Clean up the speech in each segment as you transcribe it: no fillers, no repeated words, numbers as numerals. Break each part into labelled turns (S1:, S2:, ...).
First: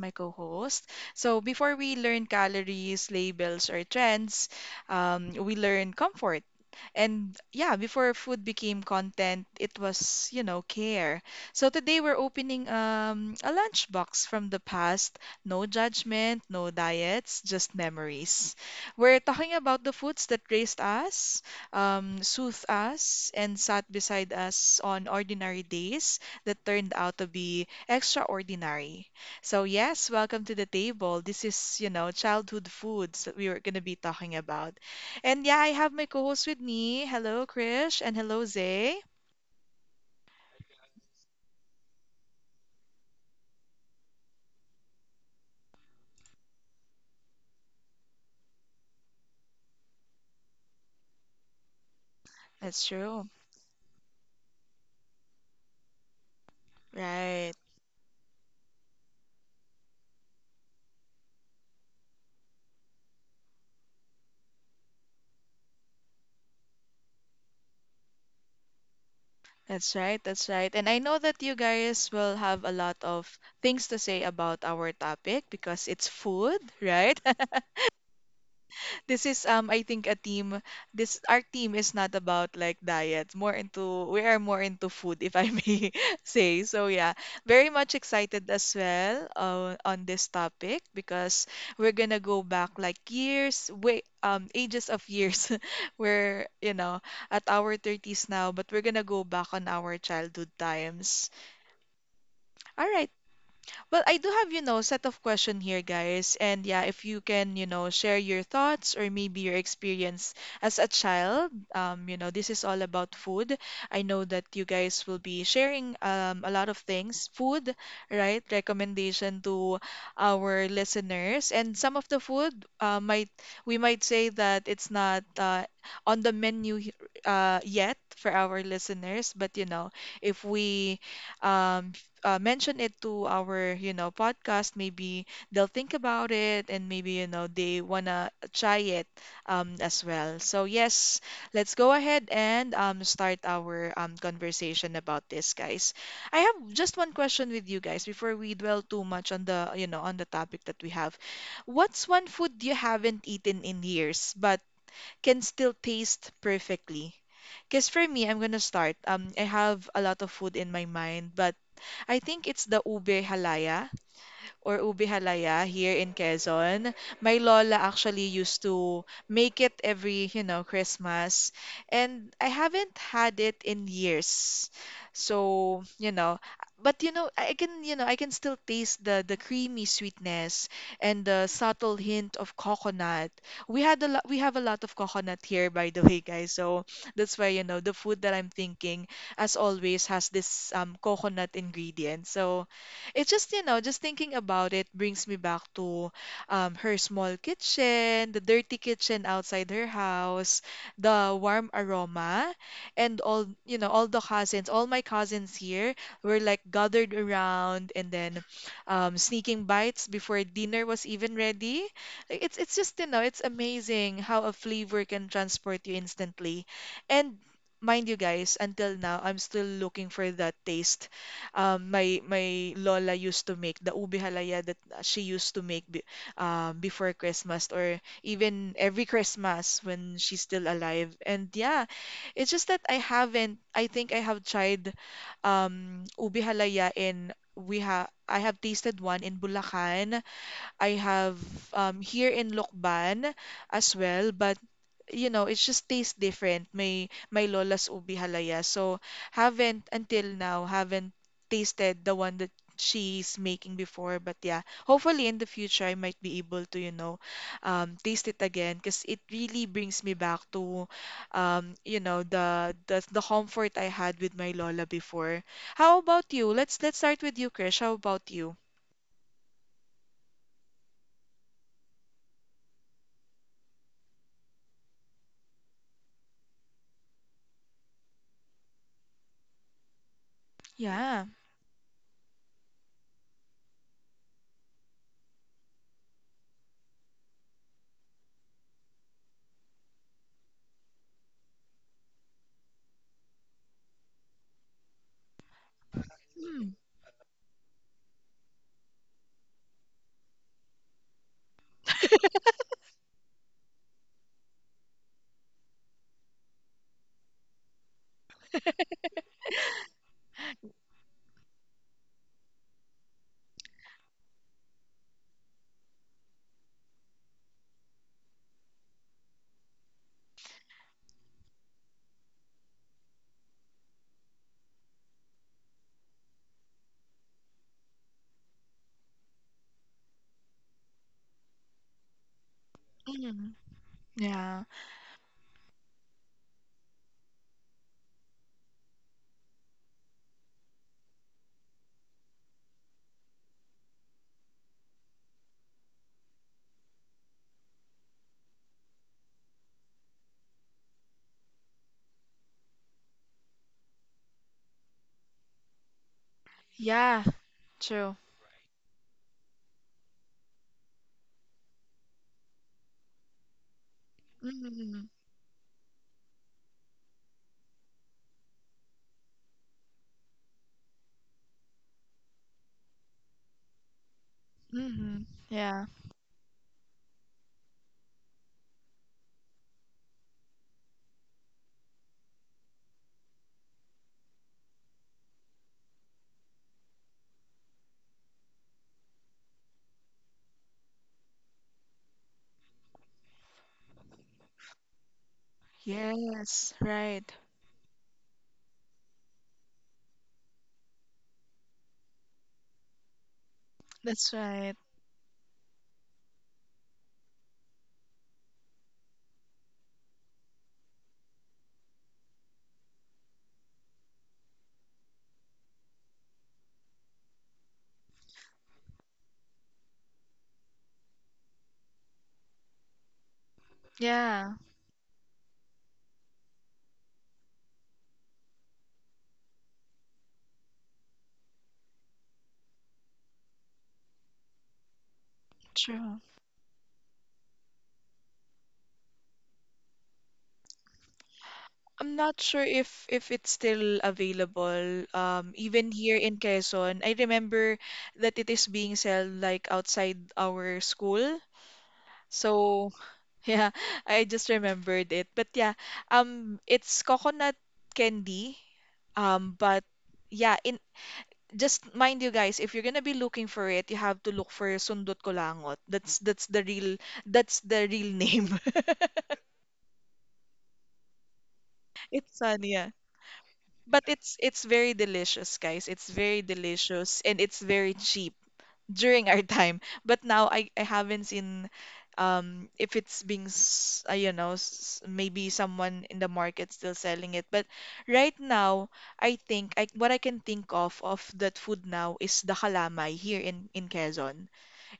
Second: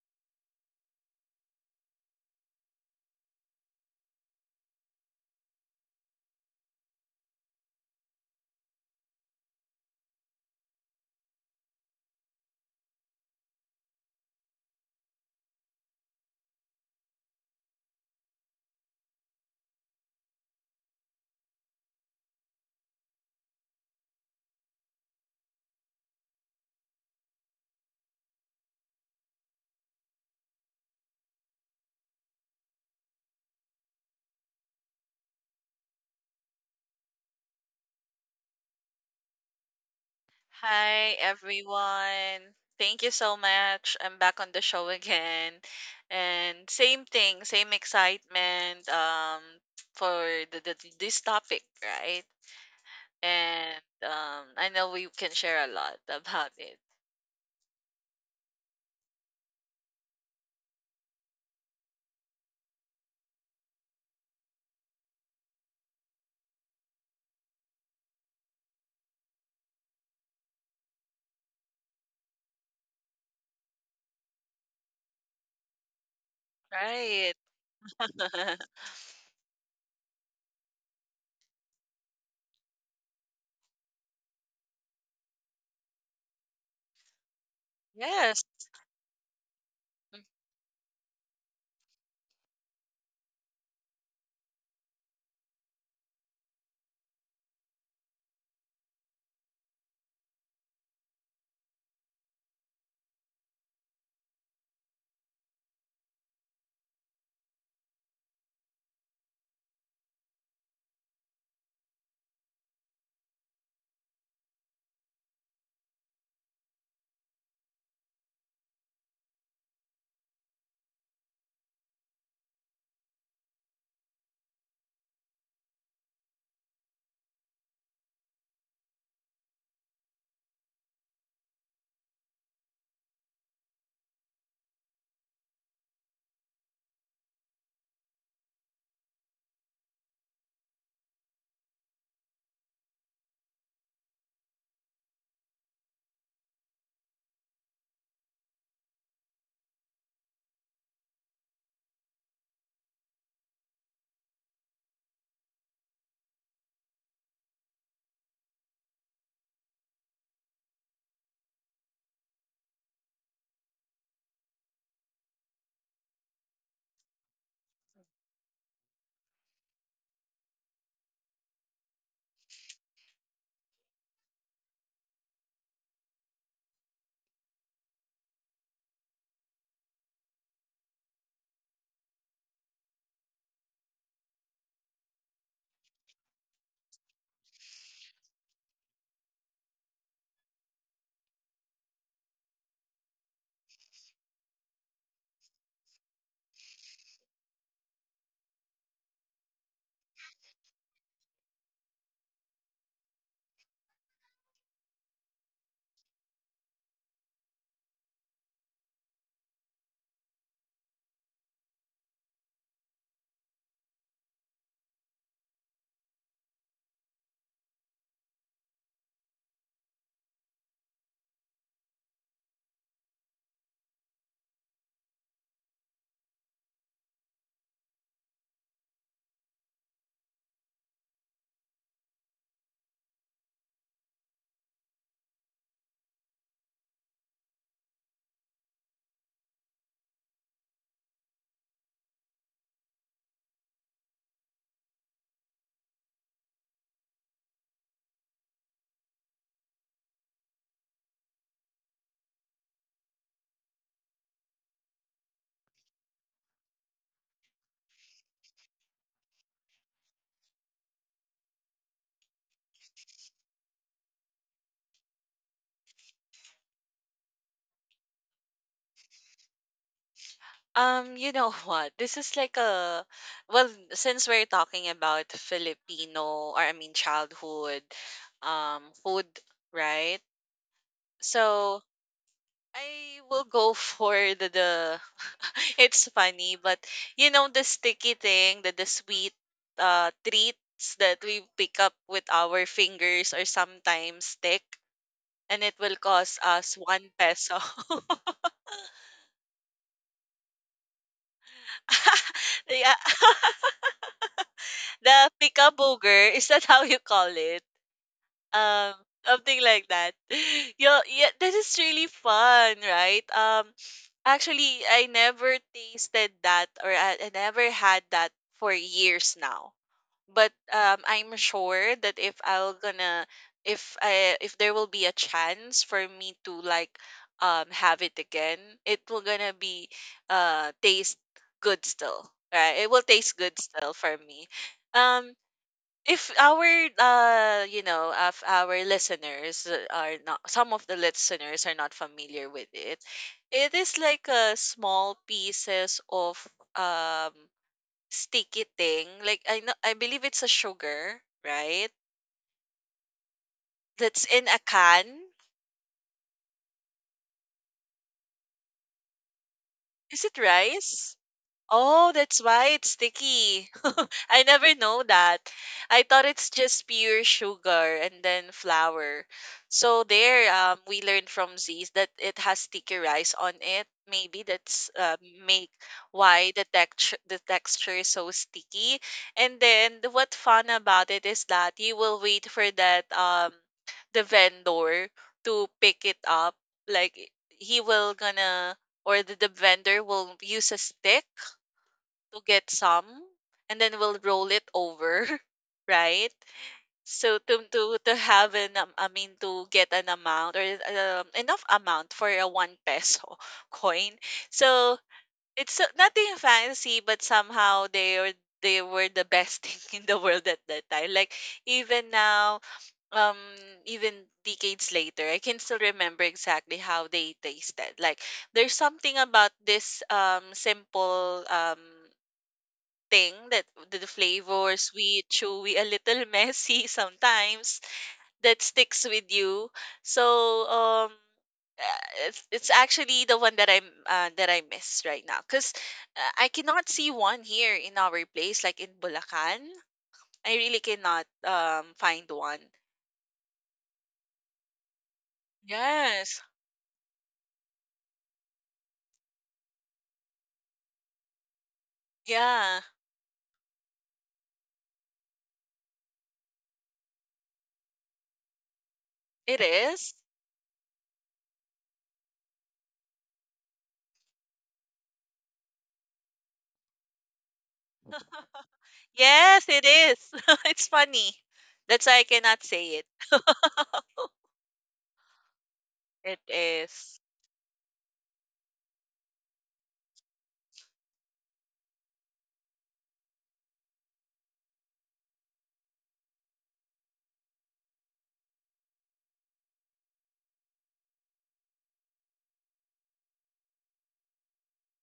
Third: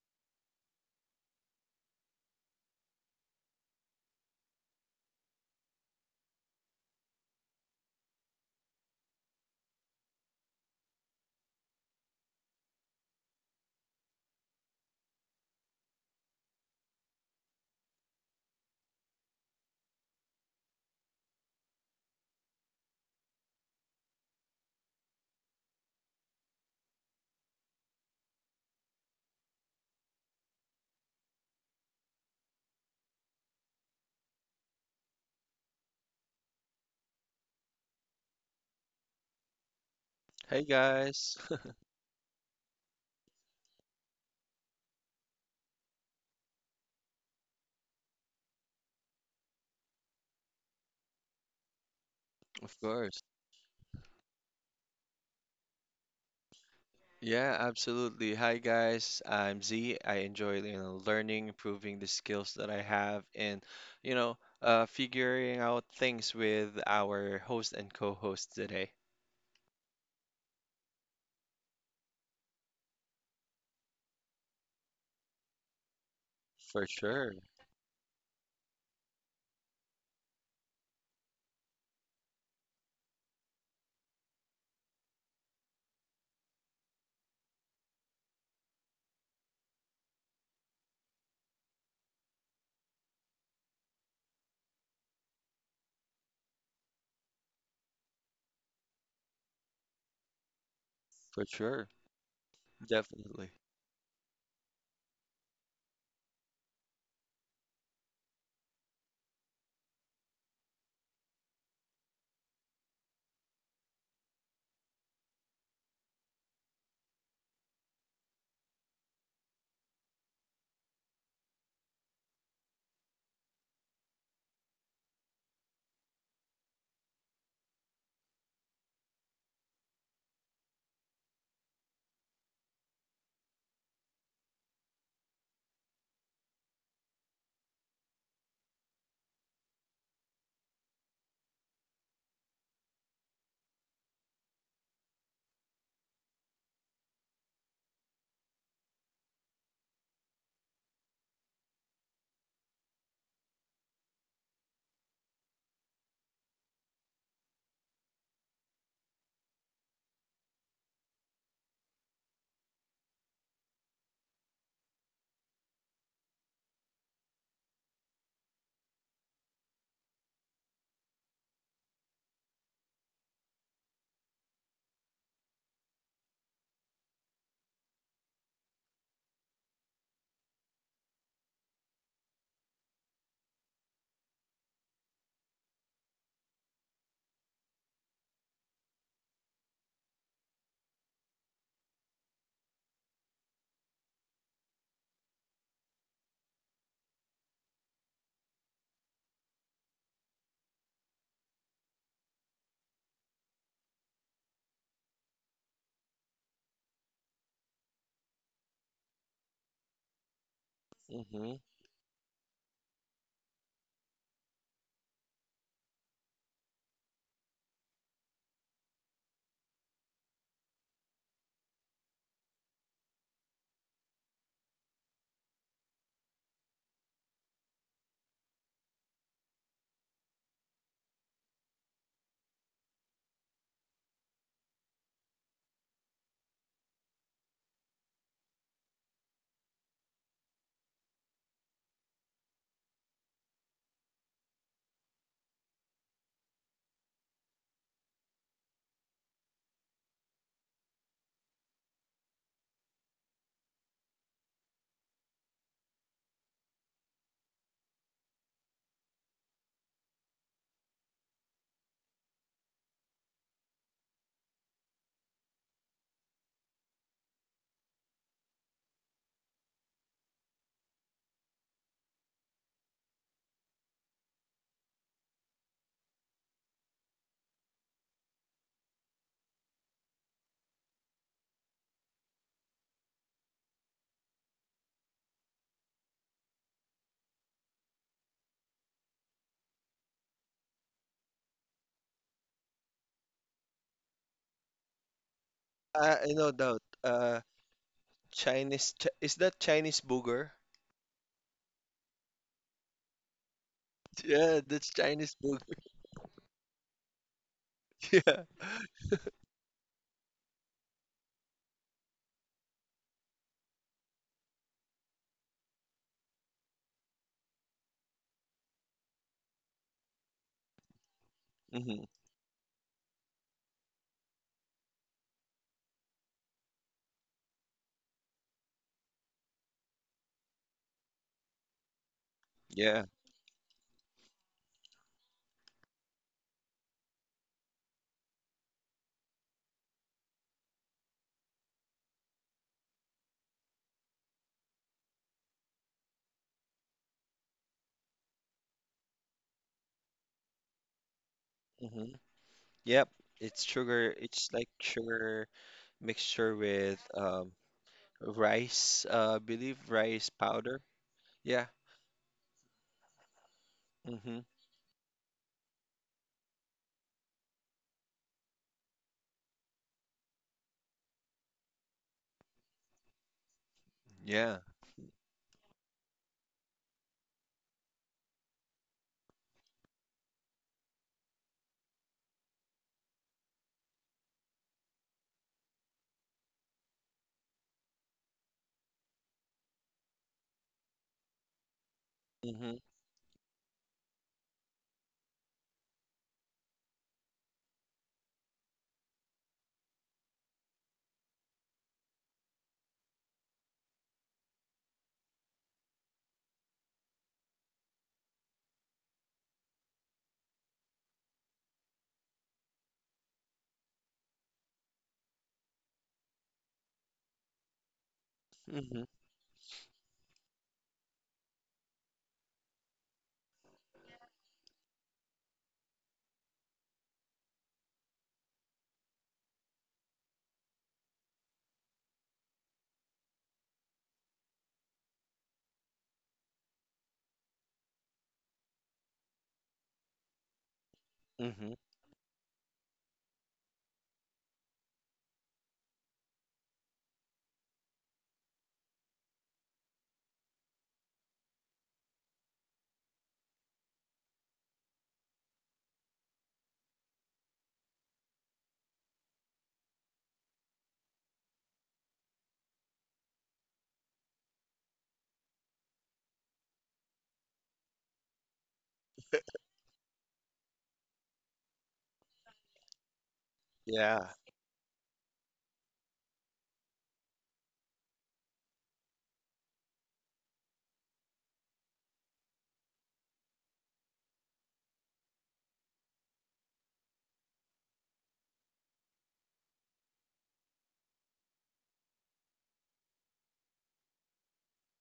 S1: my co host. So, before we learn calories, labels, or trends, we learn comfort, and yeah, before food became content, it was care. So today we're opening a lunchbox from the past. No judgment, no diets, just memories. We're talking about the foods that raised us, soothed us, and sat beside us on ordinary days that turned out to be extraordinary. So, yes, welcome to the table. This is childhood foods that we were going to be talking about. And yeah, I have my co-host with me. Hello, Krish, and hello, Zay.
S2: Hey
S3: Hi,
S2: guys,
S3: everyone. Thank you so much. I'm back on the show again. And same thing, same excitement for the this topic, right?
S2: of
S1: That's
S2: course.
S1: true.
S3: And I know we can share a lot about it.
S1: Right.
S2: Yeah, absolutely. Hi guys, I'm Z. I enjoy, learning, improving the skills that I have, and you know, figuring out things with our host and co-host today.
S1: That's right. That's right. And I know that you guys will have a lot of things to say about our topic because it's food,
S2: For
S1: right?
S3: Right.
S2: sure,
S1: This is I think a team this our team is not about like diets, more into we are more into food if I may say so, yeah. Very much
S3: Yes.
S1: excited as well on this topic because we're gonna go back like years way ages of years, we're at our 30s now, but we're gonna go back on our childhood times.
S2: for sure,
S1: All right.
S2: definitely.
S1: Well, I do have set of question here, guys. And yeah, if you can share your thoughts or maybe your experience as a child. This is all about food. I know that you guys will be sharing a lot of things, food, right? Recommendation to our listeners. And some of the food might we might say that it's not on the menu yet for our listeners, but if we um, mention it to our podcast, maybe they'll think about it and maybe they wanna try it as well. So yes, let's go ahead and start our conversation about this, guys. I have just one question with you guys before we dwell too much on the topic that we have. What's one food you haven't eaten in years but can still taste perfectly? Because for me, I'm gonna start. I have a lot of food in my mind, but I think it's the ube halaya or ube halaya here in Quezon. My lola actually used to make it every Christmas. And I haven't had it in years. So, you know, but I can still taste the creamy sweetness and the subtle hint of coconut. We have a lot of coconut here, by the way, guys. So that's why the food that I'm thinking, as always, has this coconut ingredient. So it's just just thinking about it brings me back to her small kitchen, the dirty kitchen outside her house, the warm aroma, and all the cousins, all my cousins here were like gathered around and then sneaking bites before dinner was even
S2: Mm-hmm.
S1: ready. Like, it's just, you know, it's amazing how a flavor can transport you instantly. And mind you guys, until now, I'm still looking for that taste. My lola used to make the ube halaya that she used to make before Christmas or even every Christmas when she's still alive. And yeah, it's just that I haven't. I think I have tried ube halaya in we have I have tasted one in Bulacan. I have here in Lokban as well, but it just tastes different. My lola's ubi halaya. So haven't until now haven't tasted the one that she's making before. But yeah, hopefully in the future I might be able to, you know, taste it again because it really brings me back to, you know, the comfort I had with my lola before. How about you? Let's start with you, Krish. How about you?
S3: You know what? This is like a well, since we're talking about Filipino or I mean childhood food, right?
S1: Yeah.
S3: So I will go for the it's funny, but you know the sticky thing, the sweet treats that we pick up with our fingers or sometimes stick and it will cost
S2: No
S3: us
S1: Mm.
S2: doubt.
S3: one peso.
S2: Chinese Ch is that Chinese booger?
S3: yeah.
S2: Yeah, that's
S3: The
S2: Chinese booger.
S3: pika booger, is that how you call it?
S2: Yeah.
S3: um Something like that. Yo, yeah, this is really fun, right? Actually, I never had that for years now, but I'm sure
S2: Mm-hmm.
S3: that if I'll gonna if I if there will be a chance for me to like have it again, it will gonna be taste good still, right? It will
S2: Yeah.
S3: taste good
S1: Mm.
S3: still for me.
S1: Yeah.
S3: um if our listeners are not, some of the listeners are not familiar with it, it is like a small pieces of um sticky thing, like I know I believe it's a sugar, right?
S2: Mm-hmm. Yep. It's sugar.
S3: That's in
S2: It's
S3: a
S2: like
S3: can.
S2: sugar mixture with,
S1: Yeah. True.
S2: rice, believe
S3: Is
S2: rice
S3: it
S2: powder.
S3: rice?
S2: Yeah.
S3: Oh, that's why it's sticky.
S2: Mm-hmm.
S3: I never know
S1: Mm-hmm.
S3: that. I thought it's just pure sugar and then flour. So there, we learned from Z's that it has sticky rice on it. Maybe
S2: Yeah.
S3: that's
S1: Mm-hmm.
S3: make
S1: Yeah.
S3: why the texture is so sticky. And then the- what fun about it is that you will wait for that the vendor to pick it up. Like he will gonna or the vendor will use a stick to get
S2: Mm-hmm.
S3: some and then we'll roll it over. Right,
S1: Yes. Right.
S3: so to have an I mean to get an amount or enough amount for a one peso coin.
S1: That's right.
S3: So it's so- nothing fancy, but somehow they are they were the best thing in the world at that time. Like even now, um even decades later, I can still remember exactly how they tasted. Like there's
S2: Mm-hmm.
S3: something about this simple thing that the
S1: Yeah.
S3: flavor, sweet, chewy, a little messy sometimes, that sticks with you. So um it's actually the one that I'm that I miss right now because
S1: True.
S3: I cannot see one here in our place like in Bulacan. I really cannot
S2: Mm-hmm.
S1: I'm
S3: find
S1: not
S3: one.
S1: sure if it's still available. Even here in
S3: Yes.
S1: Quezon, I remember that it is being sold like outside our school.
S3: Yeah,
S1: So yeah, I just remembered it. But yeah, it's coconut candy.
S3: it
S1: But
S3: is.
S1: yeah, in just mind you guys, if you're gonna be looking for it, you have to look for Sundot Kulangot. That's the real name.
S3: Yes, it is. It's funny. That's why I cannot
S1: Yeah.
S3: say it.
S1: But
S2: Yeah.
S1: it's very delicious, guys. It's
S3: It
S1: very
S3: is.
S1: delicious and it's very cheap during our time. But now I haven't seen if it's being s- you know s- maybe someone in the market still selling it. But right now, I think I what I can think of that food now is the kalamay here in Quezon.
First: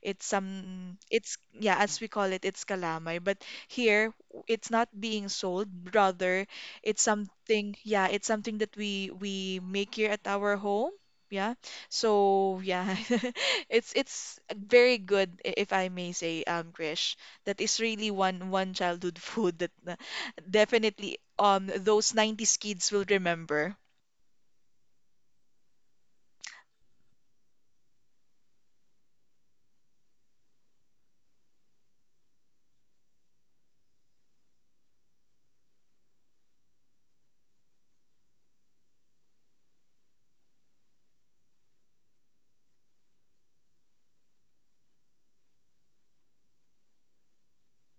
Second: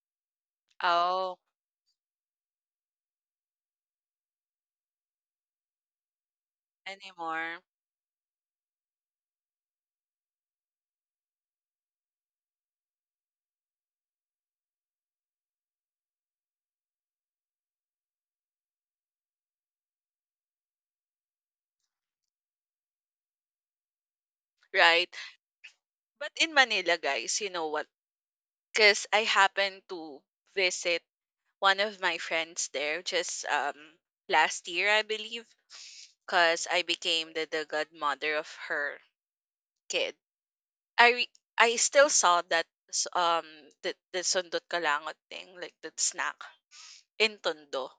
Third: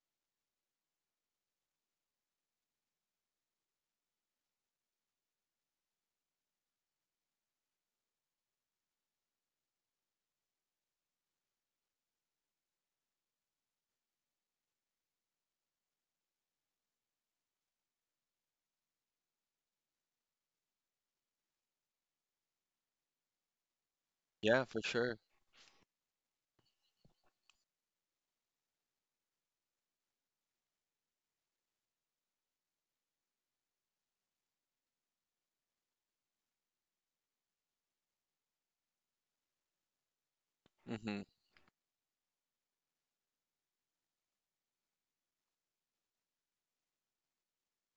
S1: It's
S3: Oh,
S1: yeah, as we call it, it's kalamay. But here it's not being sold, rather it's
S3: anymore.
S1: something yeah, it's something that we make here at our home. Yeah. So yeah, it's very good if I may say, Krish. That is really one childhood food that definitely those 90s kids will remember.
S2: Yeah, for
S3: Right.
S2: sure.
S3: But in Manila, guys, you know what? Because I happened to visit one of my friends there just last year, I believe. Because I became the godmother of her kid.
S2: Mm-hmm.
S3: I still saw that the sundot kalangot thing, like that snack in Tondo.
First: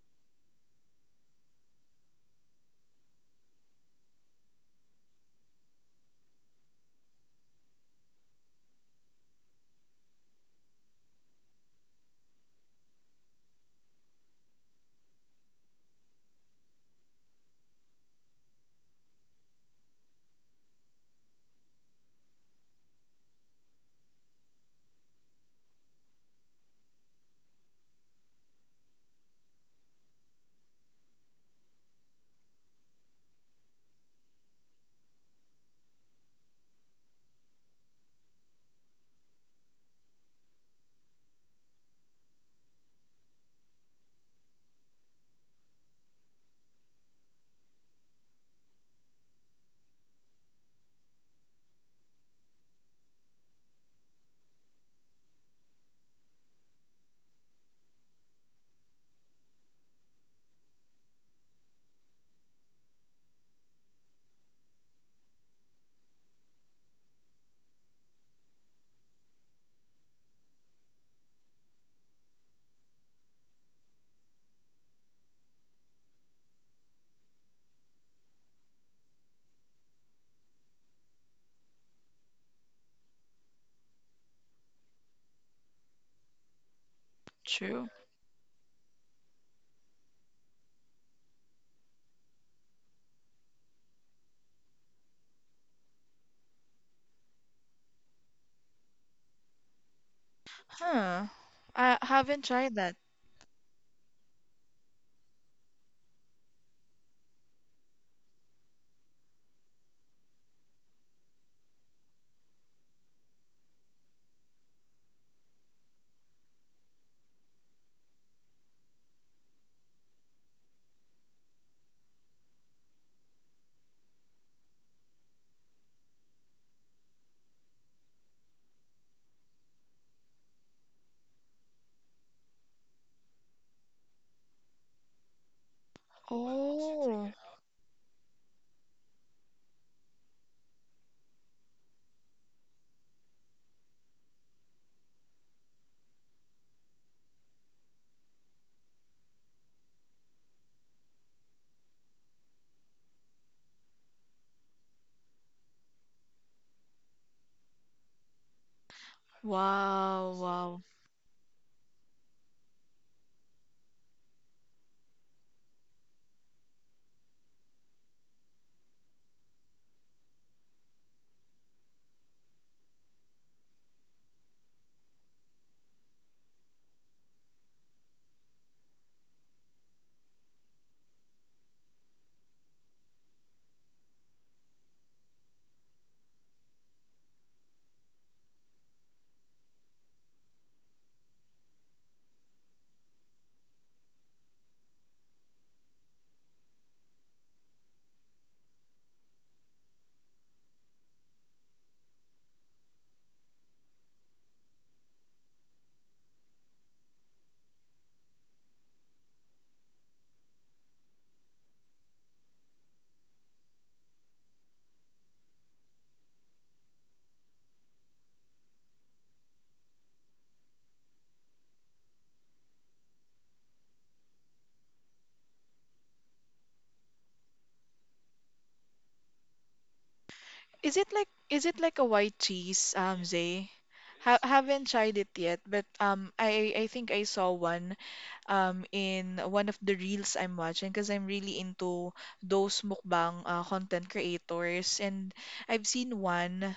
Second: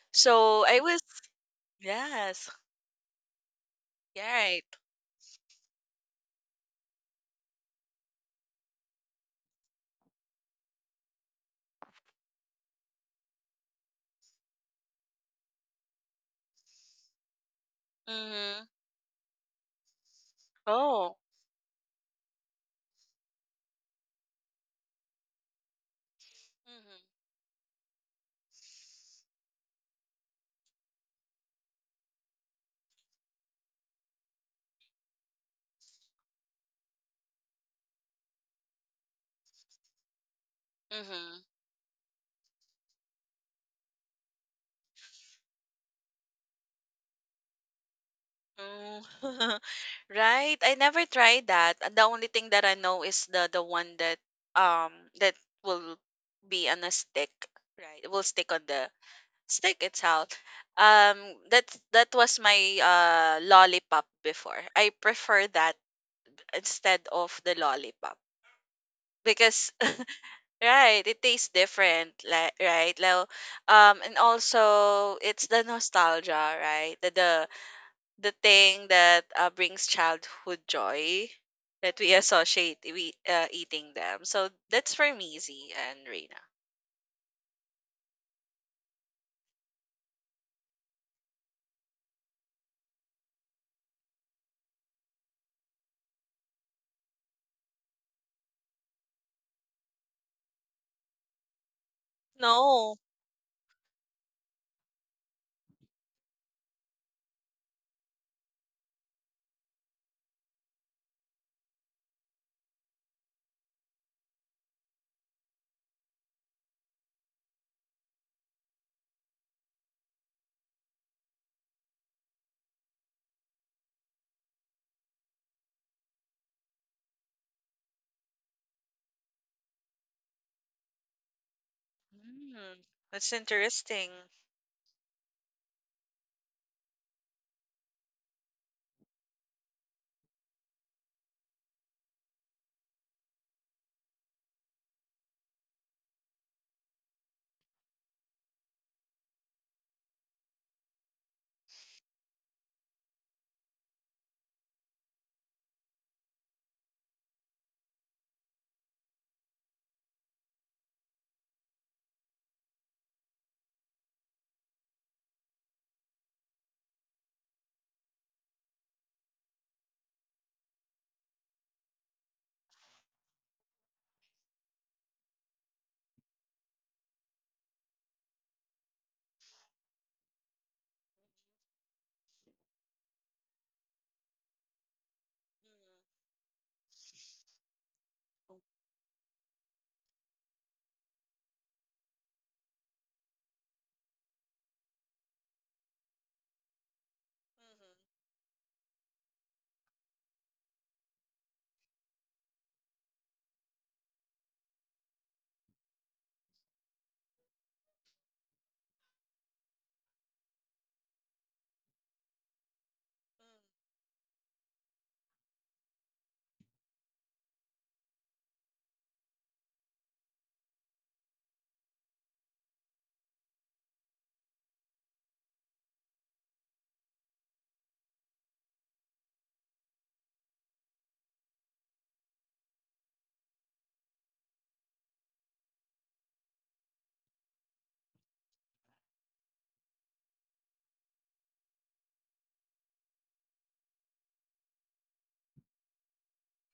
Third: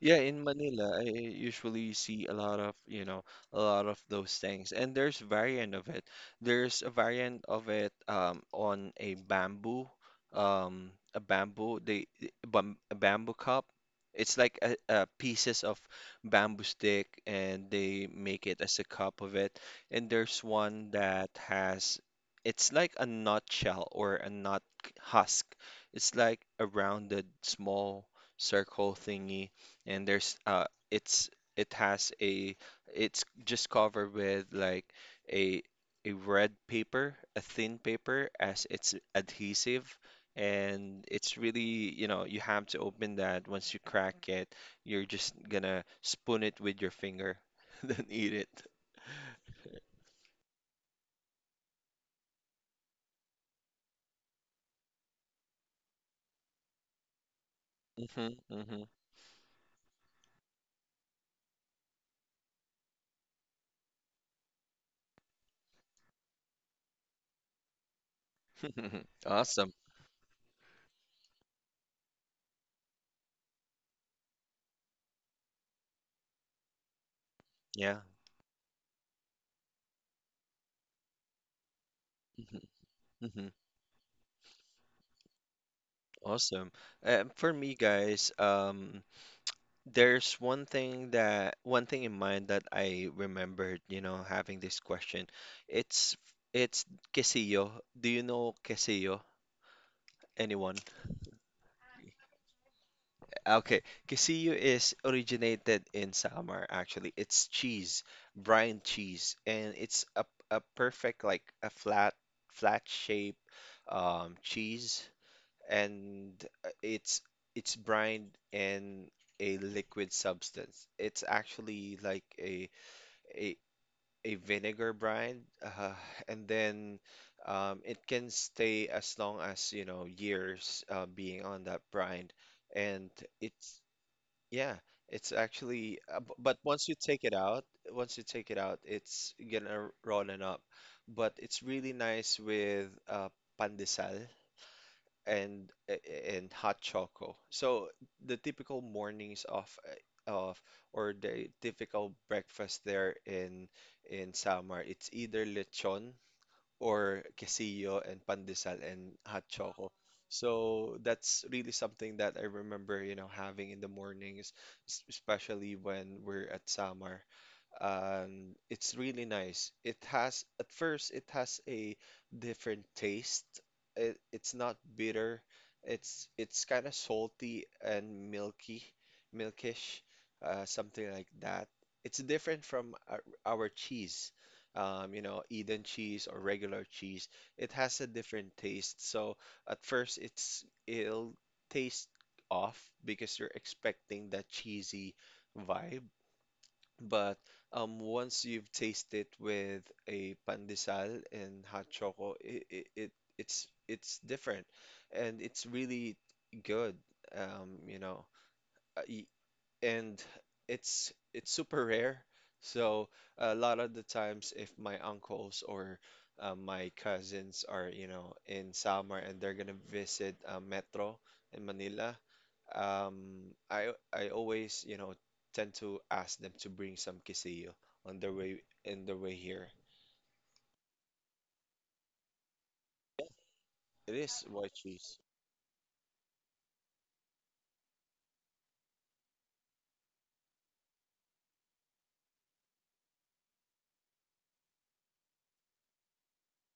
S2: Yeah, in
S3: So I
S2: Manila,
S3: was
S2: I usually see a
S3: yes,
S2: lot of, you know, a lot of those
S3: yeah, right.
S2: things. And there's variant of it. There's a variant of it on a bamboo, um, a bamboo, they a bamboo cup. It's like a pieces of bamboo stick, and they make it
S3: Hmm.
S2: as a cup of it. And there's one
S3: Oh.
S2: that has, it's like a nutshell or a nut husk. It's like a
S3: Mm-hmm.
S2: rounded small circle thingy, and there's it's it has a it's just covered with like a a red paper, a thin paper as it's adhesive, and it's
S3: Mm-hmm.
S2: really, you have to open that. Once you crack it, you're just gonna spoon it with your finger, then eat it.
S3: Mm. Right, I never tried that. The only thing that I know is the one that um that will be on a stick, right? It will
S2: Hmm.
S3: stick on
S2: Hmm.
S3: the stick itself. Um that that was my lollipop before. I prefer that instead of the lollipop
S2: Awesome.
S3: because right, it tastes different, like, right? Like, and also it's the nostalgia, right? The the
S2: Yeah.
S3: the thing that brings childhood joy that we
S2: Hmm.
S3: associate we
S2: Hmm.
S3: eating them. So that's for me, Z and Reina.
S2: Awesome. For me,
S1: True.
S2: guys, there's one thing in mind that I remembered, having this question. It's it's quesillo. Do you know quesillo? Anyone?
S1: Huh. I haven't tried that.
S3: No.
S2: Okay, quesillo is originated in Samar, actually. It's cheese, brine cheese, and it's a perfect, like a flat shape cheese, and uh, it's it's brined in a liquid substance. It's actually like a a vinegar brine, and then, it can stay as long as, years, being on that brine,
S3: Mm.
S2: and
S3: That's
S2: it's,
S3: interesting.
S2: yeah, it's actually... But once you take
S1: Oh,
S2: it out, it's gonna rolling up. But it's really nice with pandesal and and hot choco. So the typical mornings, of eh, of or the typical breakfast there in Samar, it's either lechon, or quesillo and pandesal and hot choco.
S1: wow, wow.
S2: So that's really something that I remember, having in the mornings, especially when we're at Samar. It's really nice. At first, it has a different taste. It's not bitter. It's kind of salty and milky, milkish, something like that. It's different from our cheese, Eden
S3: Mhm.
S2: cheese or regular cheese. It has a different taste. So at first, it'll taste off because you're expecting that cheesy vibe, but
S3: Mhm.
S2: once you've tasted it with a pandesal and hot choco, it's different, and it's really good. Um, you know, Uh, y- and it's super rare. So a lot of the times, if my uncles or my cousins are, in summer and they're gonna visit Metro in Manila, I always, tend to ask them to bring some quesillo on their way in their way here.
S1: Is it like a white cheese, Zay?
S2: It
S1: Ha
S2: is white
S1: haven't tried
S2: cheese.
S1: it yet, but I think I saw one, in one of the reels I'm watching because I'm really into those mukbang content creators, and I've seen one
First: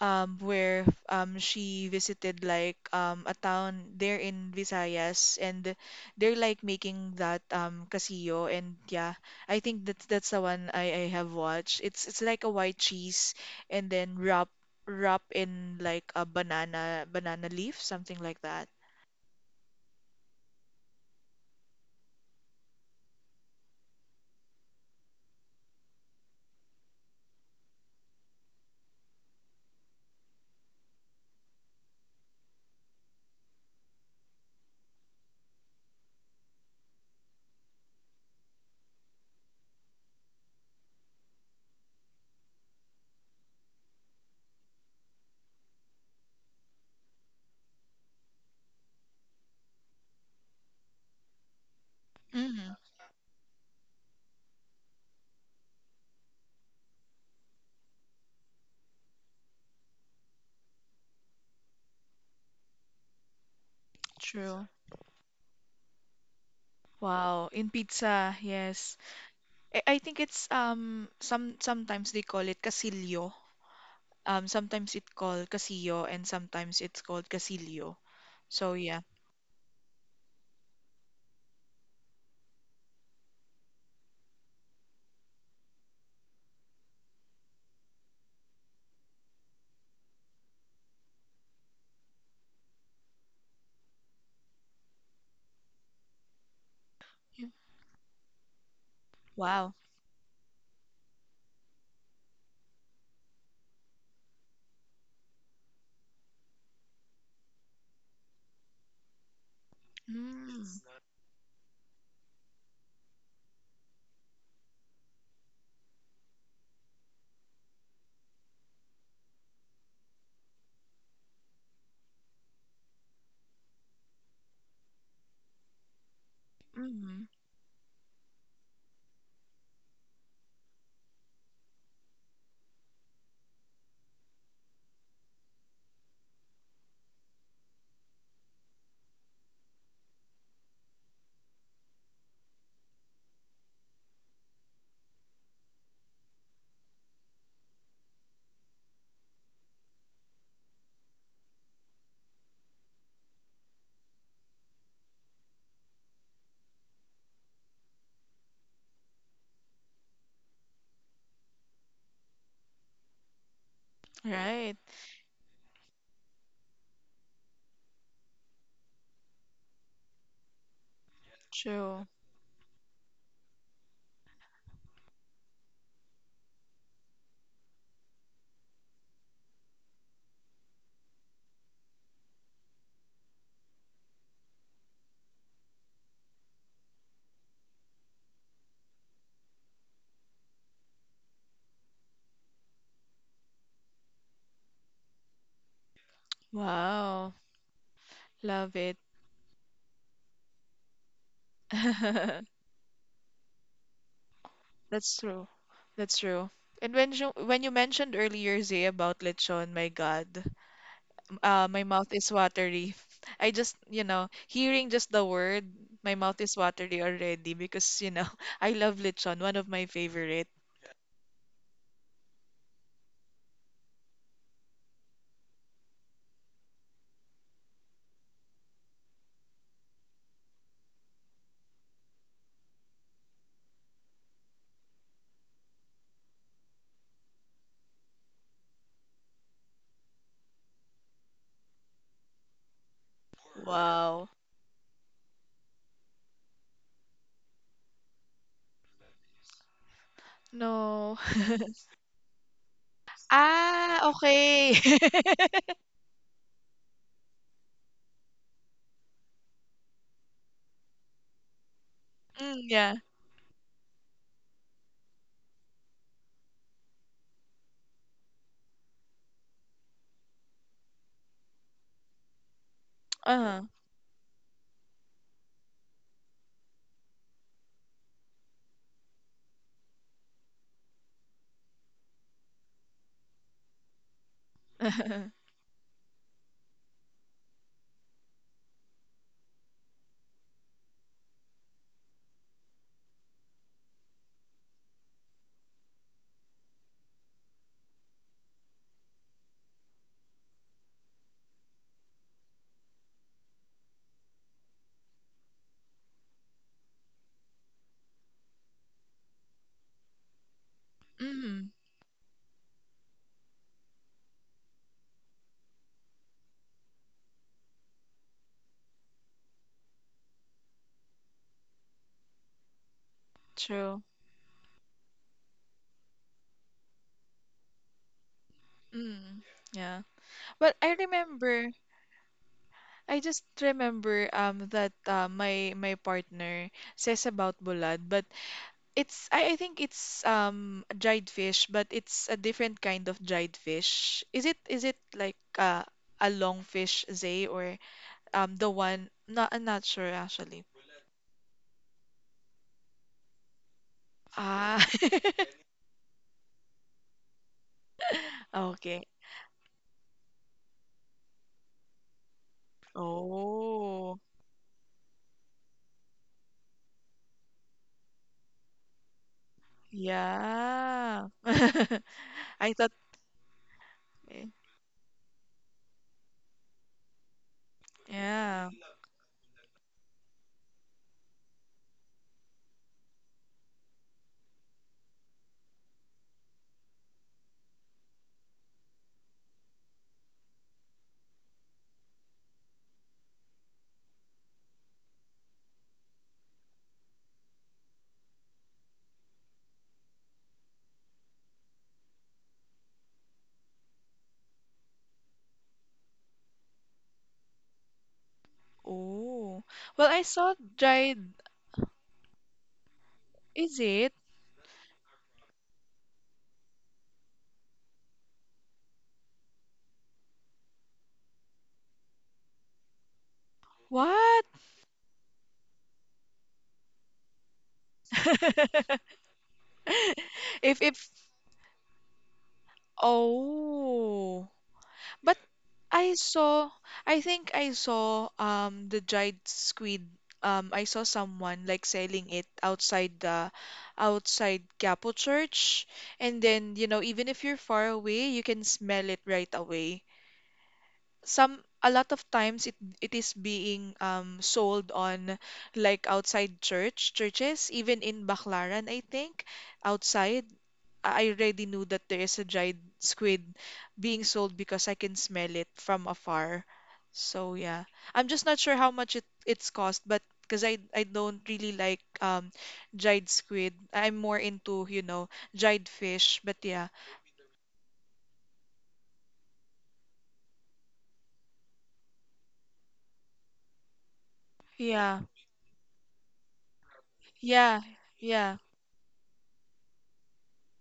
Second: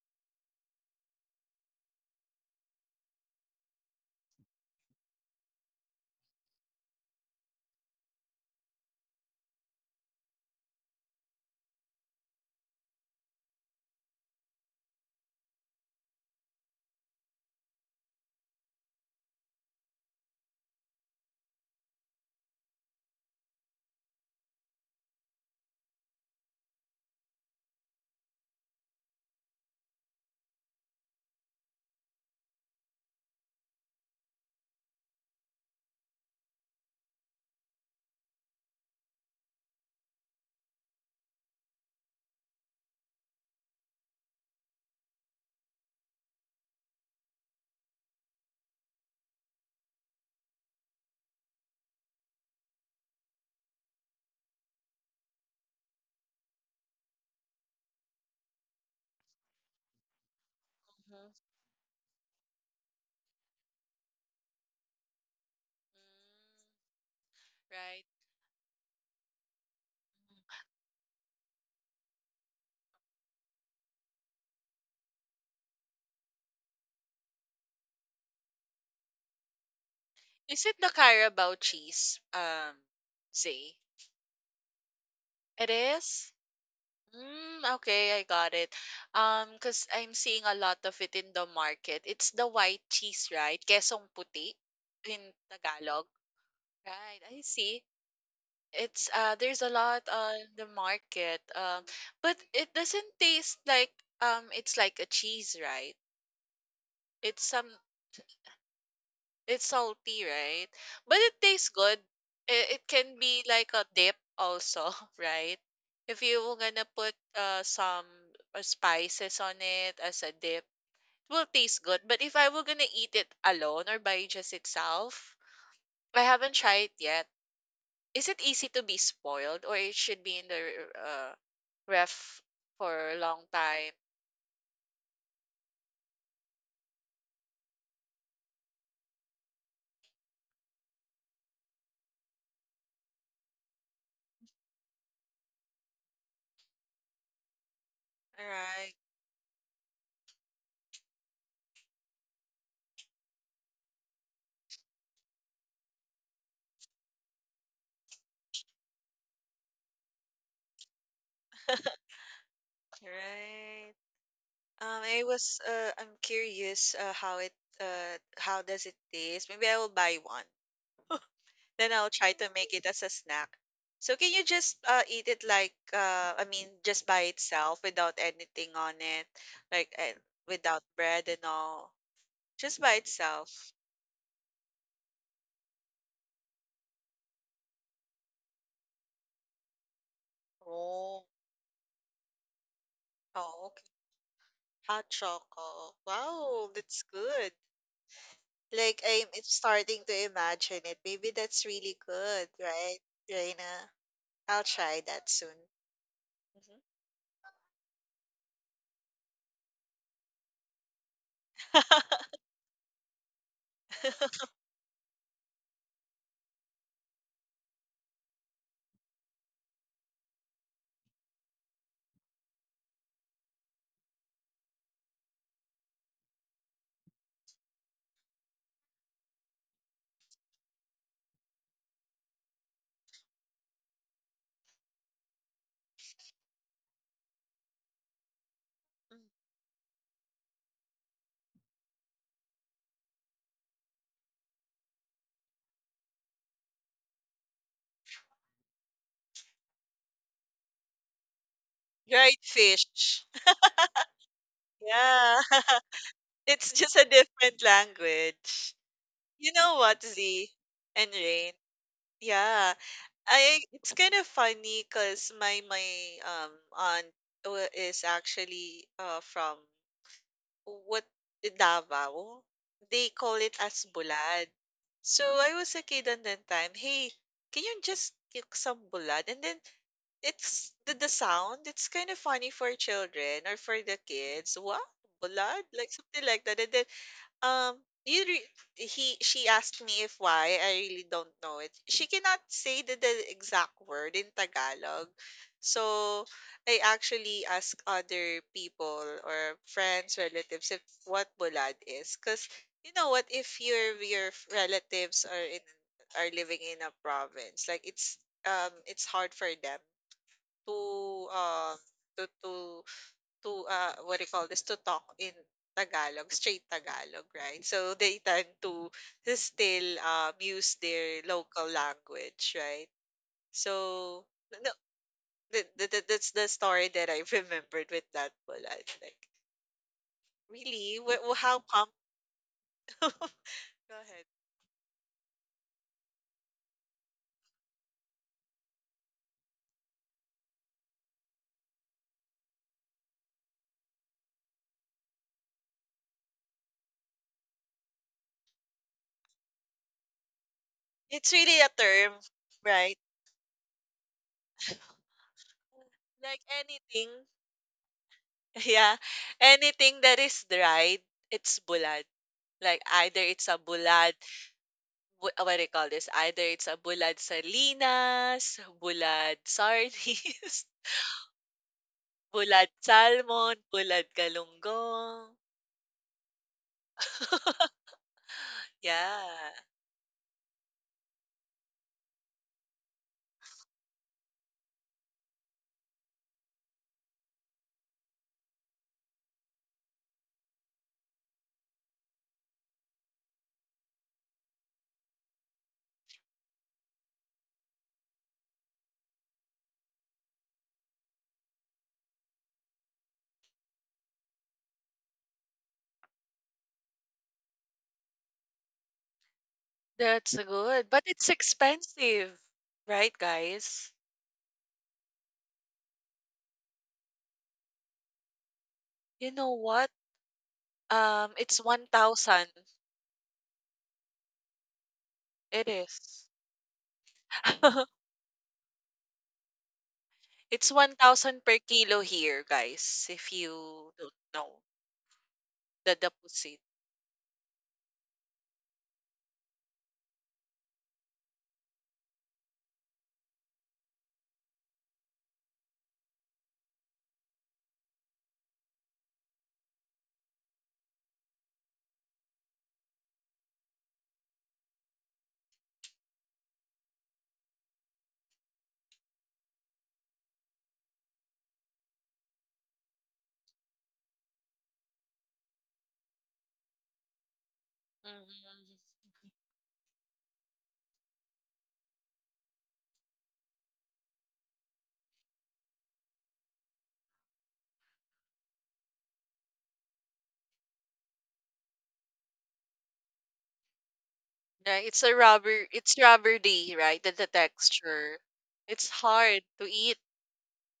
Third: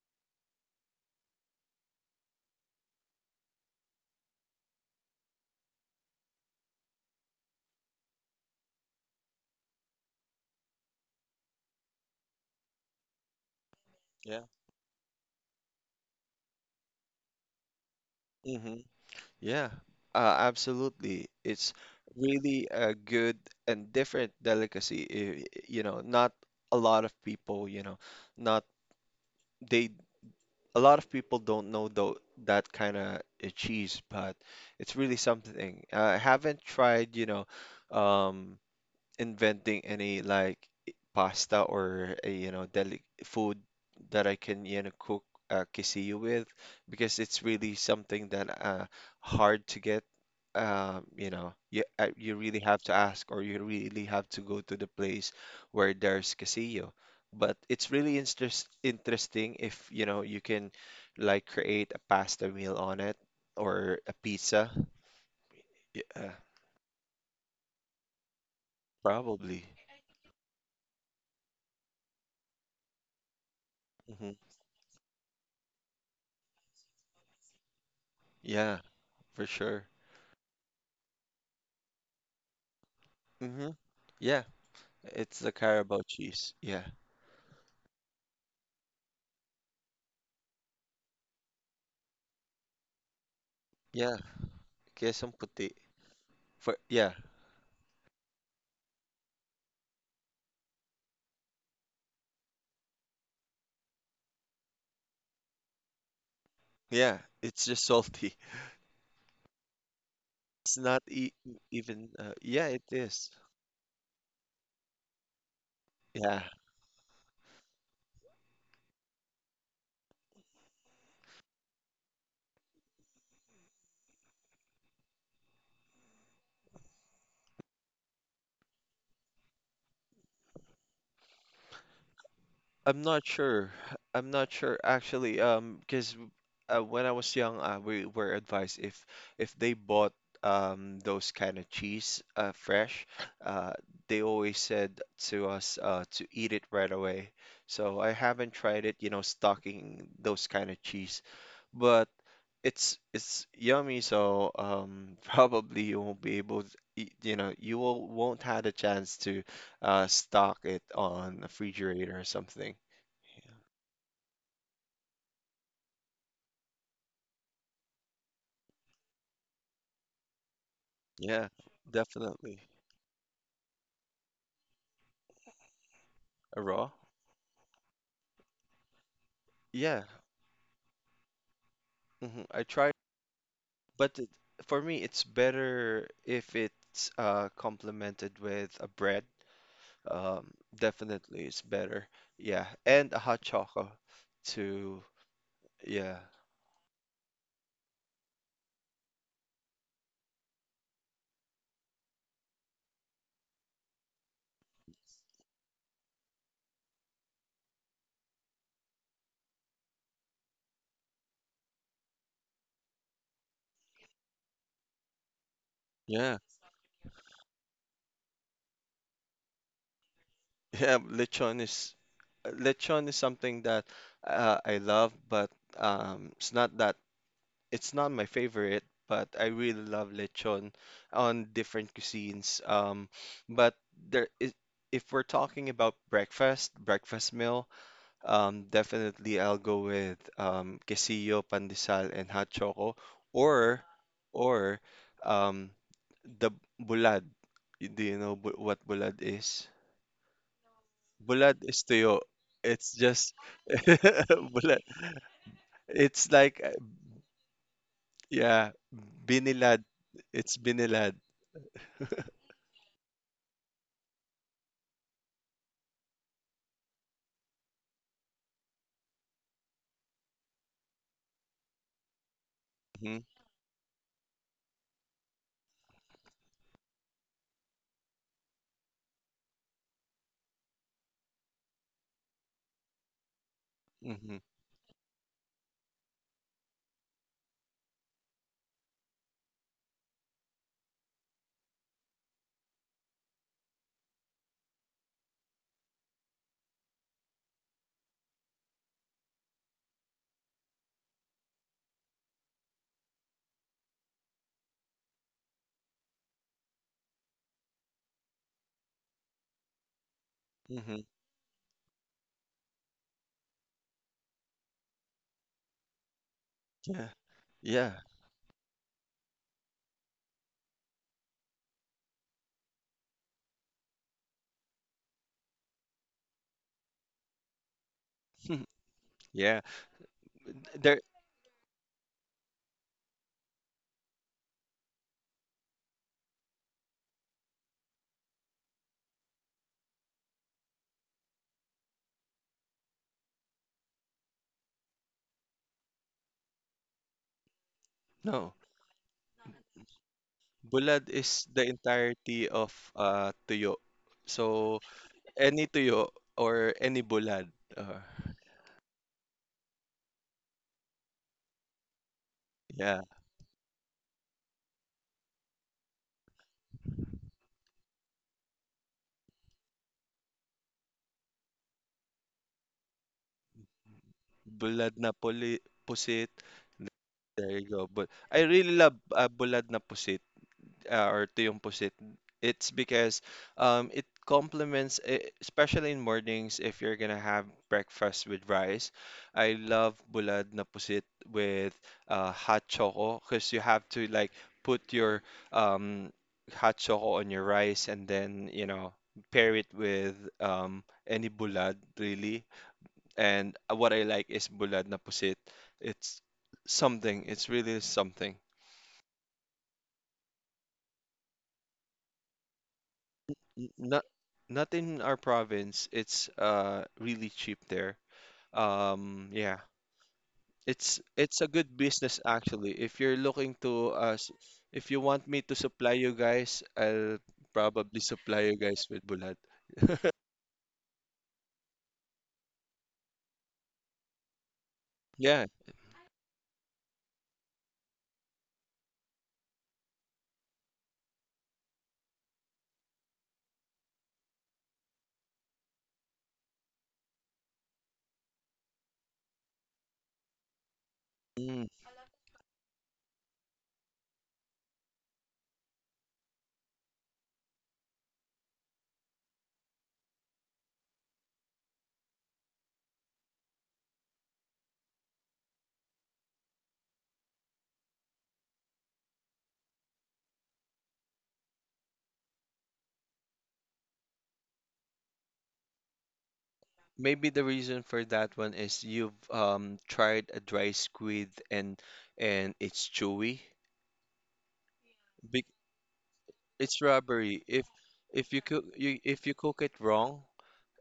S1: where she visited like a town there in Visayas, and they're like making that casillo, and yeah, I think that's the one I have watched. It's like a white cheese, and then
S2: Yeah.
S1: wrap in like a banana leaf, something like that.
S2: Hmm. Yeah, absolutely. It's really a good and different delicacy. Not a lot of people, you know, not they, a lot of people don't know, though, that kind of cheese, but it's really something. I haven't tried, um, inventing any like pasta or a deli food that I can cook quesillo with, because it's really something that hard to get, you, you really
S1: Mm,
S2: have to ask, or you really have to go to the place where there's quesillo. But it's really interesting if you can,
S3: Mm.
S2: like, create a pasta meal on it, or a
S1: true.
S2: pizza. Yeah,
S1: Wow, in
S3: Right.
S1: pizza, yes.
S2: probably.
S1: I think it's sometimes they call it casillo.
S2: Hmm.
S1: Sometimes it's called Casillo and sometimes it's called Casilio. So
S2: Yeah,
S1: yeah.
S2: for sure.
S3: Is it the Carabao cheese?
S2: Hmm.
S3: Z.
S2: Yeah, it's the
S3: It
S2: Carabao
S3: is?
S2: cheese. Yeah,
S3: Mm, okay, I got it. Cause I'm seeing a lot of it in the market. It's the white cheese, right? Quesong
S2: yeah,
S3: puti
S2: queso
S3: in
S2: puti.
S3: Tagalog.
S2: For yeah,
S3: Right, I
S1: Yeah.
S3: see. It's there's a
S1: Wow.
S3: lot on the market. But it doesn't taste like it's like a cheese, right?
S2: yeah,
S3: It's
S2: it's
S3: some
S2: just salty.
S3: it's salty,
S1: Mm.
S3: right?
S2: It's not
S3: But
S2: e
S3: it tastes good.
S2: even. Yeah,
S3: It,
S2: it
S3: it can
S2: is.
S3: be like a dip also, right? If
S2: Yeah,
S3: you're gonna put some spices on it as a dip, it will taste good. But if I were gonna eat it alone or by just itself, I haven't tried it yet.
S1: Mm.
S3: Is it easy to be spoiled, or it should be in the uh, ref
S2: I'm
S3: for a
S2: not
S3: long
S2: sure.
S3: time?
S2: I'm not sure, actually. Because when I was young, we were advised, if they bought those kind of cheese fresh, uh, they always said to us to eat it right away. So I haven't tried
S3: Right,
S2: it, stocking those kind of cheese. But it's yummy, so, probably you won't be able to, you won't have a chance to stock it on a refrigerator or something.
S3: right.
S1: Right.
S3: I'm curious how it how does it taste? Maybe I will buy one.
S2: Yeah,
S3: Then
S1: True.
S3: I'll try to
S2: definitely.
S3: make it as a snack. So can you just eat it like I
S2: A
S3: mean
S2: raw?
S3: just by itself without anything on it, like
S2: Yeah.
S3: without bread and all,
S2: Hmm, I
S3: just
S2: tried,
S3: by itself.
S2: but, for me, it's better if it's complemented with a bread.
S3: Oh,
S2: Definitely, it's better. Yeah, and a hot
S3: oh,
S2: chocolate
S3: hot
S2: too.
S3: choco.
S2: Yeah.
S3: Wow, that's
S1: Wow.
S3: good.
S1: Love it.
S3: Like I'm starting to imagine it. Maybe that's really good, right, Reina? I'll try
S1: That's
S3: that
S1: true.
S3: soon.
S1: That's true.
S3: Mhm.
S1: And when you mentioned earlier, Zay, about lechon, my God, my mouth is watery. I just hearing just the word, my mouth
S2: Yeah.
S1: is watery already because I love lechon, one of my favorite.
S2: Yeah, lechon is something that I love, but um, it's not that it's not my favorite, but I really love lechon on different cuisines. But there is, if we're talking about breakfast, breakfast meal, definitely I'll go with, quesillo, pandesal, and hot choco, or,
S1: Wow.
S2: or um, the bulad. Do you know what bulad is?
S1: No.
S2: Bulad is tuyo.
S3: Dried
S2: It's
S3: fish.
S2: just
S1: Ah, okay.
S2: bulad.
S3: Yeah.
S2: It's like,
S3: It's just a different
S2: yeah,
S3: language. You know
S2: binilad.
S3: what, Z
S2: It's
S3: and
S2: binilad.
S3: Rain?
S1: Mm,
S3: Yeah.
S1: yeah.
S3: I it's kind of funny because my um aunt is actually from what Davao, they
S2: Mhm.
S3: call it
S1: Uh-huh.
S3: as bulad. So I was a kid on that time. Hey, can you just cook some bulad? And then it's the sound. It's kind of funny for children or for the
S2: Mhm.
S3: kids. What bulad? Like something like that. And then um, you re he she asked me if why. I really don't know it. She cannot say the exact word in Tagalog. So I actually ask other people or friends, relatives, if what bulad is. Because you know what, if your your relatives are in are living in a province, like it's hard for them to
S2: Mhm.
S3: um
S1: Mm,
S3: to to what do you call this, to talk in Tagalog, straight
S2: Yeah.
S3: Tagalog, right?
S2: Yeah.
S3: So they tend to still use their local language, right?
S1: true.
S3: So no, that's the story that I remembered with that bullet. Like,
S1: Mm,
S2: Yeah.
S1: yeah. Well,
S3: really,
S2: There.
S3: How come?
S1: I just
S3: Go ahead.
S1: remember that my partner says about bulad, but I think it's dried fish, but it's a different kind of dried fish. Is it like a long fish, Zay, or
S2: No.
S1: the one? Not I'm not sure actually.
S2: Bulad
S3: It's
S2: is
S3: really
S2: the
S3: a term,
S2: entirety of
S3: right?
S2: tuyo. So
S1: Ah,
S2: any tuyo
S3: Like
S2: or any
S3: anything,
S2: bulad.
S3: yeah,
S1: okay.
S3: anything that is dried, it's bulad. Like
S2: Yeah.
S3: either it's a bulad
S1: Oh.
S3: what do you call this? Either it's a bulad salinas, bulad sardines,
S1: Yeah.
S3: bulad
S1: I thought,
S3: salmon, bulad
S1: eh,
S2: Bulad na
S3: galunggong.
S2: puli, pusit. There you go. But I really
S1: yeah.
S2: love
S3: Yeah,
S2: bulad na pusit. Or to yung pusit, it's because, it complements, especially in mornings, if you're gonna have breakfast with rice. I love bulad na pusit with hot choco, because you have to, like, put your, um, hot choco on your rice, and then, pair it with, any bulad, really. And what I like is bulad na pusit. It's something, it's really something.
S1: Oh. Well, I
S3: that's
S1: saw
S3: good. But
S1: dried.
S3: it's expensive, right,
S2: N-
S1: Is
S3: guys?
S2: Not
S1: it?
S2: not in our province. It's really cheap there.
S3: You know
S2: Yeah.
S3: what?
S2: It's it's a
S3: It's
S2: good business,
S3: 1,000.
S2: actually. If you're looking to
S1: What?
S2: if you want me to
S3: It
S2: supply you
S3: is.
S2: guys, I'll probably supply you guys with bulat.
S3: It's
S1: If,
S3: 1,000 per kilo here, guys, if you don't
S1: oh.
S3: know
S1: But
S2: Yeah.
S3: the
S1: I
S3: deposit.
S1: saw, I think I saw the dried squid. I saw someone like selling it outside the outside Capo Church. And then, even if you're far away, you can smell it right away. Some
S2: Mm.
S1: A lot of times it is being sold on like outside churches, even in Baclaran, I think. Outside, I already knew that there is a dried squid being sold because I can smell it from afar, so yeah. I'm just not sure
S3: Mhm.
S1: how much it's cost, but because I don't really like dried squid. I'm more into dried fish, but yeah.
S2: Maybe the reason for that one is you've tried a dry squid, and it's chewy.
S3: Right, it's a
S1: Yeah.
S2: Big,
S3: rubber it's rubbery,
S2: it's
S3: right? The
S2: rubbery. If
S1: Yeah.
S3: texture.
S2: if you
S1: Yeah.
S2: cook
S3: It's hard to
S2: it
S3: eat.
S2: wrong,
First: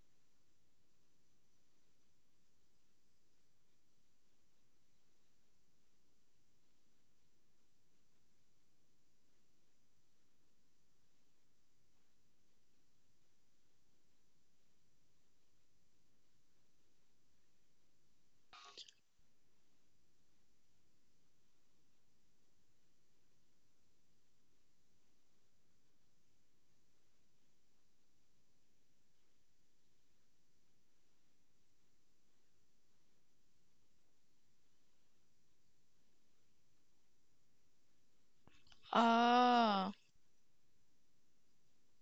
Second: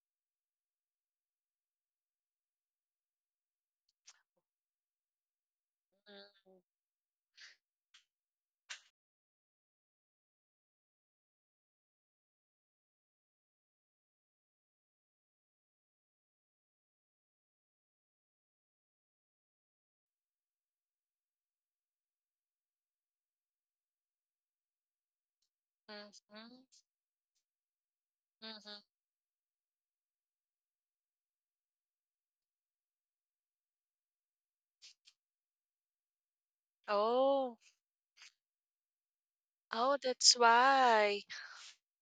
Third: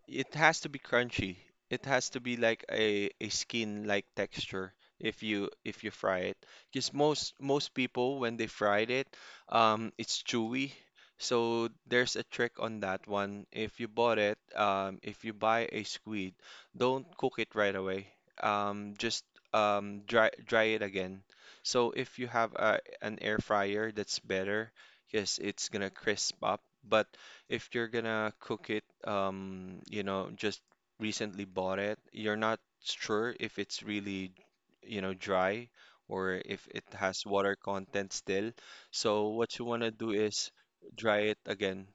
S2: it has to be crunchy. It has to be like a skin like texture if you fry it.
S3: Mm-hmm.
S2: Because most people when they fried it, it's chewy. So there's a trick on that one. If you bought it, if you buy a squid, don't cook it right away. Just, dry it again. So if you have an air fryer, that's better because it's gonna crisp up.
S3: Mm-hmm.
S2: But if you're gonna cook it,
S3: Mm-hmm.
S2: just recently bought it, you're not sure if it's really, dry, or if it has
S3: Oh,
S2: water content still. So what you
S1: Ah.
S3: oh,
S2: wanna do
S3: that's
S2: is
S3: why.
S2: dry it again.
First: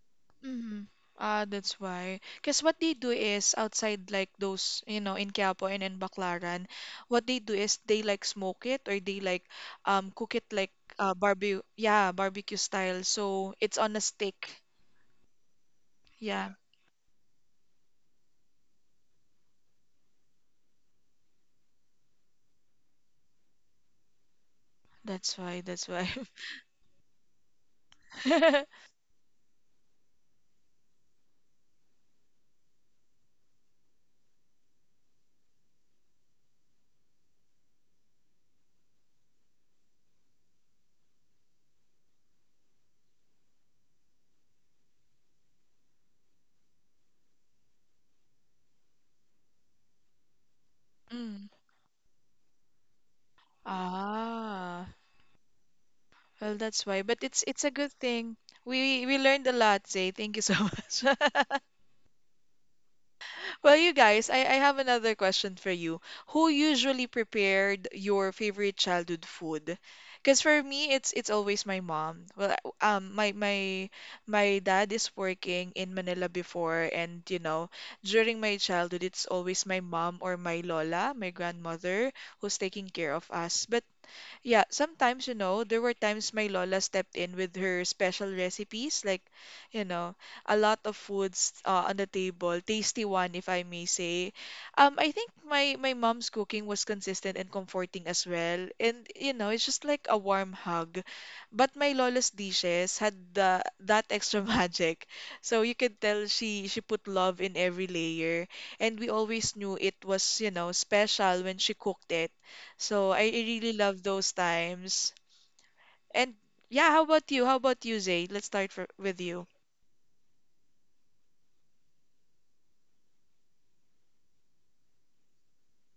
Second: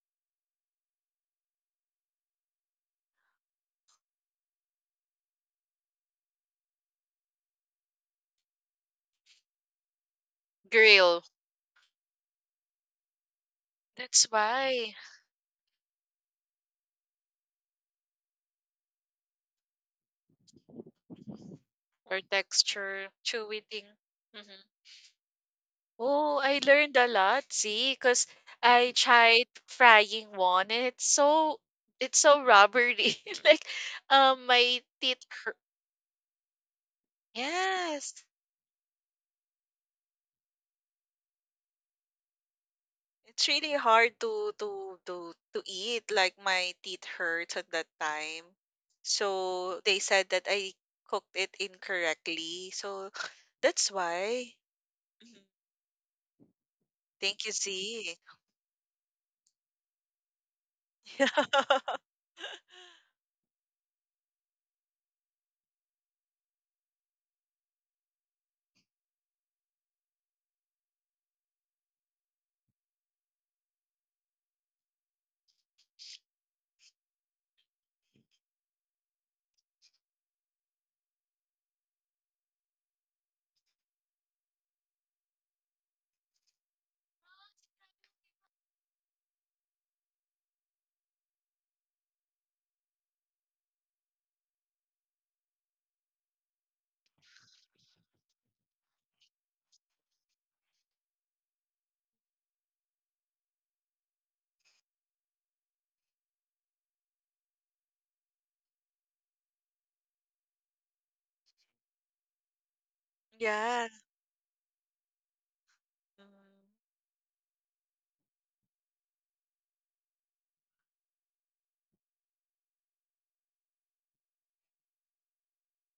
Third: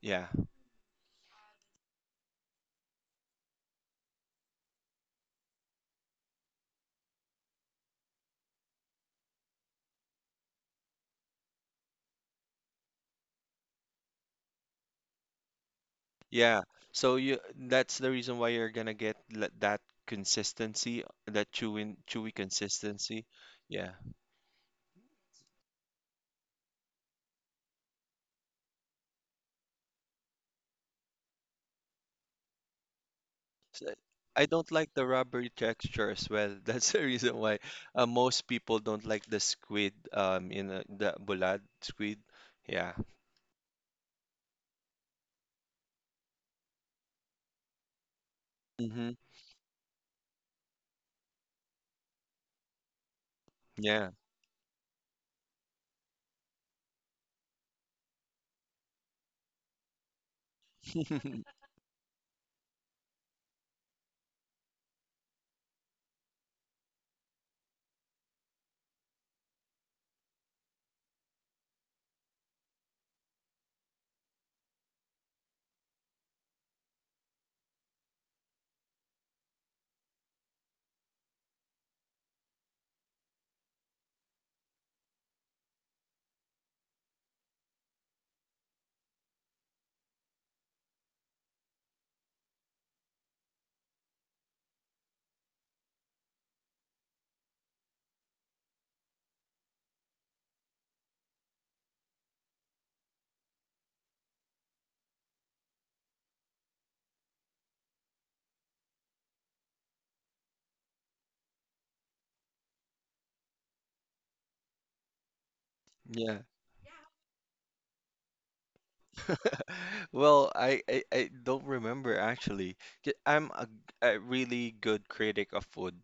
S2: Yeah.
S1: Mm-hmm. Ah, that's why. Because what they do is outside, like those, in Quiapo and in Baclaran, what they do is they like smoke it or they like cook it like
S3: Grill.
S1: barbecue style. So it's on a
S3: That's
S1: stick.
S3: why.
S1: Yeah,
S2: Yeah. So you that's the reason why you're gonna get, that consistency, that chewy,
S3: Or
S2: chewy
S3: texture,
S2: consistency.
S3: chewy thing.
S2: Yeah.
S3: Mm-hmm.
S1: that's why. That's why.
S3: Oh, I learned a lot, see, because I tried frying one and it's so rubbery. Like
S2: s- I don't
S3: my
S2: like the
S3: teeth
S2: rubbery
S3: hurt.
S2: texture as well. That's the reason why
S3: Yes.
S2: most people don't like the squid, in, the bulad squid. Yeah.
S3: It's really hard to eat. Like my teeth hurts at that time.
S2: Mm-hmm.
S3: So they said that I cooked
S1: Mm.
S3: it incorrectly. So that's
S2: Yeah.
S3: why.
S1: Ah,
S3: Mhm.
S1: well, that's why. But it's
S3: Thank you,
S1: it's a good
S3: Z.
S1: thing. We learned a lot, Zay. Thank you so much. Well, you guys, I have another question for you. Who usually prepared your favorite childhood food? Because for me, it's always my mom. Well, um, my my my dad is working in Manila before, and during my childhood, it's always my mom or my lola, my grandmother, who's taking care of us. But yeah, sometimes there were times my Lola stepped in with her special recipes, like, you know, a lot of foods on the table, tasty one, if I may say. I think my mom's cooking was consistent and comforting as well, and it's just like a warm hug. But my Lola's dishes had the that extra magic, so you could tell she put love in every layer, and we always knew it was special when she cooked it, so I really
S3: Yeah.
S1: love those times.
S2: Yeah.
S1: And
S3: Mhm.
S1: yeah, how about you? How about you, Zay? Let's start with you.
S2: Well, I don't remember, actually. I'm a really good critic of food.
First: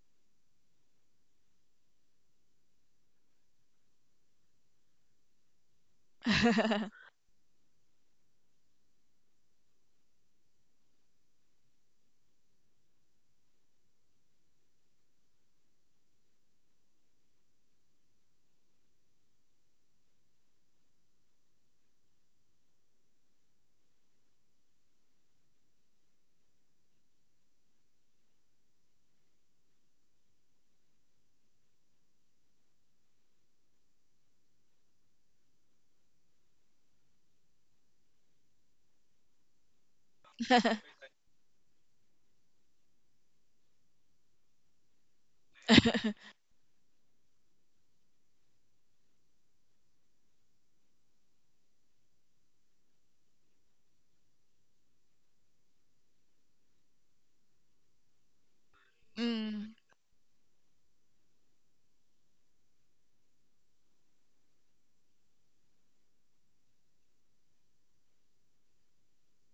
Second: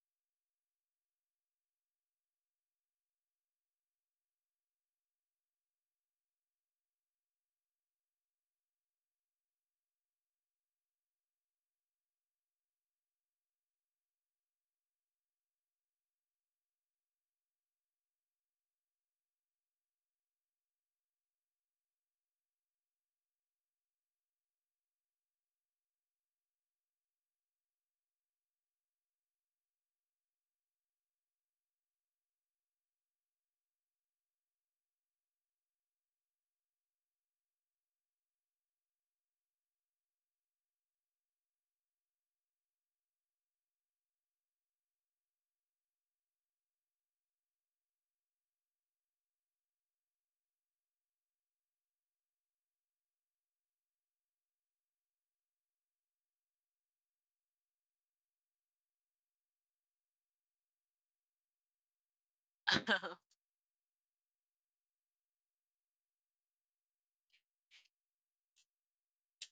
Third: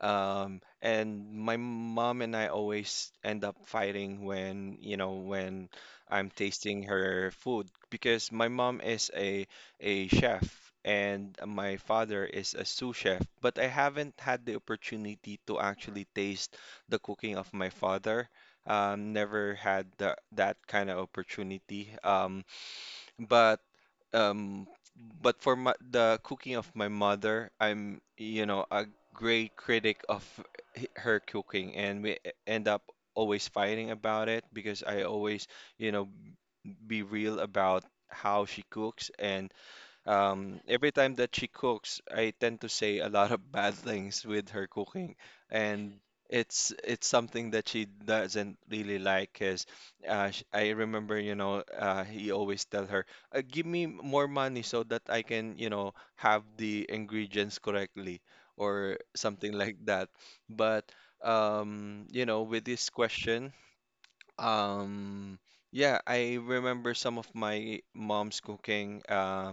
S2: And my mom and I always end up fighting when, when I'm tasting her food because my mom is a chef and my father is a sous chef, but I haven't had the opportunity to actually taste the cooking of my father. Never had the, that kind of opportunity. But um but For my, the cooking of my mother, I'm, a great critic of her cooking, and we end up always fighting about it, because I always, you know, be real about how she cooks, and every time that she cooks, I tend to say a lot of bad things with her cooking, and it's something that she doesn't really like. Cause I remember, he always tell her, "Give me more money so that I can, have the ingredients correctly," or something
S1: Mm,
S2: like that. But, with this
S3: Mm.
S2: question. Um, yeah, I remember some of my mom's cooking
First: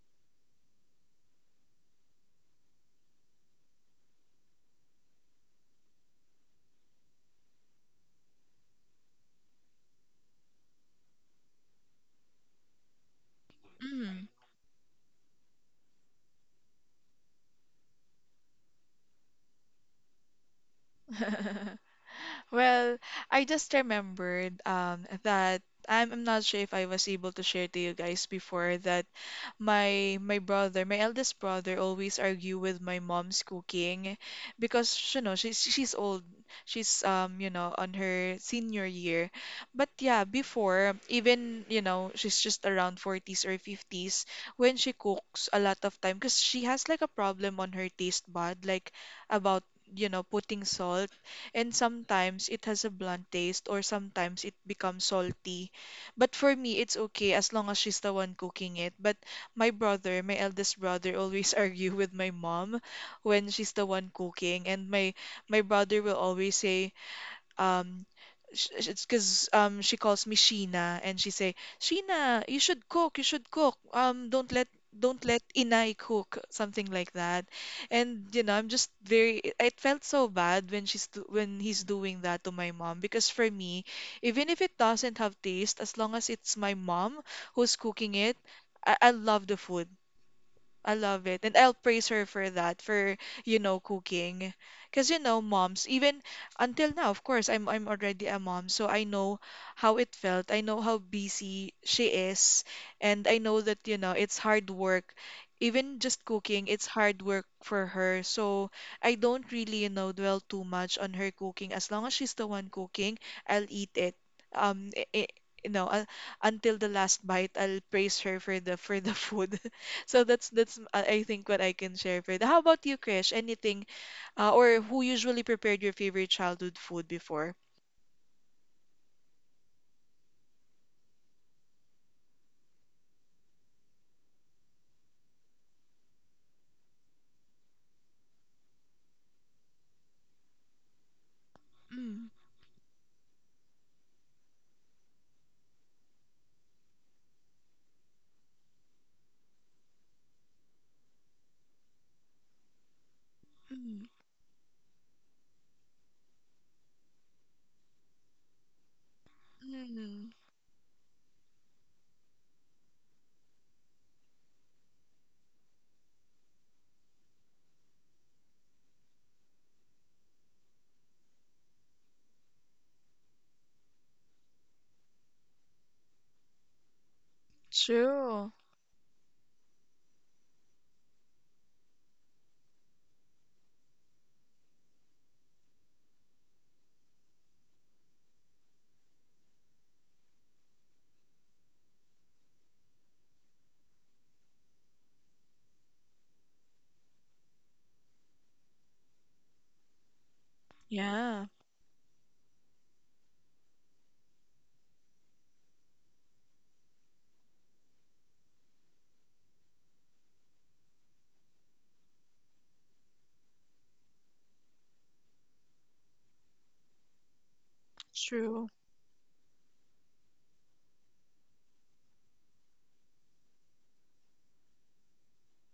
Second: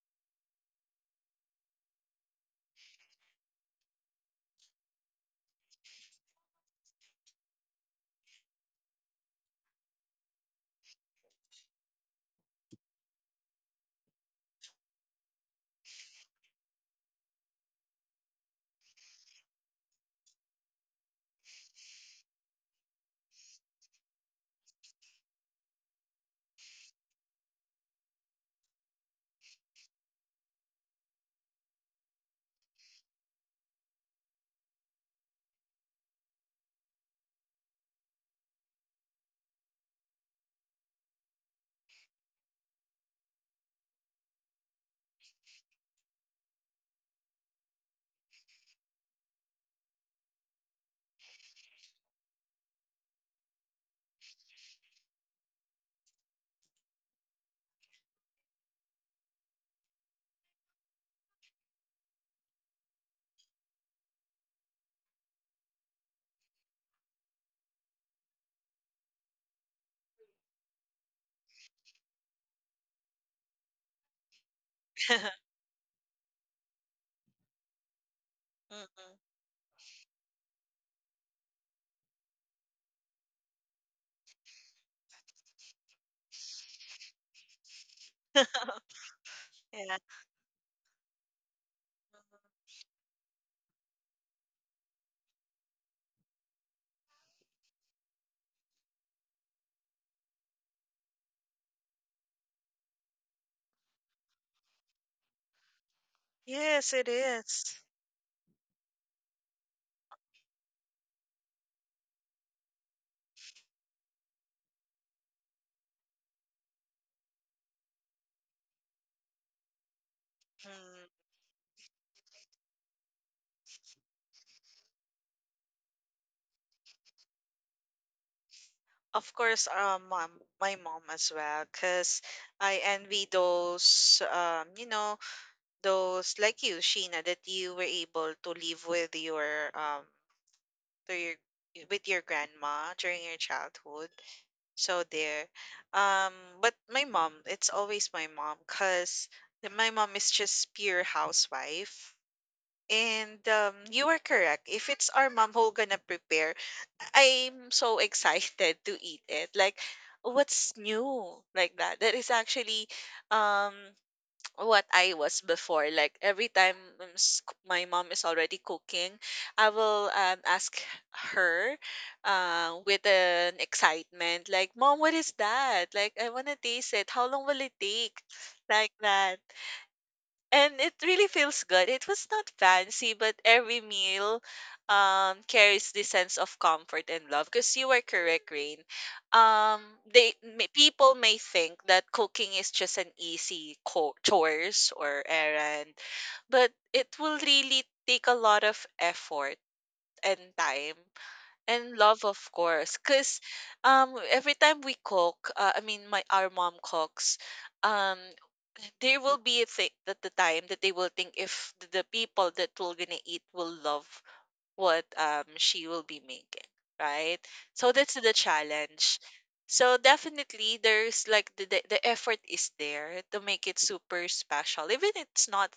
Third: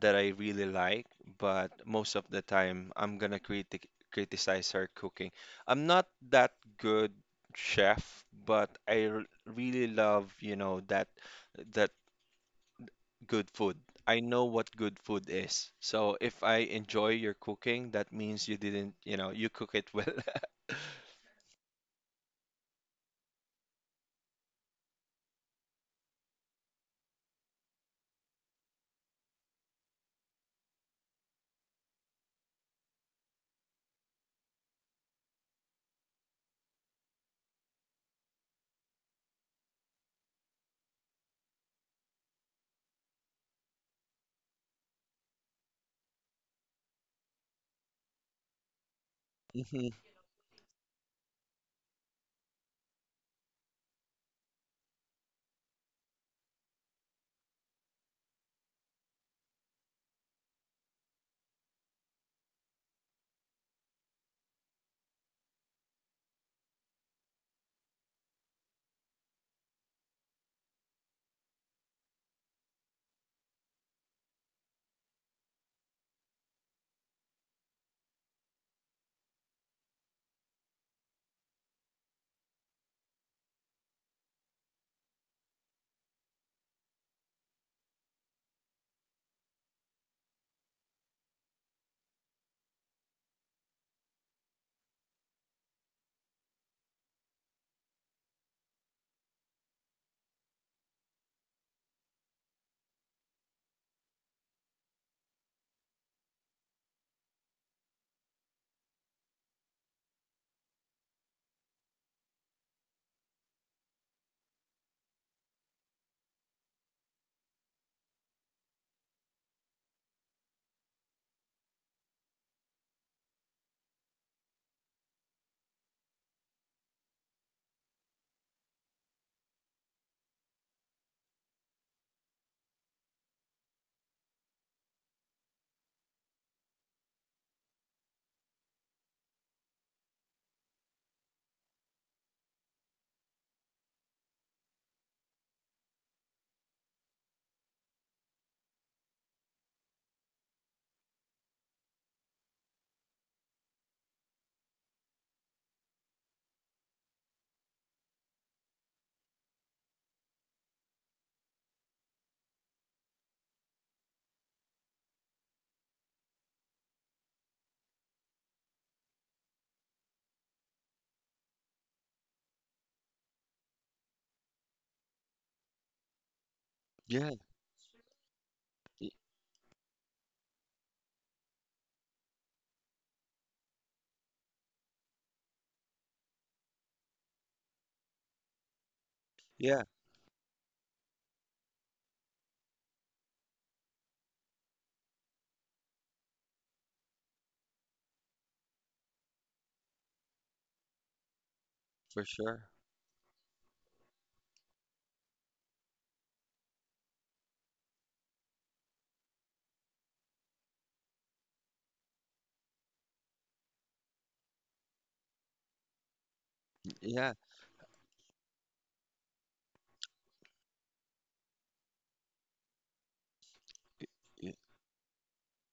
S2: that I really like, but most of the time I'm gonna criticize her cooking. I'm not that good chef, but I r really love, that that good food. I
S1: mm.
S2: know what good food is. So if I enjoy your cooking, that means you didn't, you cook it well.
S1: Well, I just remembered that I'm not sure if I was able to share to you guys before that my brother, my eldest brother, always argue with my mom's cooking because you know she's old. She's you know on her senior year, but yeah before even you know she's just around 40s or 50s when she cooks a lot of time because she has like a problem on her taste bud like about
S2: Hmm.
S1: you know putting salt, and sometimes it has a blunt taste or sometimes it becomes salty, but for me it's okay as long as she's the one cooking it. But my brother, my eldest brother, always argue with my mom when she's the one cooking, and my brother will always say, um it's because she calls me Sheena and she say, "Sheena, you should cook, you should cook, don't let Inay cook," something like that. And you know I'm just
S3: Mm-mm.
S1: very, it felt so bad when when he's doing that to my mom, because for me, even if it doesn't have taste, as long as it's my mom who's cooking it, I love the food.
S3: Yeah.
S1: I love it. And I'll praise her for that, for, you know, cooking. Because, you know, moms, even until now, of course, I'm already a mom, so I know how it felt. I know how busy she is, and I know that, you know, it's hard work. Even just cooking, it's
S3: Yes, it
S1: hard work
S3: is.
S1: for her. So I don't really, you know, dwell too much on her cooking. As long as she's the one cooking, I'll eat it. Um, i i- you know, until the last bite, I'll praise her for the food. So that's
S3: Mm.
S1: I think what I can share for that. How about you, Krish? Anything, or who usually prepared your favorite childhood food before?
S3: Of course, mom, my mom as well, because I envy those, you know, those like you, Sheena, that you were able to live with your to your with your
S1: Mm,
S3: grandma during your childhood. So there. Um but my mom, it's always my mom cuz my mom is just pure housewife. And
S1: mm,
S3: you are correct. If it's our mom who gonna prepare, I'm so excited to eat it. Like,
S1: mm,
S3: what's new? Like that. That is actually um what I was before. Like every time um, s- my mom is already cooking, I will ask her with an excitement, like, "Mom, what is that? Like, I wanna taste it. How
S2: Yeah,
S3: long will it take?"
S1: true.
S3: Like
S2: y-
S3: that, and it really feels good. It was not fancy, but every meal carries this sense of comfort and love. Because you were correct, Rain. Um,
S2: yeah,
S3: they may, people may think that cooking is just an easy co- chores or errand, but it will really take a lot of effort and time
S1: Yeah.
S3: and love,
S2: for
S3: of
S2: sure.
S3: course, because every time we cook my our mom cooks, um there will be a thing that the time that they will think if the people that will gonna eat will love what she will be making, right?
S2: Yeah.
S3: So that's the
S1: True.
S3: challenge. So definitely there's like the effort is there to make it super special, even it's not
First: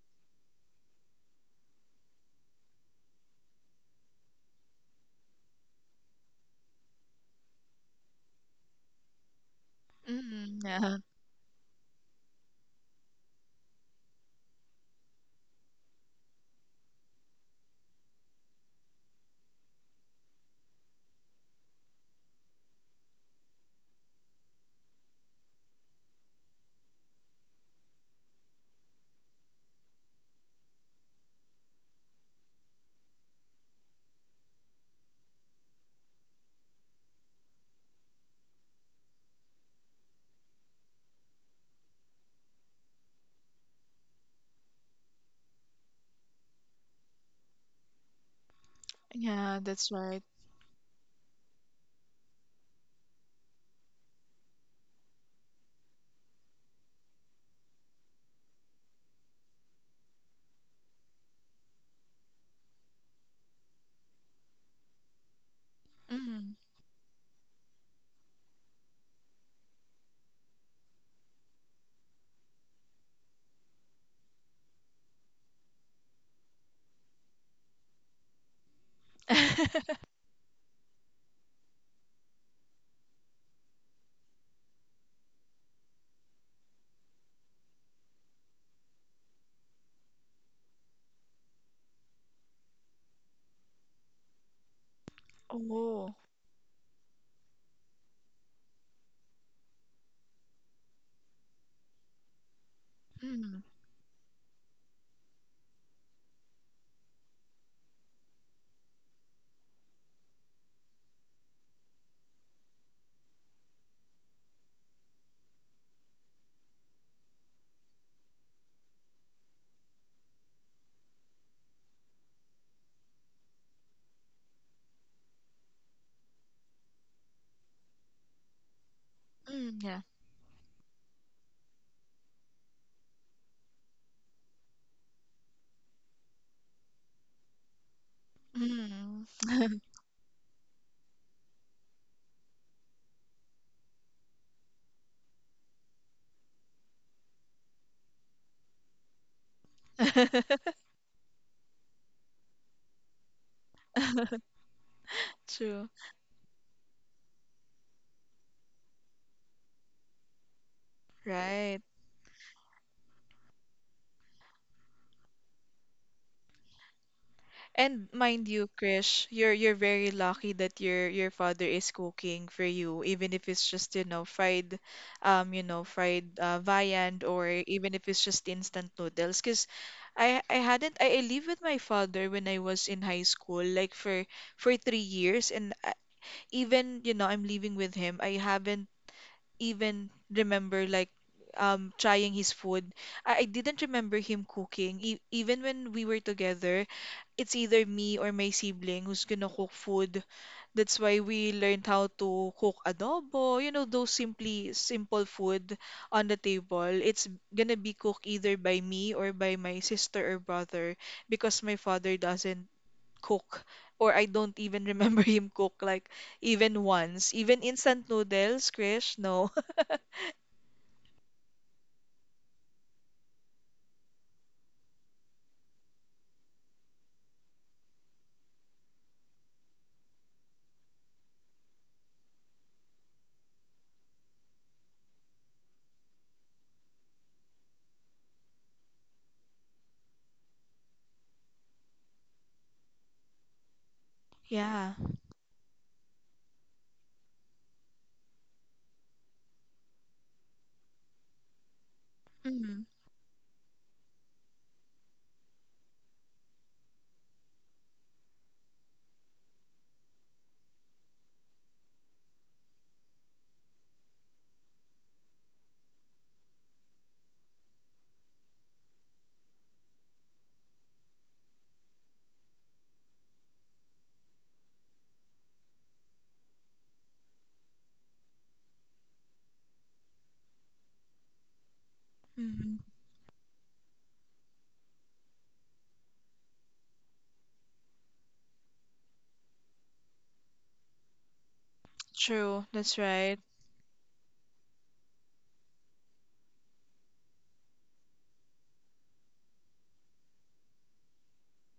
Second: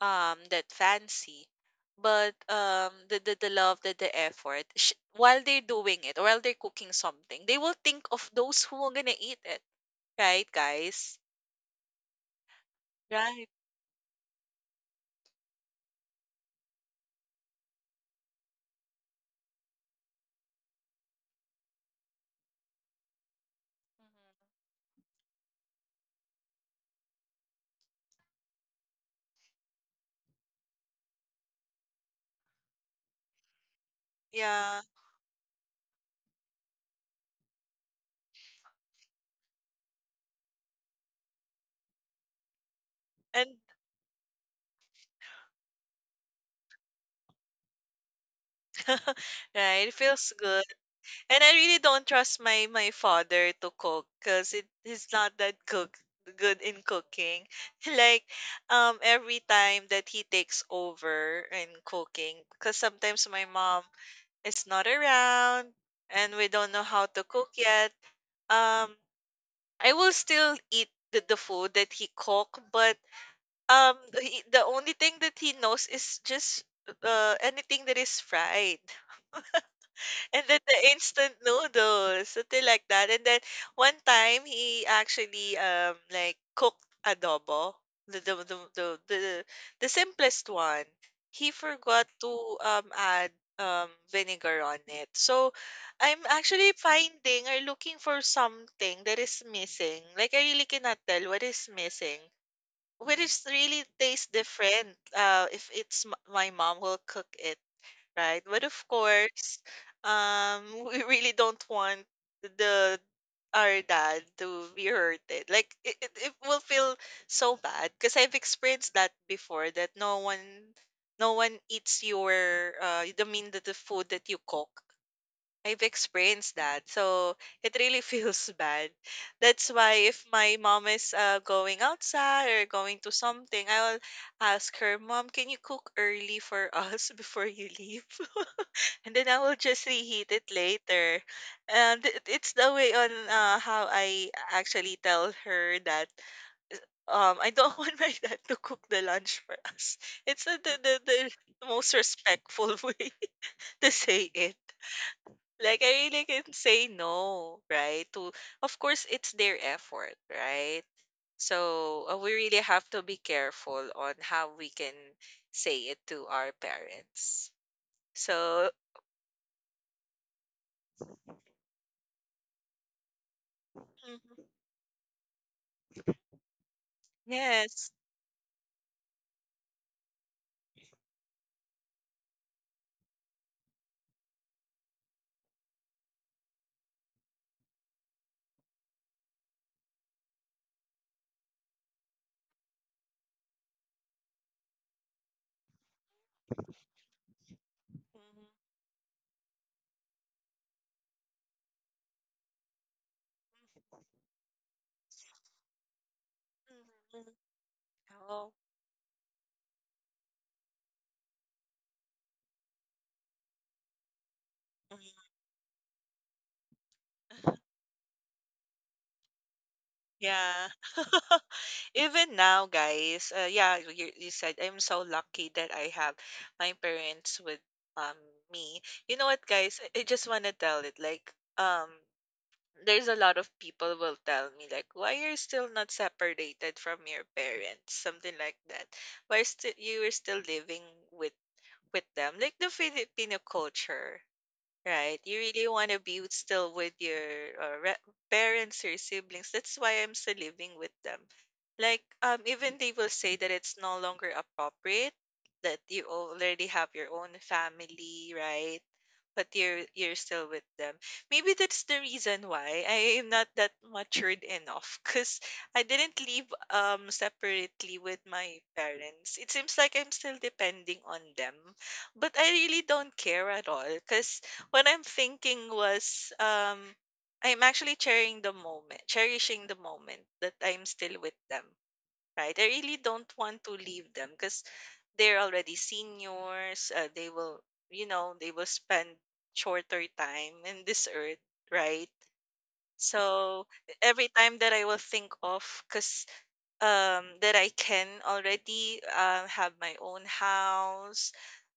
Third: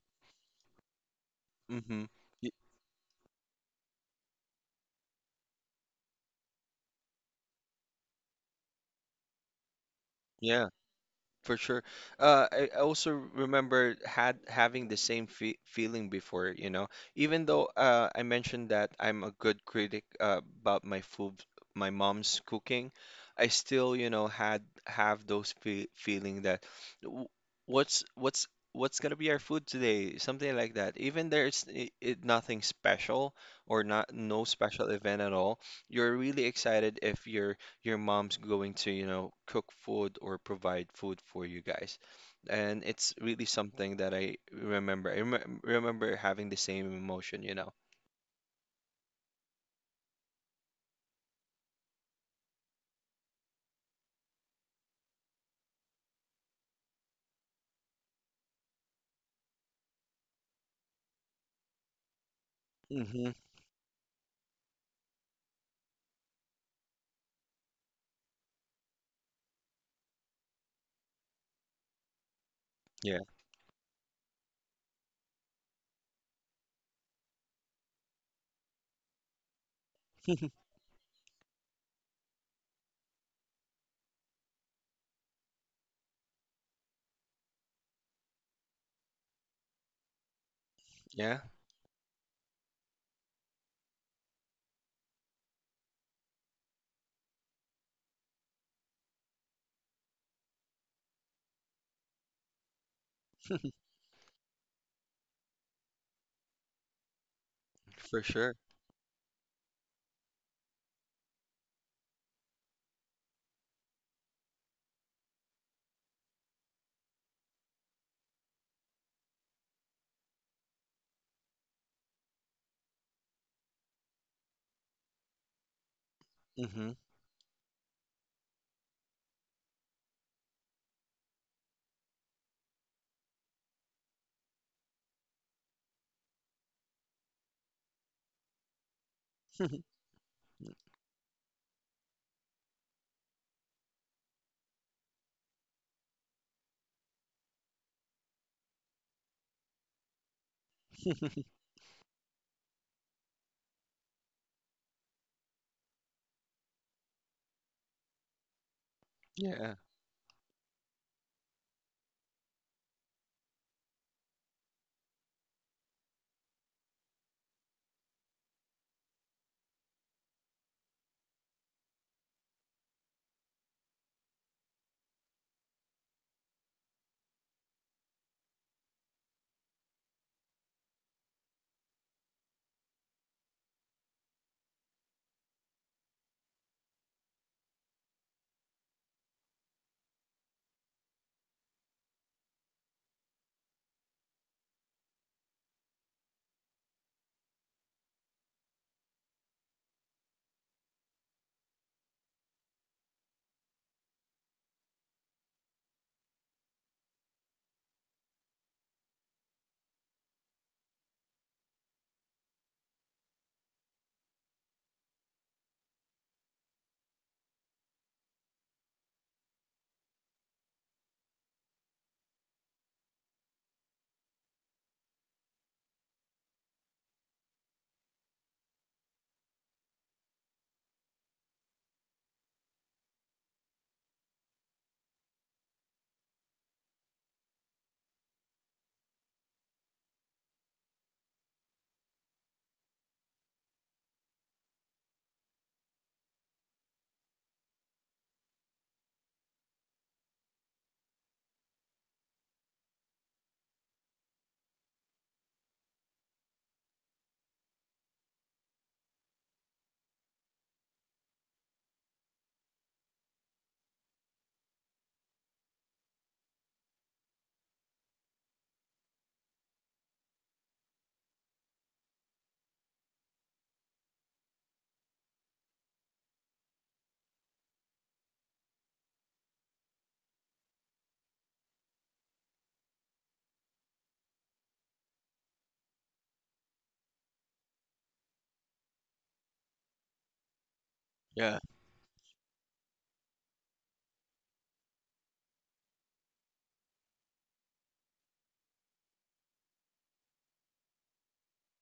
S3: that fancy,
S2: Mm-hmm.
S3: but the love that the effort while they're doing it or while they're cooking something, they will think of those who are gonna eat it, right,
S1: Mm,
S2: Yeah,
S1: yeah.
S3: guys?
S2: for sure. I also
S3: Right.
S2: remember had having the same fe feeling before. Even though I mentioned that I'm a good critic about my food, my mom's cooking, I still, you
S3: Mhm.
S2: know, had have those fe feeling that "W- what's what's gonna be our food today," something like that. Even nothing special or not no
S3: Yeah.
S2: special event at all. You're really excited if you're your mom's going to, you know, cook food or provide food for you guys. And it's really
S3: And
S2: something that I remember. I remember having the same emotion, you know.
S1: Yeah,
S3: right,
S1: that's
S3: it
S1: right.
S3: feels good. And I really don't trust my my father to cook because it he's not that cook good in cooking. Like every time that he takes over in cooking, because
S2: Hmm.
S3: sometimes my mom is not around and we
S1: Mm.
S3: don't know how to cook yet. Um, I will still eat the food that he cook, but
S2: Yeah.
S3: um the, the only thing that he knows is just anything that is fried. And then the instant noodles, something like that. And then one time he actually like cooked adobo, the the the the, the, the simplest one.
S2: Yeah.
S3: He forgot to add vinegar on it. So
S1: Oh.
S3: I'm actually finding or looking for something that is missing. Like I really cannot tell what is missing. What is
S1: Mm,
S3: really tastes different if it's my mom will cook it.
S2: For
S3: Right.
S2: sure.
S3: But of course, um, we really don't want the our dad to be hurted. Like it will feel so bad because I've experienced that before that no one eats your the food that you cook. I've experienced
S2: Hmm.
S3: that. So it really feels bad. That's
S1: mm,
S3: why
S1: yeah.
S3: if my mom is going outside or going to something, I'll ask her, Mom, can you cook early for us before you leave? And
S1: Mm.
S3: then I will just reheat it later. And it's the way on how I actually tell her that I don't want my dad to cook the lunch for us. It's the most respectful way to say it. Like
S1: True.
S3: I really can say no, right? To of course it's their
S2: Yeah.
S3: effort, right?
S1: Right.
S3: So we really have to be careful on how we can say it to our parents.
S1: And mind you,
S3: So
S1: Krish, you're very lucky that your father is cooking for you, even if it's just,
S3: mhm.
S1: you know, fried viand, or
S3: Yes.
S1: even if it's just instant noodles. Because I hadn't I lived with my father when I was in high school, like for 3 years, and I, even you know I'm living with him, I haven't even remember like trying his food. I didn't remember him cooking, e even when we were together, it's either me or
S3: Mm-hmm.
S1: my sibling who's gonna cook food. That's why we learned how to cook adobo, you know, those simply simple food on the table. It's
S3: Mhm.
S1: gonna be cooked
S3: Oh.
S1: either by me or by my sister or brother, because my father doesn't cook, or I don't even remember him cook like even once.
S3: Mhm.
S1: Even instant noodles, Krish, no.
S3: Yeah. Even now, guys, yeah, you said I'm so lucky that I have my parents with um me. You know what, guys? I just want to tell it like um there's a lot of people will tell me like why you're still not separated from your parents, something like that. Why still you are still living with with them? Like the Filipino culture.
S1: Yeah.
S3: Right. You really want to be with- still with your uh, re- parents or siblings. That's why I'm still living with them. Like, even
S1: Mm,
S3: they will say that it's no longer appropriate that you already have your own family, right? But you're still with them. Maybe that's the reason why I am not that matured enough because I didn't live separately with my parents. It seems like I'm still depending on them, but I really don't care at all because what I'm thinking was I'm actually cherishing the moment that I'm still with them. Right? I
S1: mm,
S3: really don't want to leave them because they're already seniors. They will, you know, they will spend shorter time in this earth,
S2: Yeah.
S3: right?
S1: true. That's right.
S3: So every time that I will think of, because that I can already have my own house,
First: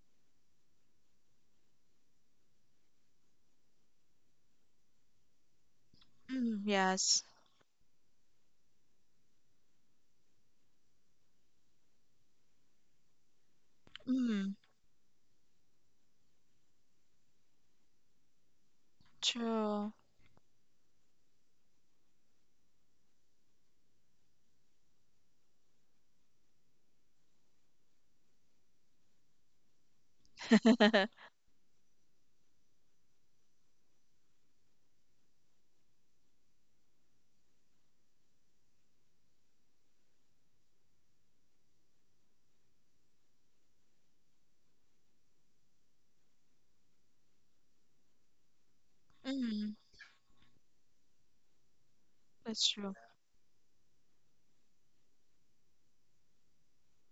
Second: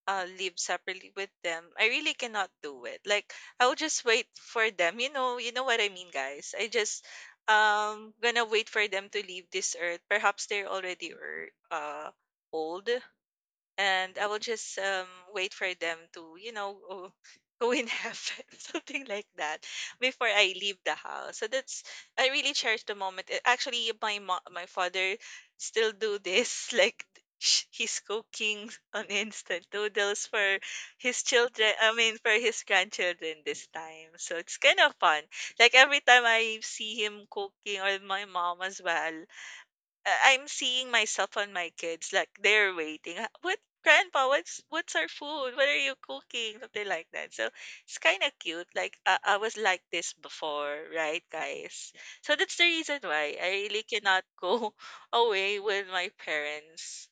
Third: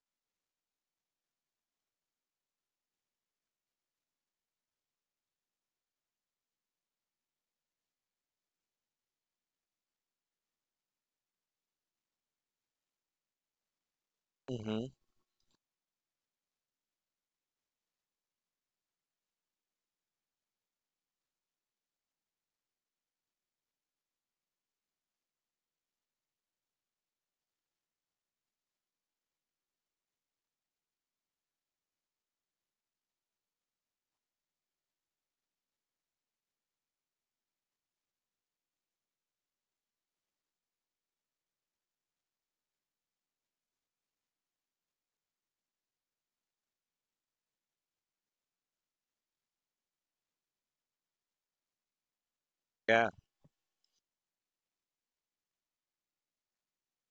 S3: live separately with them, I really cannot do it. Like I will just wait for them. You know what I mean, guys.
S1: Mm,
S3: I just
S1: yes.
S3: gonna wait for them to leave this earth. Perhaps they're already old and I will
S1: Mm,
S3: just
S2: Hmm.
S3: wait for them to, you know, go go in heaven, something like that,
S1: true.
S3: before I leave the house. So that's I really cherish the moment. Actually, my my father still do this, like he's cooking on instant noodles for his children. I mean, for his grandchildren this time. So it's kind of fun. Like every time I see him cooking, or my mom as well, I'm seeing myself on my kids, like they're waiting. "Ah, what grandpa, what's our food? What are you cooking?" Something like that. So it's kind of cute. Like I was
S1: Mm.
S3: like this before, right, guys? So that's the
S1: That's true.
S3: reason
S2: Yeah.
S3: why I really cannot go away with my parents.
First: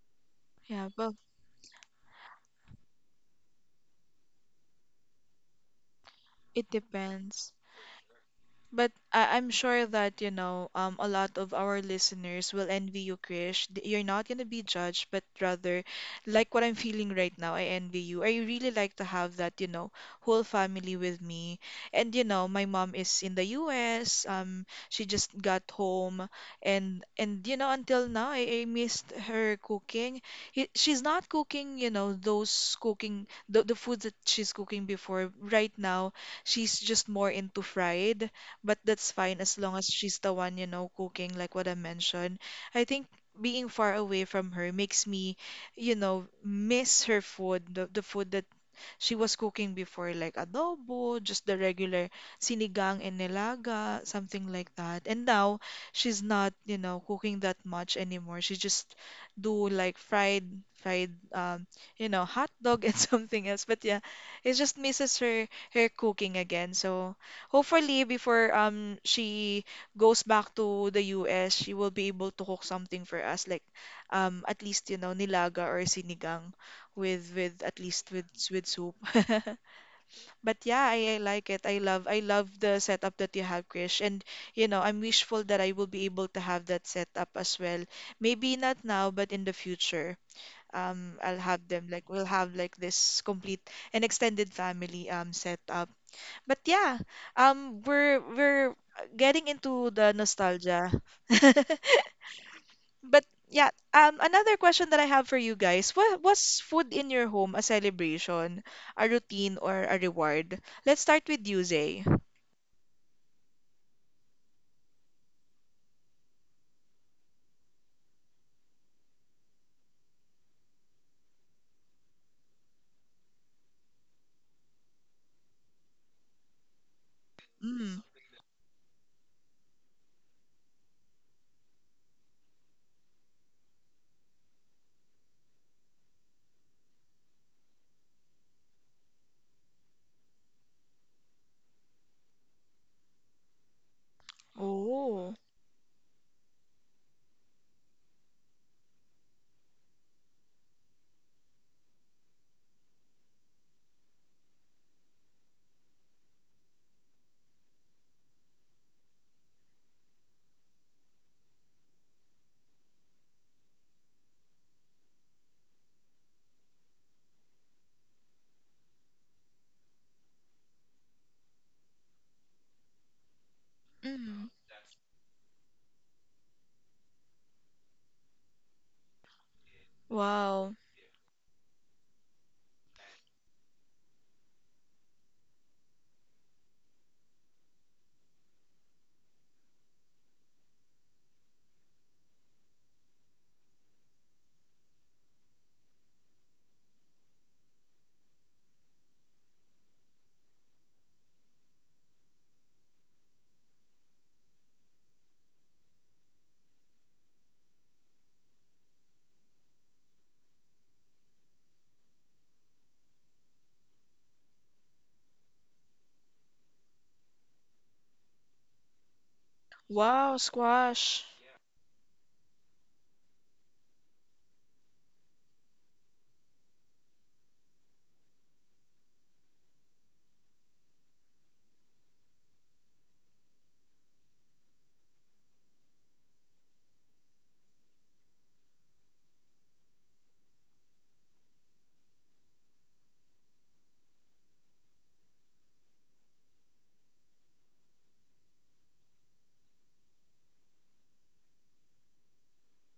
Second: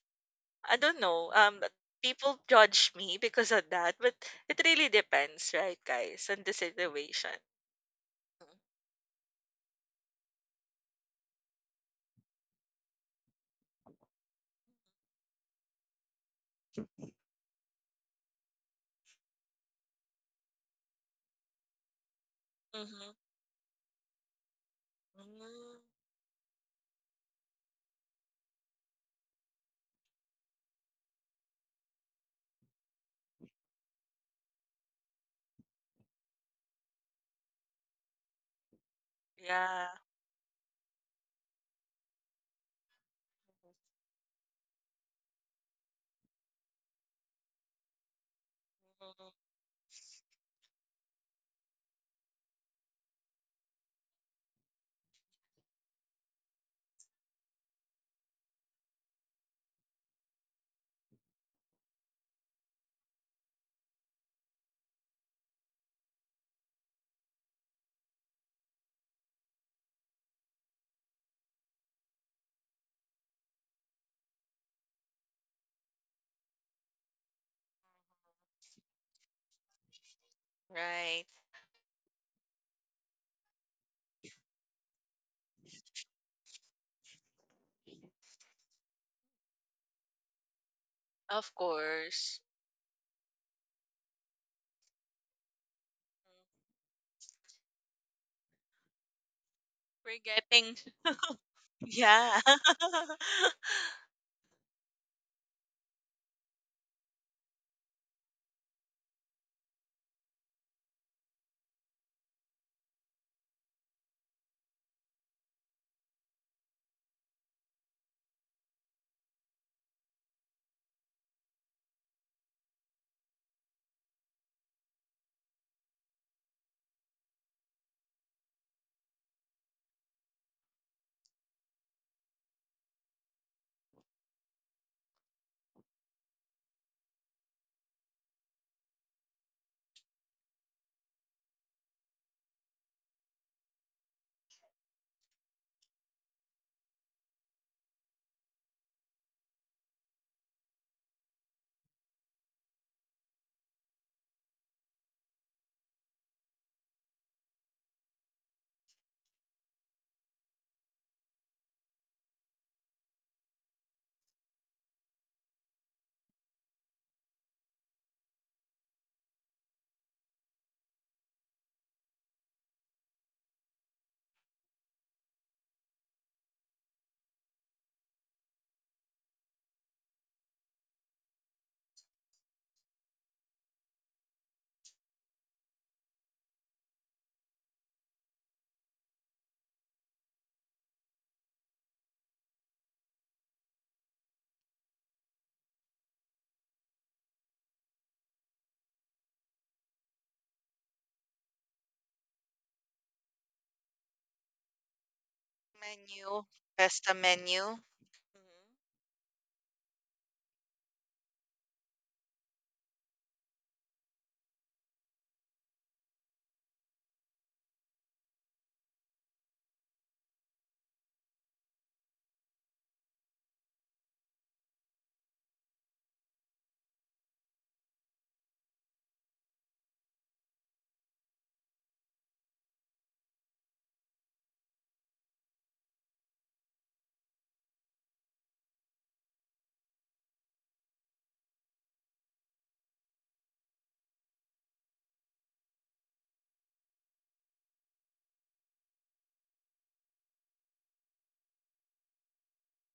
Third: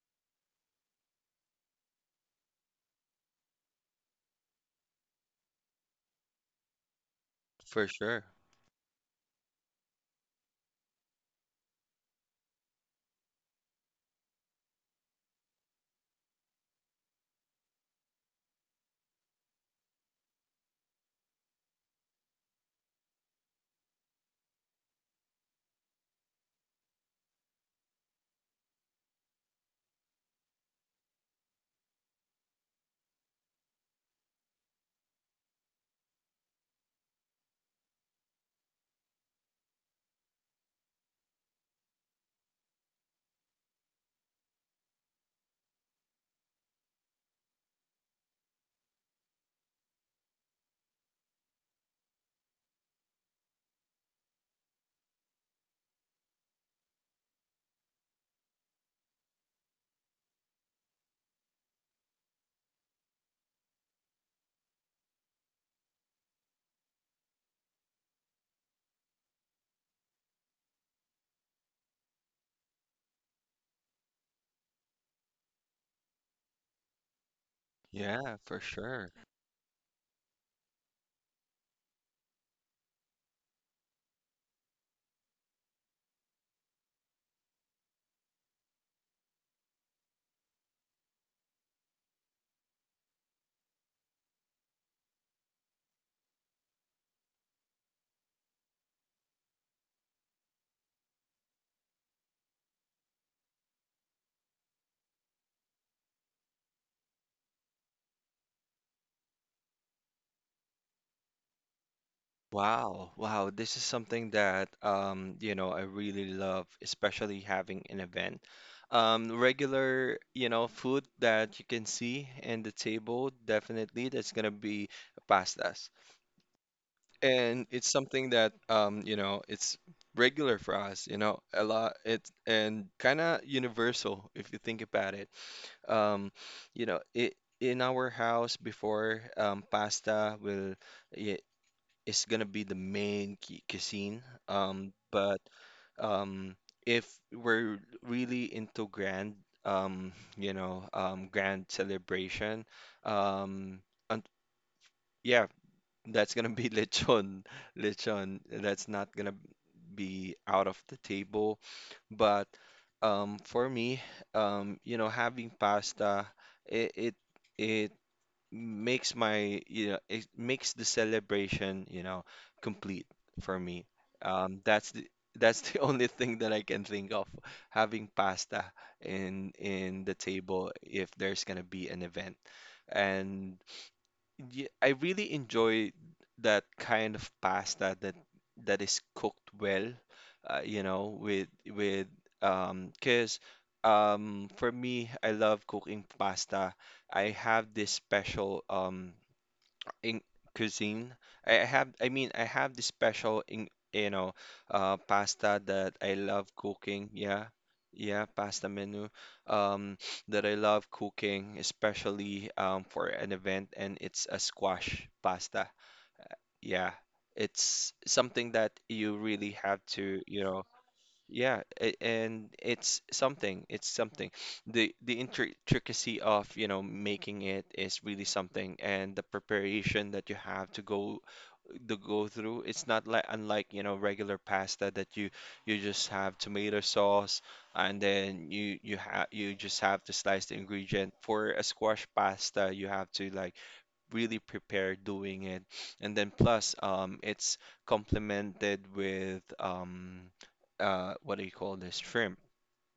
S3: I
S1: Yeah,
S3: don't
S1: well,
S3: know. People judge me because of that, but it really depends, right, guys, on the
S1: it
S3: situation.
S1: depends.
S2: For sure.
S1: But I'm sure that, you know, a lot of our listeners will envy you, Krish. You're not going to be judged, but rather, like what I'm feeling right now, I envy you. I really like to have that, you know, whole family with me. And, you know, my mom
S3: Mm-hmm.
S1: is in the US. She just got
S3: Mm-hmm.
S1: home. And you know, until now, I missed her cooking. She's not cooking, you know, those cooking, the food that she's cooking before. Right now, she's just more into fried, but that's fine as long as
S3: Yeah.
S1: she's the one, you know, cooking, like what I mentioned. I think being far away from her makes me, you know, miss her food, the food that she
S3: Mhm.
S1: was cooking before like adobo, just the regular sinigang and nilaga, something like that. And now she's not, you know, cooking that much anymore. She just do like fried, fried, um, you know, hot dog and something else. But yeah, it just misses her her cooking again. So hopefully before she goes back to the US, she will be able to cook something for us like at least you know nilaga or sinigang with at least with
S2: Yeah, for
S1: soup.
S2: sure.
S1: But yeah, I
S3: Right.
S1: like it. I love the setup that you have, Krish. And you know, I'm wishful that I will be able to have that setup as well. Maybe not now, but in the future. I'll
S3: Of
S1: have them like we'll
S3: course.
S1: have like this complete and extended family setup. But yeah, um, we're getting into the
S3: Forgetting.
S1: nostalgia.
S3: Yeah.
S1: But yeah, another question that I have for you guys. What was food in your home, a celebration, a routine, or a reward? Let's start with you, Zay.
S2: Wow, wow, this is something that you know, I really love, especially having an event. Regular, you know, food that you can see in the table, definitely that's gonna be pastas. And it's
S1: Mm.
S2: something that you know, it's regular for us, you know, a lot it's and kinda universal if you think about it. Um, you know, it in our house before pasta i- is gonna be the main cuisine. Um,
S1: Oh.
S2: but um, if we're really into grand, um, you know, grand celebration, um, and yeah, that's gonna be lechon, lechon. That's not gonna be out of the table. But for me, you know, having pasta, it it it makes my you know it makes the celebration, you know, complete for me.
S1: Mm.
S2: That's the, that's the only thing that I can think of, having pasta in the table
S1: Wow.
S2: if there's gonna be an event. And yeah, I really enjoy that kind of pasta that is cooked well, you know, with 'cause for me, I love cooking pasta. I have this special in cuisine. I have this special in, you know, pasta that I
S3: Menu,
S2: love cooking.
S3: pesta
S2: Yeah,
S3: menu.
S2: yeah,
S3: Mhm.
S2: pasta menu, um, that I love cooking, especially for an event, and it's a squash pasta. Yeah, it's something that you really have to,
S1: Wow,
S2: you know,
S1: squash.
S2: yeah, and it's something. It's something. The intricacy of, you know, making it is really something, and the preparation that you have to go through. It's not unlike, you know, regular pasta that you just have tomato sauce, and then you just have to slice the ingredient. For a squash pasta, you have to like really prepare doing it. And then plus, it's complemented with what do you call this? Shrimp.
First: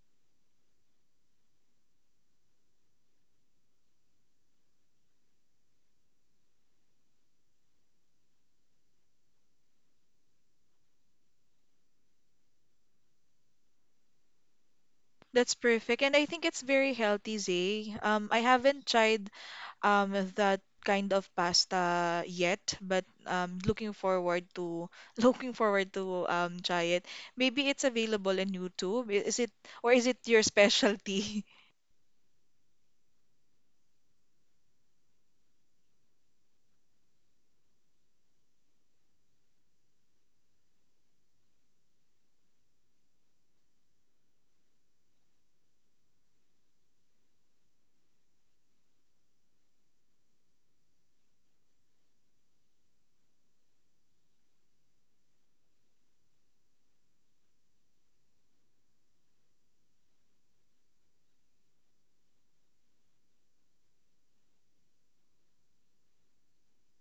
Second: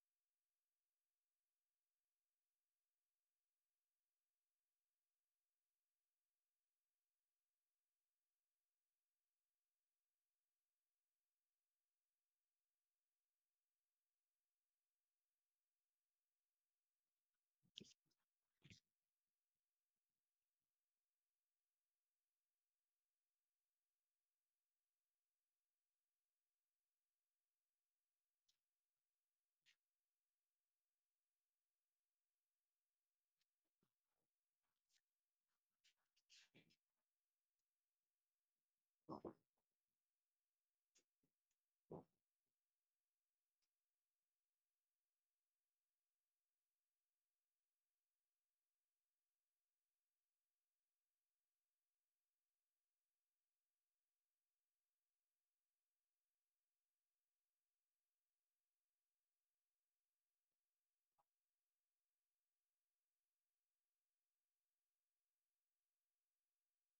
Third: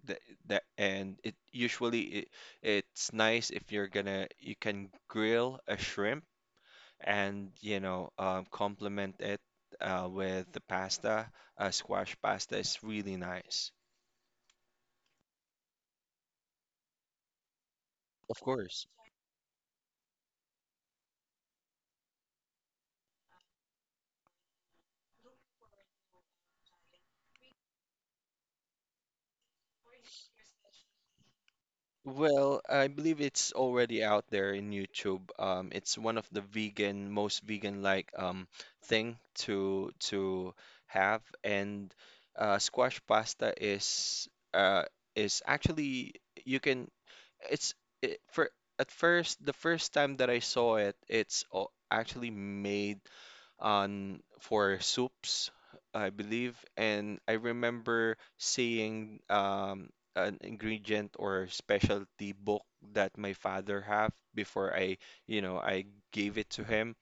S2: That, that and it usually, it's nice if you're gonna, you can grill a shrimp and, you know, complement it with the pasta. Squash pasta is really nice.
S1: That's perfect. And I think it's very healthy, Zay.
S2: Of
S1: I haven't
S2: course.
S1: tried that kind of pasta yet, but looking forward to looking forward to try it. Maybe it's available in YouTube. Is it or is it your specialty?
S2: Well, I believe it's already out there in YouTube. It's one of the vegan, most vegan-like thing to have, and squash pasta uh, is actually, you can. It's for at first the first time that I saw it, it's actually made on for soups, I believe, and I remember seeing an ingredient or specialty book that my father have before you know, I gave it to him.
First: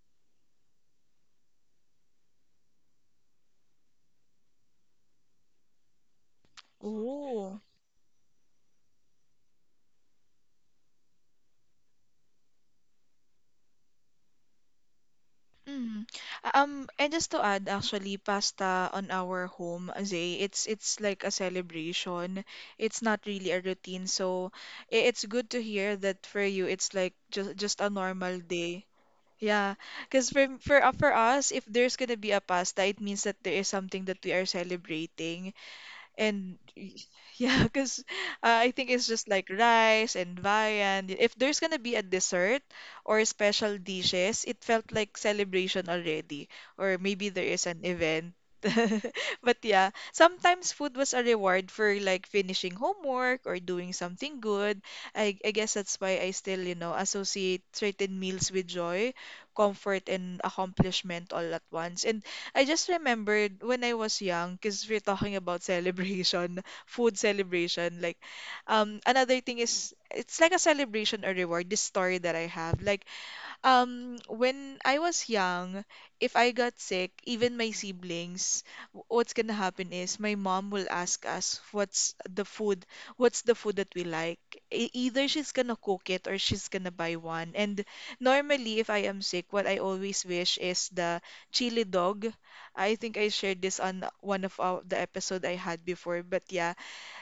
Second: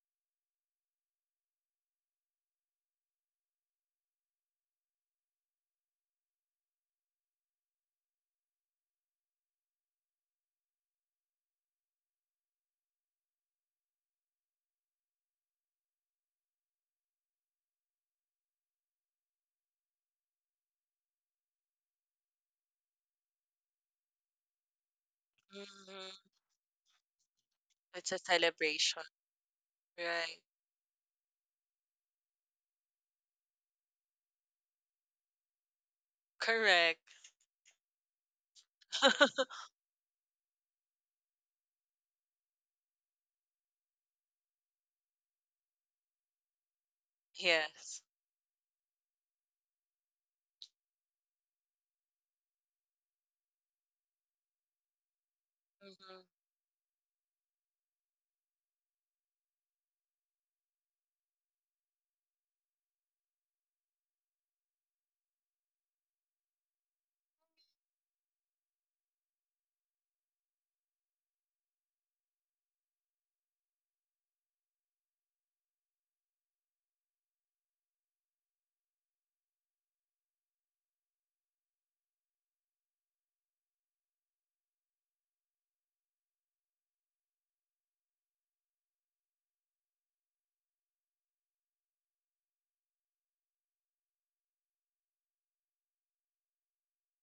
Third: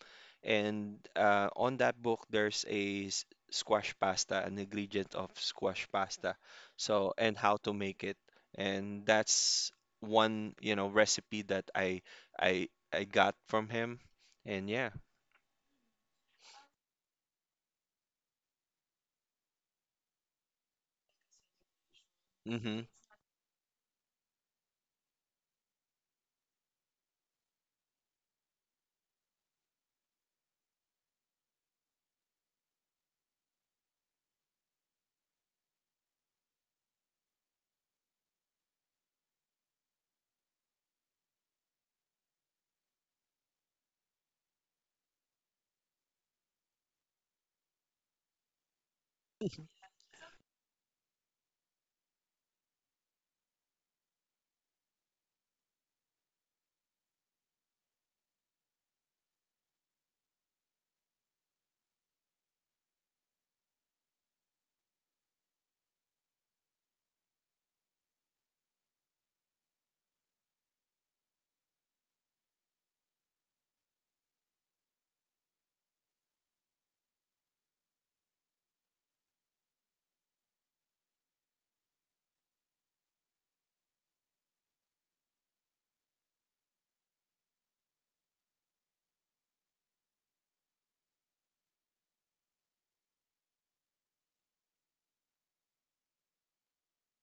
S2: And on that book, there's squash pasta, an ingredient of squash pasta. So, and how
S1: Ooh.
S2: to make it. And that's one, you know, recipe that I got from him. And yeah.
S1: Mm. And just to add, actually, pasta on our home, Zay, it's like a celebration.
S2: Mm-hmm.
S1: It's not really a routine, so it's good to hear that
S3: Hmm.
S1: for you, it's like just a
S3: It's a
S1: normal day.
S3: celebration.
S1: Yeah, because
S3: Right.
S1: for us, if there's gonna be a pasta, it means that there is something that we are celebrating. And y-
S3: Correct.
S1: yeah, because I think it's just like rice and viand. If there's gonna be a dessert or special dishes, it felt like celebration already. Or maybe there is an
S3: Yes.
S1: event. But yeah, sometimes food was a reward for like finishing homework or doing something good. I guess that's why I
S3: Hmm.
S1: still, you know, associate certain meals with joy, comfort, and accomplishment all at once. And I just remembered when I was young, because we're talking about celebration, food celebration. Like, another thing is it's like a celebration or reward. This story that I have, like when I was young, if I got sick, even my siblings, what's gonna happen is my mom will ask us what's the food that we like. Either she's gonna cook it or she's gonna buy one. And normally, if I am sick, what I always wish is the chili dog. I think I shared this on one of our, the episode I had before, but yeah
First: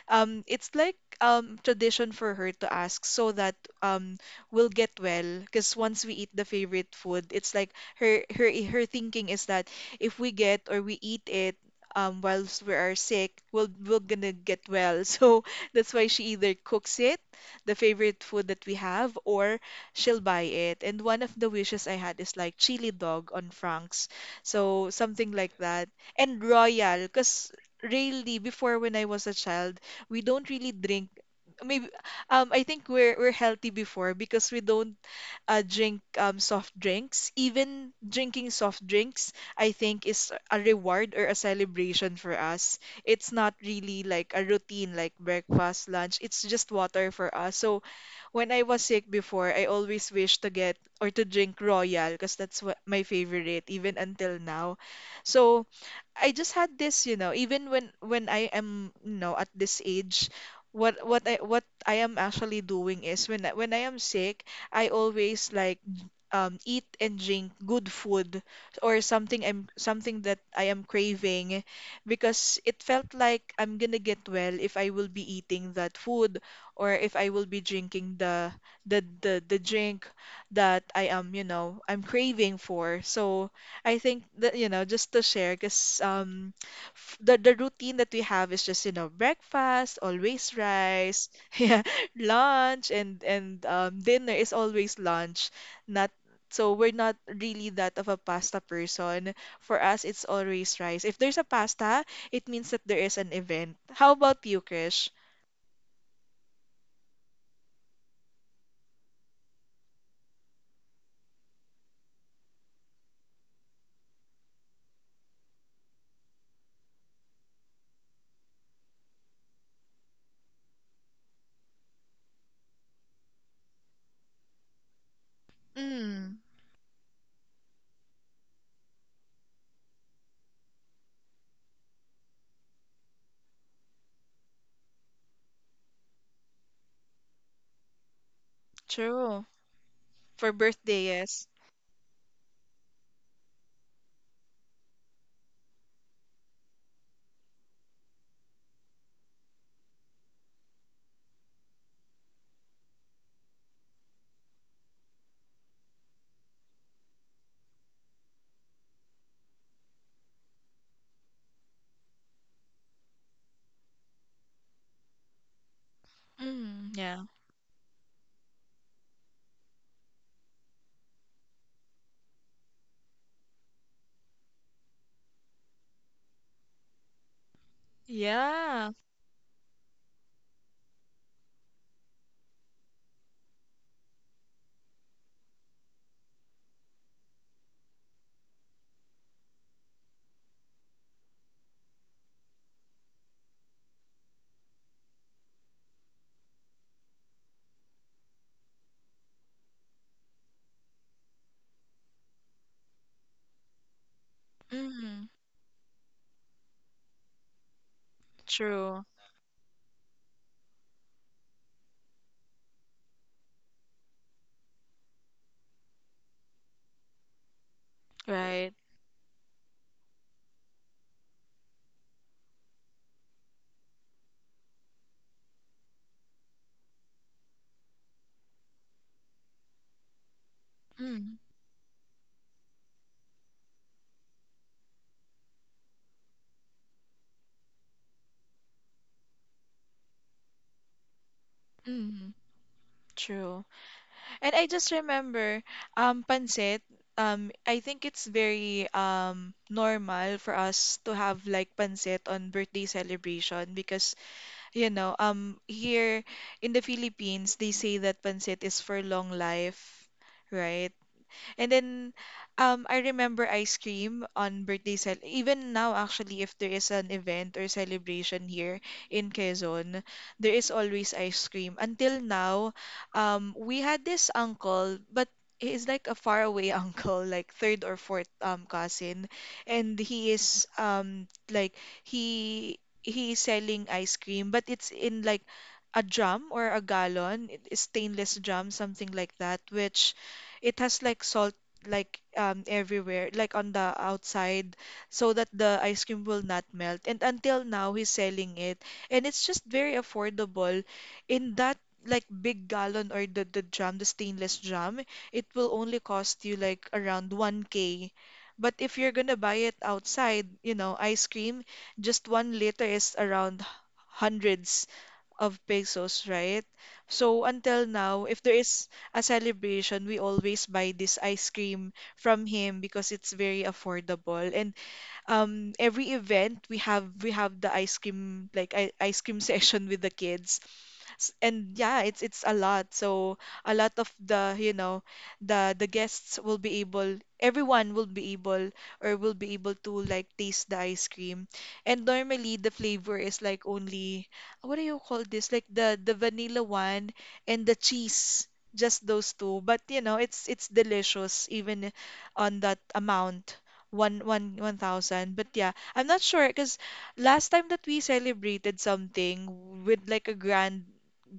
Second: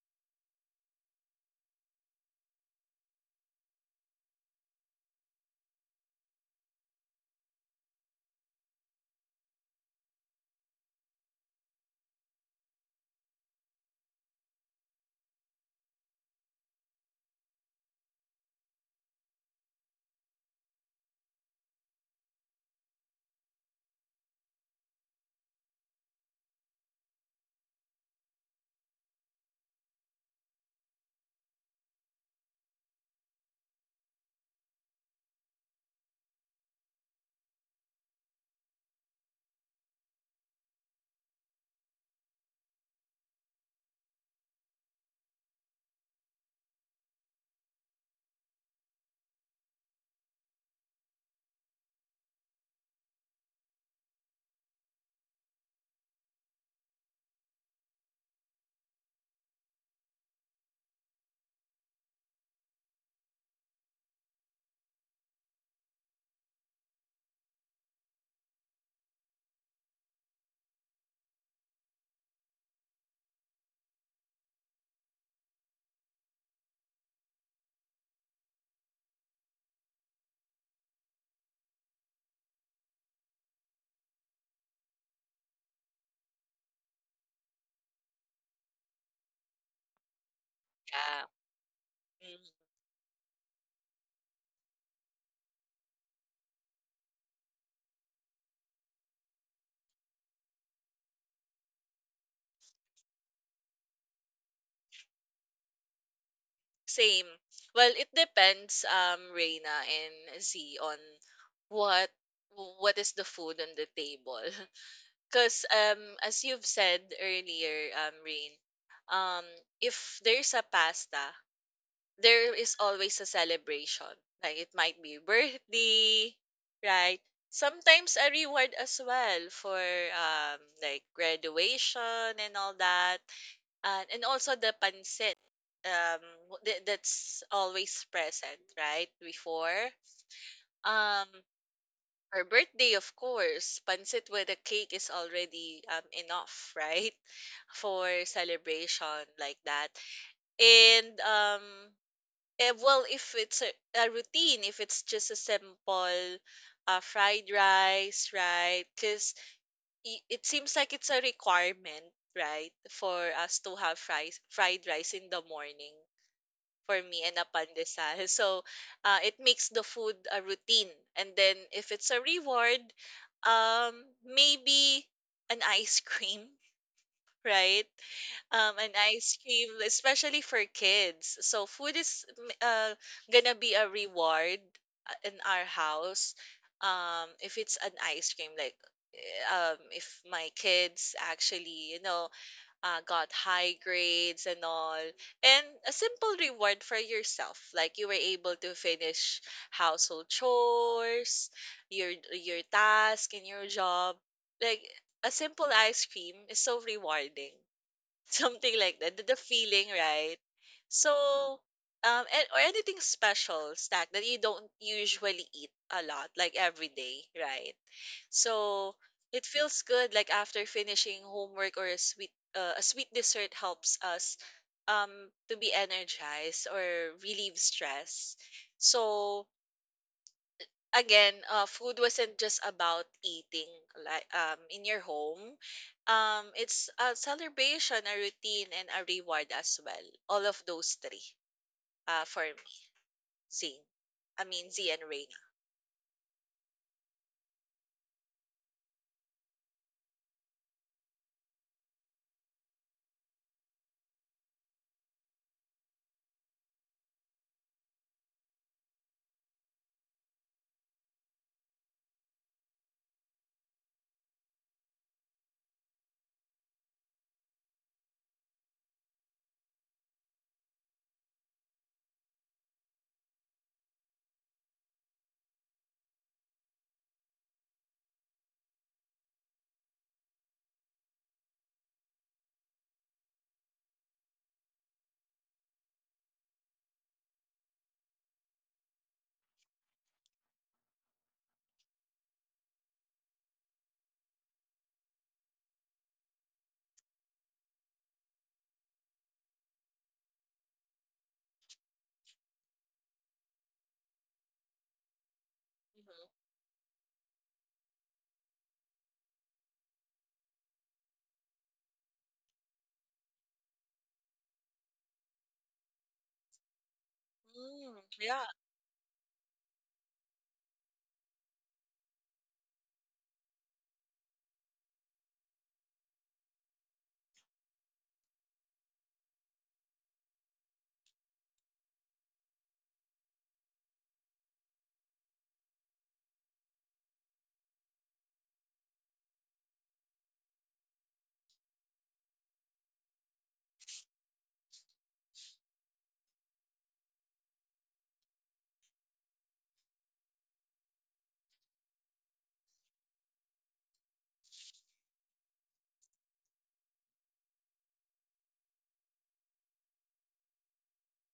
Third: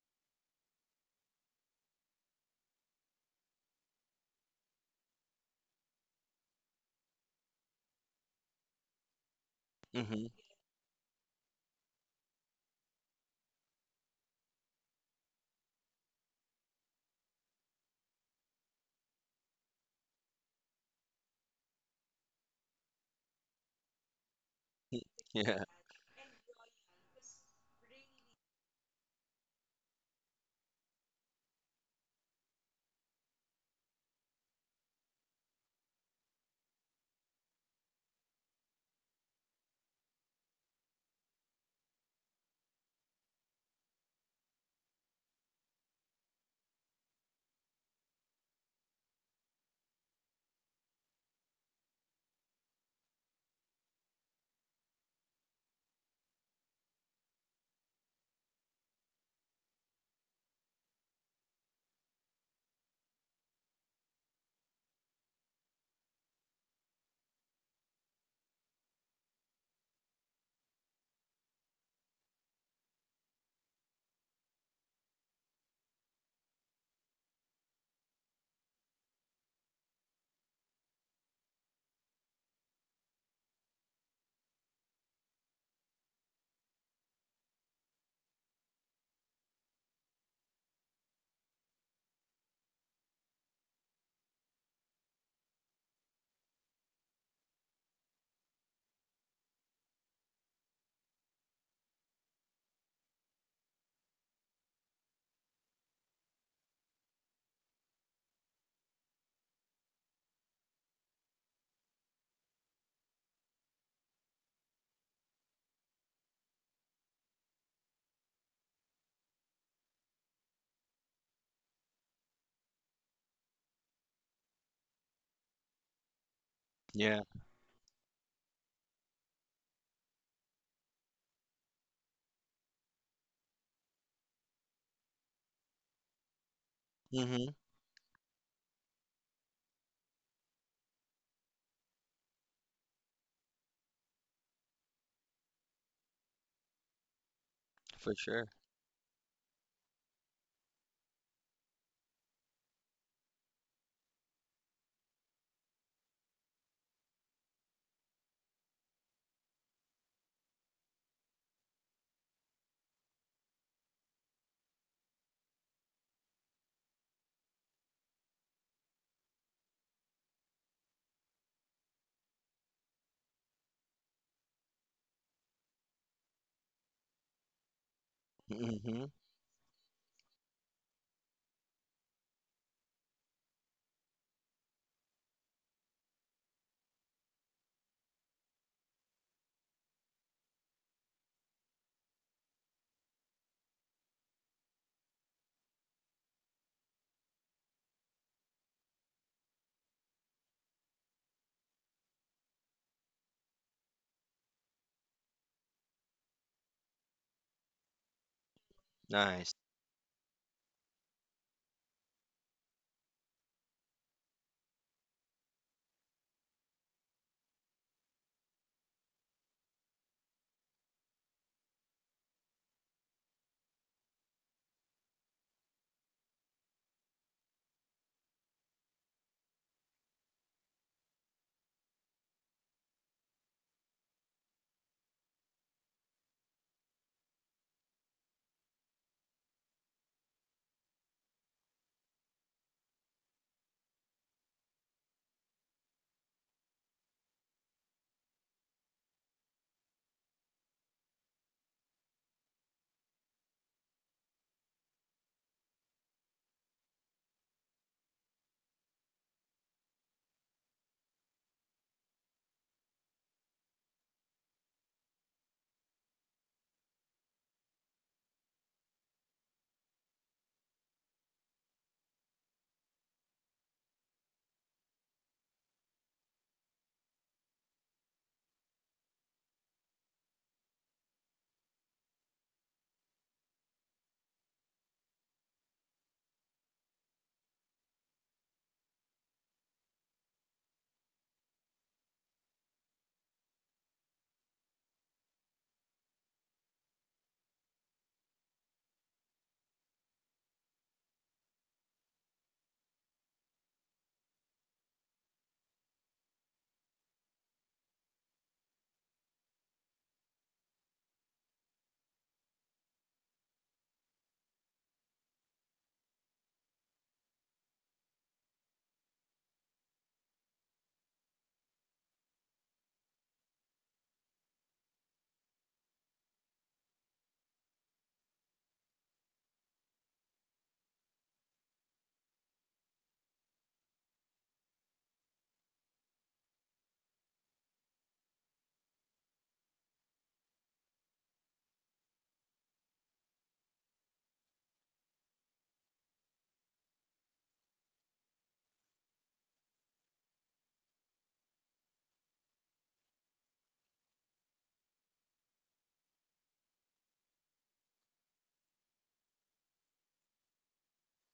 S1: it's like tradition for her to ask so that um, we'll get well. Because once we eat the favorite food, it's like her thinking is that if
S2: Mm-hmm.
S1: we get or we eat it whilst we are sick, we'll we're gonna get well. So that's why she either cooks it, the favorite food that we have, or she'll buy it. And one of the wishes I had is like chili dog on Frank's, so something like
S2: Yeah,
S1: that, and royal, because really before when I was a child we don't really drink. Maybe I think we're healthy before because we don't drink soft drinks. Even drinking soft drinks, I think is a reward or a celebration for us. It's not really like a routine like breakfast, lunch. It's just water for us. So when I was sick before, I always wish to get or to drink Royal because that's what my favorite even until now. So I just had this, you know, even when I am, you know, at this age, what I am actually doing is when I am sick, I always like eat and drink good food or something that I am craving because it felt like I'm gonna get well if I will be eating that food or if I will be drinking the drink that I am, you know, I'm craving for. So I think that you know just to share because the routine that we have is just you know breakfast always
S3: Yeah.
S1: rice yeah,
S3: Mm.
S1: lunch, and dinner is always lunch, not, so we're not really that of a pasta person. For us it's always rice. If there's a pasta, it means that there is an event. How about you, Krish?
S3: Same. Well, it depends, Reina and Z on what what is the food on the table. Because as you've said earlier, Rain, um, if there's a pasta, there is always a celebration. Like it might be birthday,
S1: Mm,
S3: right?
S2: yeah.
S3: Sometimes a reward as well for like graduation and all that, and also the pansit um that's
S2: Mm-hmm.
S3: always present, right?
S1: true.
S3: Before
S1: For birthday,
S3: um
S1: yes.
S3: her birthday, of course, pansit with a cake is already enough, right?
S2: For
S3: For
S2: sure.
S3: celebration like that, and um, eh, well, if it's a routine, if it's just a simple fried rice, right? Because it seems like it's a requirement, right, for us to have fries, fried rice in the morning
S1: Mm,
S3: for
S1: yeah.
S3: me and a pandesal. So it makes the food a routine. And then if it's a reward, um, maybe an ice cream, right?
S1: Yeah.
S3: And
S2: Mm-hmm.
S3: ice cream, especially for kids. So food is uh, gonna be a reward in our house. If it's an ice cream, like if my kids actually, you know, got high grades and all, and a simple reward for yourself. Like you were able to finish household chores, your task in your job. Like
S1: Mm,
S3: a simple ice cream is so rewarding. Something like
S1: true.
S3: that. The
S2: Nice.
S3: feeling, right? So, and, or anything special snack that you don't usually eat a lot, like every day, right?
S1: Right.
S3: So it feels good like after finishing homework or a sweet dessert helps us um to be energized or relieve stress. So again,
S1: Mm.
S3: food wasn't just about eating like in your home. Um, it's a celebration, a routine and a reward as well. All of those three
S1: Mm,
S3: for me.
S1: true.
S3: Zane. I
S1: And I
S3: mean Z
S1: just
S3: and Reina.
S1: remember pancit. I think it's very normal for us to have like pancit on birthday celebration, because you know here in the Philippines they say that pancit is for long life, right? And then I remember ice cream on birthday cel even now, actually, if there is an event or celebration here in Quezon, there is always ice cream. Until now, we had this uncle, but he's like a faraway uncle, like third or fourth cousin, and he is, like, he is selling ice cream, but it's in like a drum or a gallon, it's stainless drum, something like that, which it has like salt like, everywhere, like on the outside, so that the ice cream will not melt. And until now, he's selling it, and it's just very affordable. In that like big gallon or the drum, the stainless drum, it will only cost
S3: Mm-hmm.
S1: you like around 1K. But if you're gonna buy it outside, ice cream, just 1 liter is around hundreds of pesos, right? So until
S3: Mm,
S1: now, if
S3: yeah.
S1: there is a celebration, we always buy this ice cream from him because it's very affordable. And every event, we have the ice cream, like ice cream session with the kids. And yeah, it's a lot, so a lot of the, the guests will be able, everyone will be able, or will be able to like taste the ice cream. And normally the flavor is like only, what do you call this, like the vanilla one and the cheese, just those two. But it's delicious, even on that amount, one thousand. But yeah, I'm not sure, because last time that we celebrated something with like a grand,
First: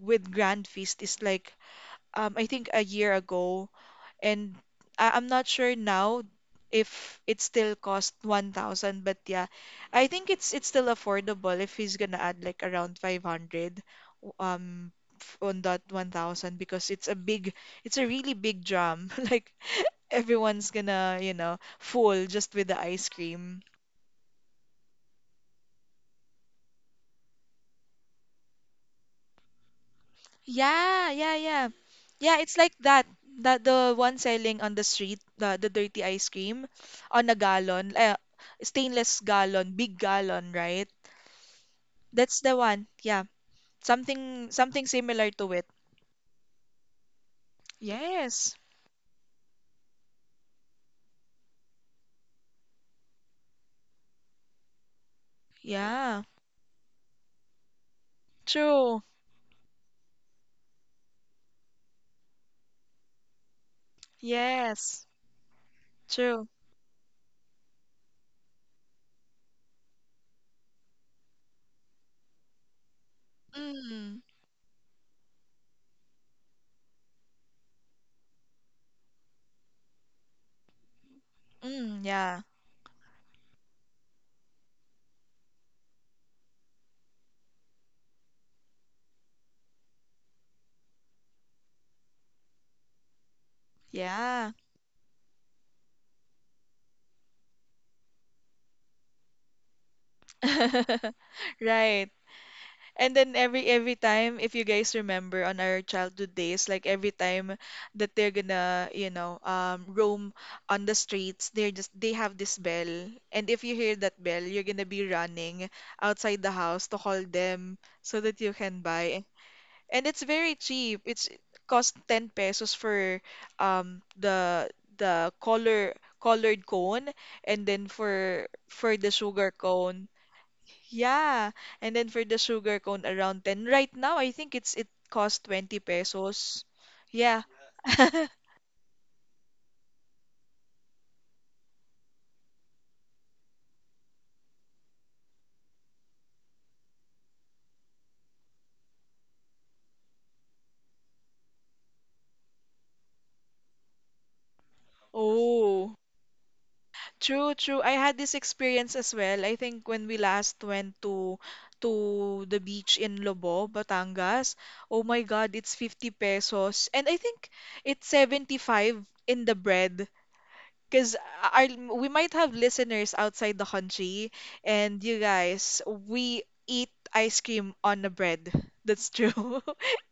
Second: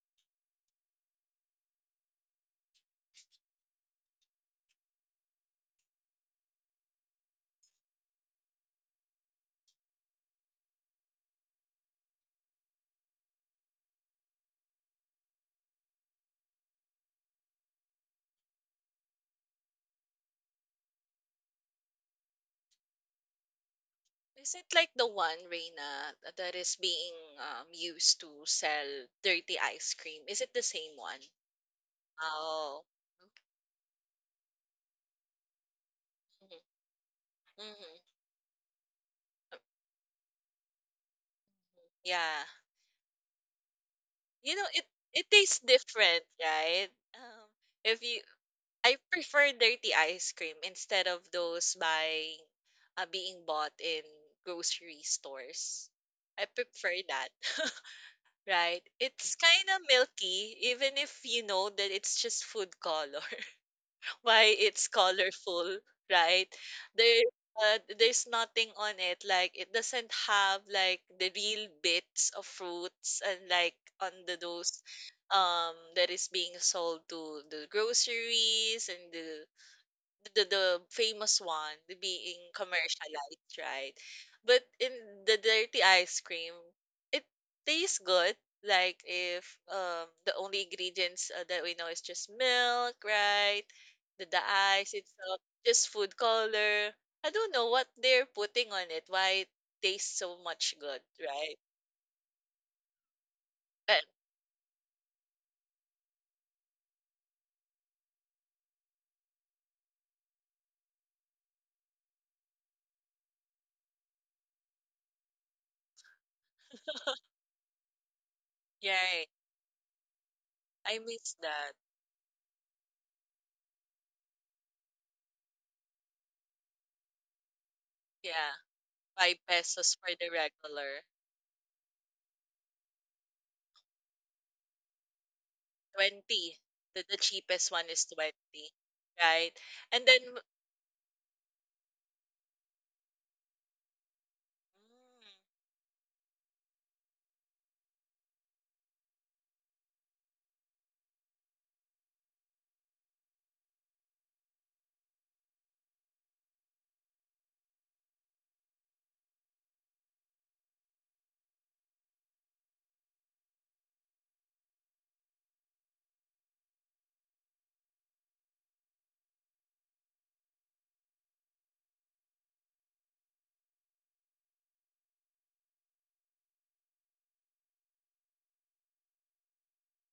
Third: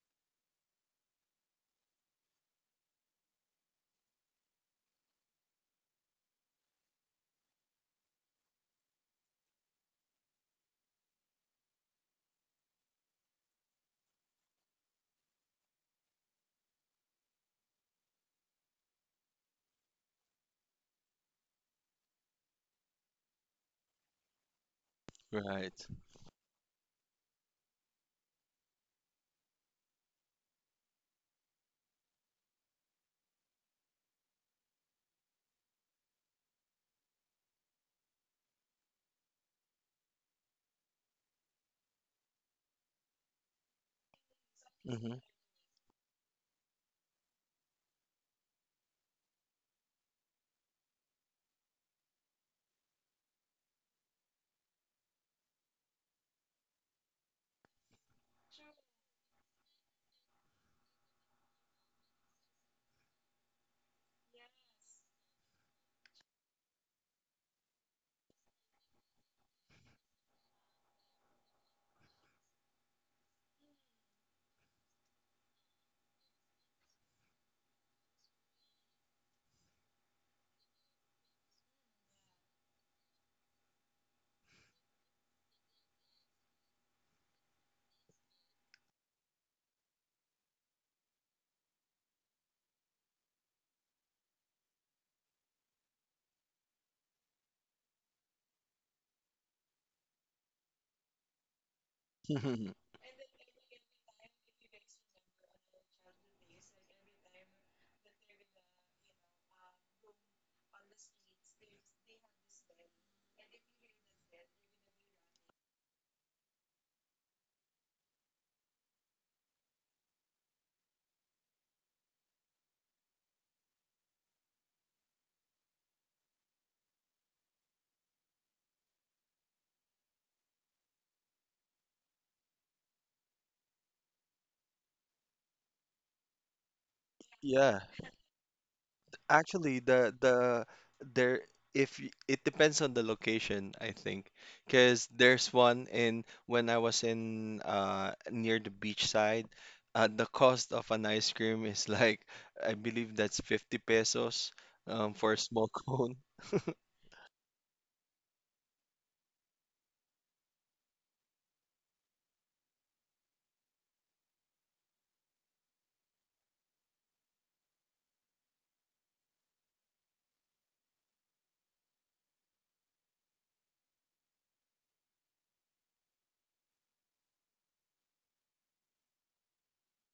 S1: with grand feast, is like, I think, a year ago, and I'm not sure now if it still cost 1,000. But yeah, I think it's still affordable if he's gonna add like around 500 um on that 1,000, because it's a really big drum, like everyone's gonna, fool just with the ice cream.
S3: Is it like the one,
S2: Right.
S3: Reina, that is being used to sell dirty ice cream? Is it the same
S1: Yeah,
S3: one?
S1: yeah, yeah. Yeah, it's like
S3: Oh.
S1: that. That, the one selling on the street, the dirty ice
S3: Mm-hmm.
S1: cream on a gallon,
S3: Hmm.
S1: stainless gallon, big gallon, right? That's
S3: Yeah.
S1: the one. Yeah. Something
S3: You know,
S1: something
S2: Mm-hmm.
S3: it
S1: similar to
S3: tastes
S1: it.
S3: different, right? Um, if you
S1: Yes.
S3: I prefer dirty ice cream instead of those by being bought in grocery stores.
S1: Yeah.
S3: I prefer that. Right.
S1: True.
S3: It's kind of milky, even if you know that it's just food color. Why it's
S1: Yes.
S3: colorful, right?
S1: True.
S3: There, there's nothing on it. Like it doesn't have like the real bits of fruits and like on
S1: Mm.
S3: the those that is being sold to the groceries and the famous one
S1: Mm,
S3: being
S1: yeah.
S3: commercialized, right? But in the dirty ice cream, it tastes good. Like if the only ingredients that we know is just milk, right? The
S1: Yeah.
S3: ice itself, just food color. I don't know what they're putting on it. Why it tastes so much good, right?
S1: Right. And then, every
S3: But
S1: time, if you guys remember on our childhood days, like every time that they're gonna, roam on the streets, they have this bell, and if you hear that bell, you're gonna be running outside the house to call them so that you can buy.
S3: yeah,
S1: And it's very
S3: I
S1: cheap. It's
S3: miss that.
S1: cost 10 pesos for um the the colored cone, and then for
S3: Yeah,
S1: for the
S3: five
S1: sugar
S3: pesos for
S1: cone,
S3: the regular.
S1: yeah, and then for the sugar cone around 10. Right now, I think it costs 20
S3: 20.
S1: pesos.
S3: The
S1: Yeah.
S3: cheapest
S2: Yeah.
S3: one is 20, right?
S2: Actually,
S3: And then
S2: the there if it depends on the location, I think, because
S3: mm,
S2: there's one in, when I was in near the beach side, the cost of an ice cream is like, I believe that's 50 pesos for a small
S1: Oh,
S2: cone.
S1: true, true. I had this experience as well. I think when we last went to the beach in Lobo, Batangas. Oh my God, it's 50 pesos. And I think it's 75 in the bread. Because our, we might have listeners outside the country, and you guys, we eat ice cream on the bread. That's true.